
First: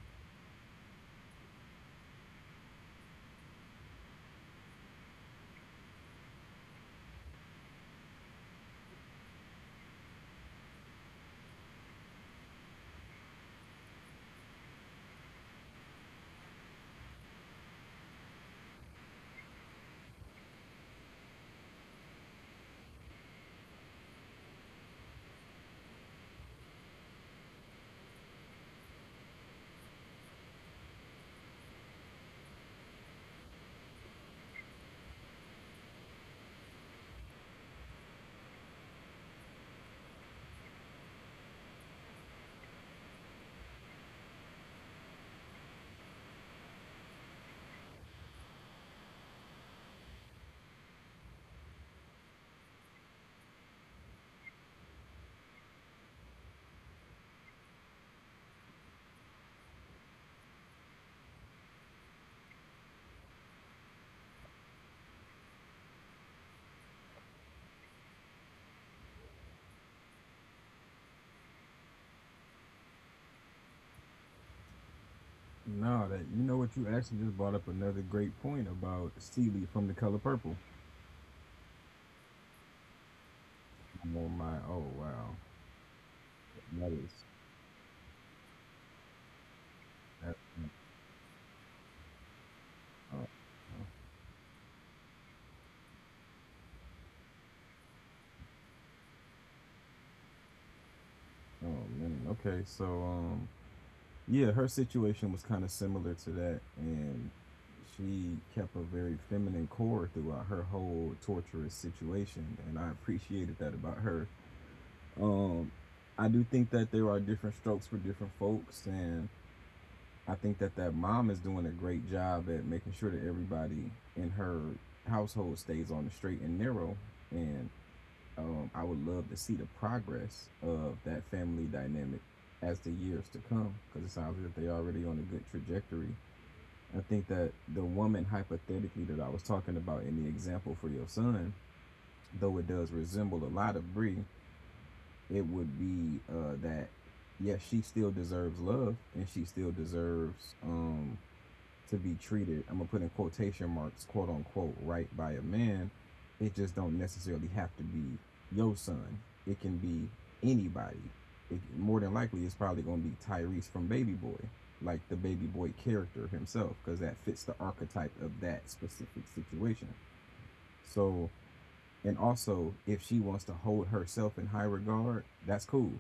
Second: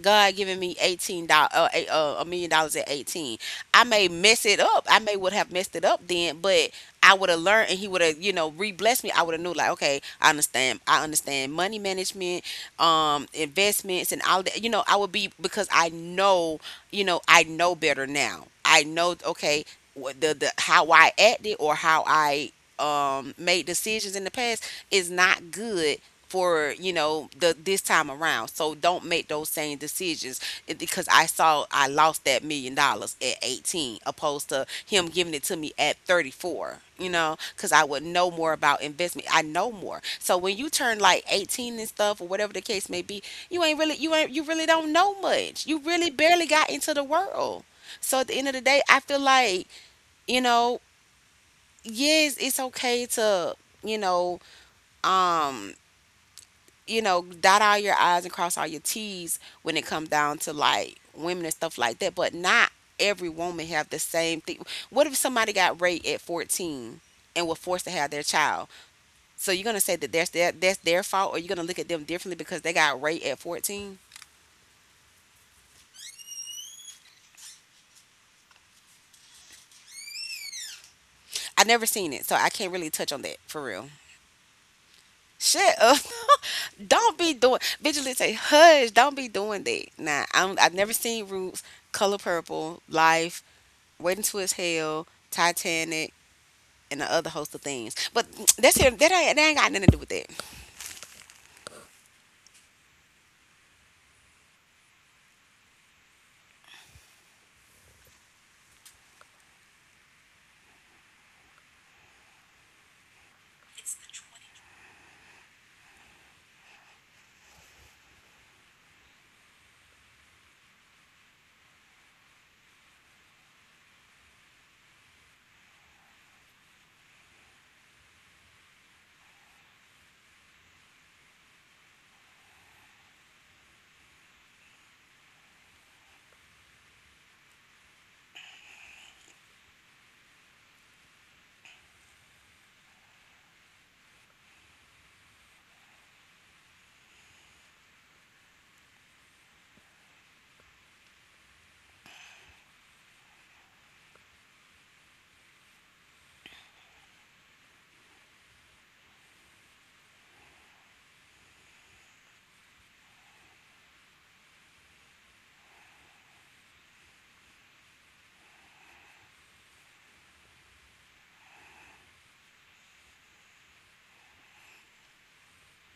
Speaker 1: God giving me $18, $1 million at 18. I may mess it up. I may would have messed it up then, but I would have learned, and He would have, you know, re-blessed me. I would have knew, like, okay, I understand. I understand money management, investments, and all that. You know, I would be, because I know, you know, I know better now. I know, okay, what the how I acted or how I made decisions in the past is not good for, you know, the this time around. So don't make those same decisions. Because I saw I lost that $1 million at 18 opposed to him giving it to me at 34. You know, because I would know more about investment. I know more. So when you turn like 18 and stuff or whatever the case may be, you ain't, you really don't know much. You really barely got into the world. So at the end of the day, I feel like, you know, yes, it's okay to, you know, um, you know, dot all your I's and cross all your T's when it comes down to like women and stuff like that. But not every woman have the same thing. What if somebody got raped at 14 and were forced to have their child? So you're gonna say that that's their fault, or you're gonna look at them differently because they got raped at 14?
Speaker 2: No, that, you know what, you actually just brought up another great point about Steely from The Color Purple.
Speaker 1: I never seen it, so I can't really touch on that for real.
Speaker 2: Oh my, oh wow,
Speaker 1: Shut up. [LAUGHS]
Speaker 2: that is
Speaker 1: Don't be doing, vigilante, say hush, don't be doing that. Nah,
Speaker 2: that,
Speaker 1: I've never seen Roots, Color Purple,
Speaker 2: oh,
Speaker 1: Life, Waiting to His Hell, Titanic, and the other host of things. But that's here. That ain't got nothing to do with that.
Speaker 2: oh man. Okay, so yeah, her situation was kind of similar to that, and she kept a very feminine core throughout her whole torturous situation and I appreciated that about her. Um, I do think that there are different strokes for different folks, and I think that that mom is doing a great job at making sure that everybody in her household stays on the straight and narrow. And I would love to see the progress of that family dynamic as the years to come, because it sounds like they're already on a good trajectory. I think that the woman hypothetically that I was talking about in the example for your son, though it does resemble a lot of Bree, it would be that, yes, yeah, she still deserves love and she still deserves to be treated, I'm gonna put in quotation marks, quote unquote, right by a man. It just don't necessarily have to be your son. It can be anybody. It, more than likely, it's probably gonna be Tyrese from Baby Boy, like the Baby Boy character himself, because that fits the archetype of that specific situation. So, and also, if she wants to hold herself in high regard, that's cool.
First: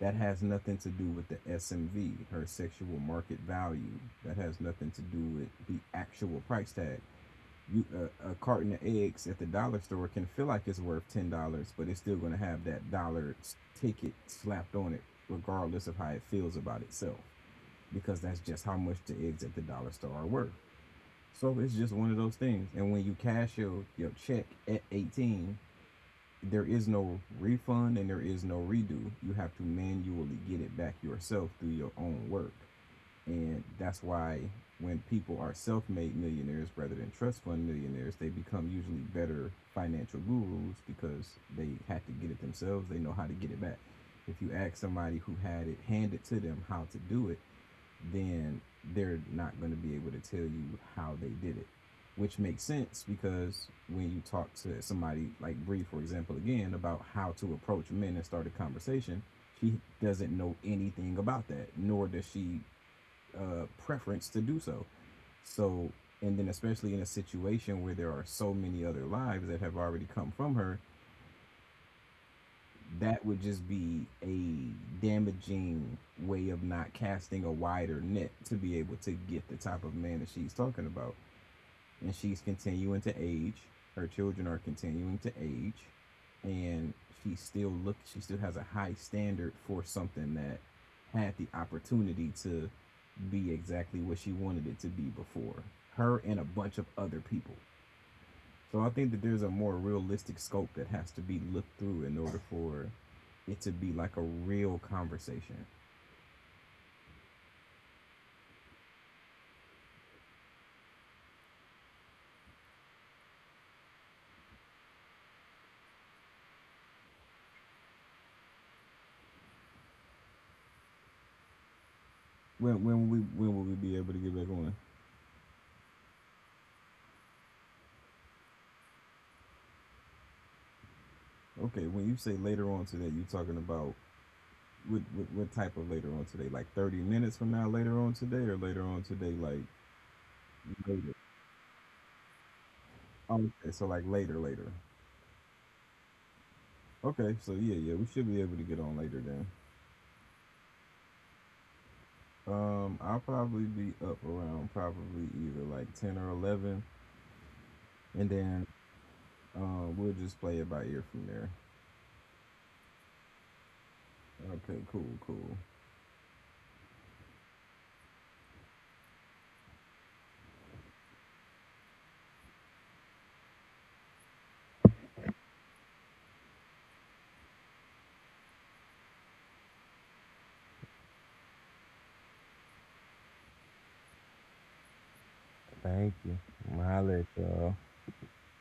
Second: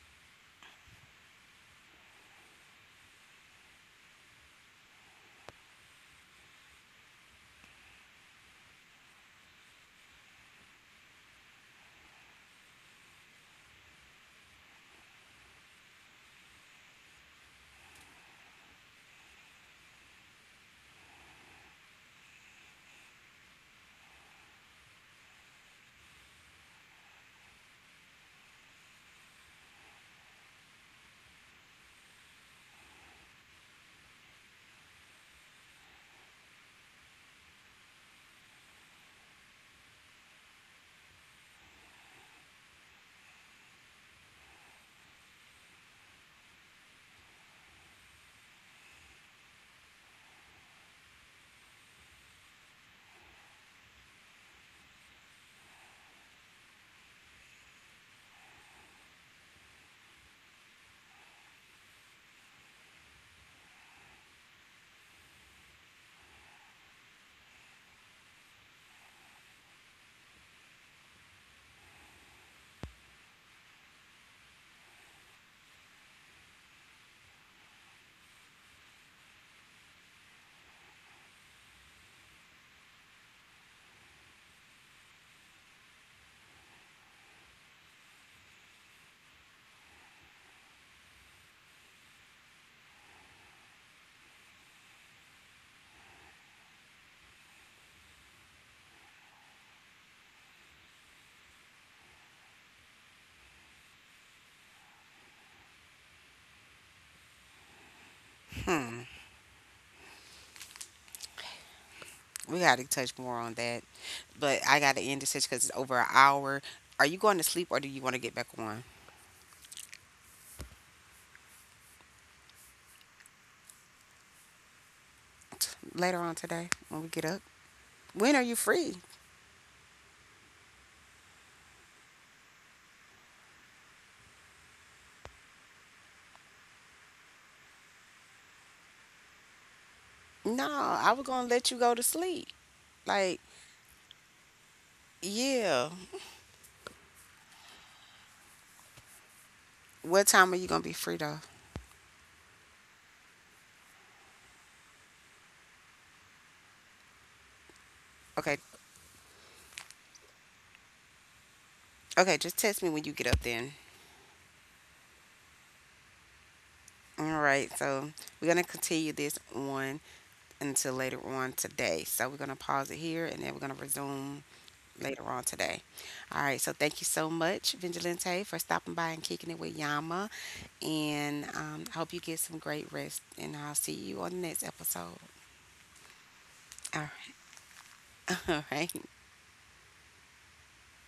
Speaker 2: That has nothing to do with the SMV, her sexual market value. That has nothing to do with the actual price tag. You a carton of eggs at the dollar store can feel like it's worth $10, but it's still going to have that dollar ticket slapped on it, regardless of how it feels about itself, because that's just how much the eggs at the dollar store are worth. So it's just one of those things. And when you cash your check at 18, there is no refund and there is no redo. You have to manually get it back yourself through your own work. And that's why when people are self made millionaires rather than trust fund millionaires, they become usually better financial gurus because they had to get it themselves. They know how to get it back. If you ask somebody who had it handed to them how to do it, then they're not going to be able to tell you how they did it, which makes sense, because when you talk to somebody like Bree, for example, again about how to approach men and start a conversation, she doesn't know anything about that, nor does she preference to do so. So, and then especially in a situation where there are so many other lives that have already come from her, that would just be a damaging way of not casting a wider net to be able to get the type of man that she's talking about. And she's continuing to age. Her children are continuing to age. And she still look, she still has a high standard for something that had the opportunity to be exactly what she wanted it to be before. Her and a bunch of other people. So I think that there's a more realistic scope that has to be looked through in order for it to be like a real conversation.
Speaker 1: We got to touch more on that. But I got to end this because it's over an hour. Are you going to sleep or do you want to get back on
Speaker 2: When will we be able to get back on?
Speaker 1: later on today when we get up? When are you free?
Speaker 2: Okay, when you say later on today, you talking about what type of later on today? Like 30 minutes from now, later on today, or later on today, like
Speaker 1: No, I
Speaker 2: later.
Speaker 1: was going to let you go to sleep. Like,
Speaker 2: Oh, okay, so like later, later.
Speaker 1: yeah.
Speaker 2: Okay, so yeah, yeah, we should be able to get on later then.
Speaker 1: What time are you going to be free though?
Speaker 2: I'll probably be up around probably either like 10 or 11, and
Speaker 1: Okay.
Speaker 2: then we'll just play it by ear from there.
Speaker 1: Okay, just text me when you get up then.
Speaker 2: Okay, cool, cool.
Speaker 1: All right. So, we're going to continue this on until later on today. So we're going to pause it here and then we're going to resume later on today. All right. So thank you so much, Vigilante, for stopping by and kicking it with Yama. And I hope you get some great rest. And I'll see you on the next episode.
Speaker 2: Thank you. I'm gonna
Speaker 1: All
Speaker 2: holler
Speaker 1: right.
Speaker 2: at y'all.
Speaker 1: [LAUGHS] All right.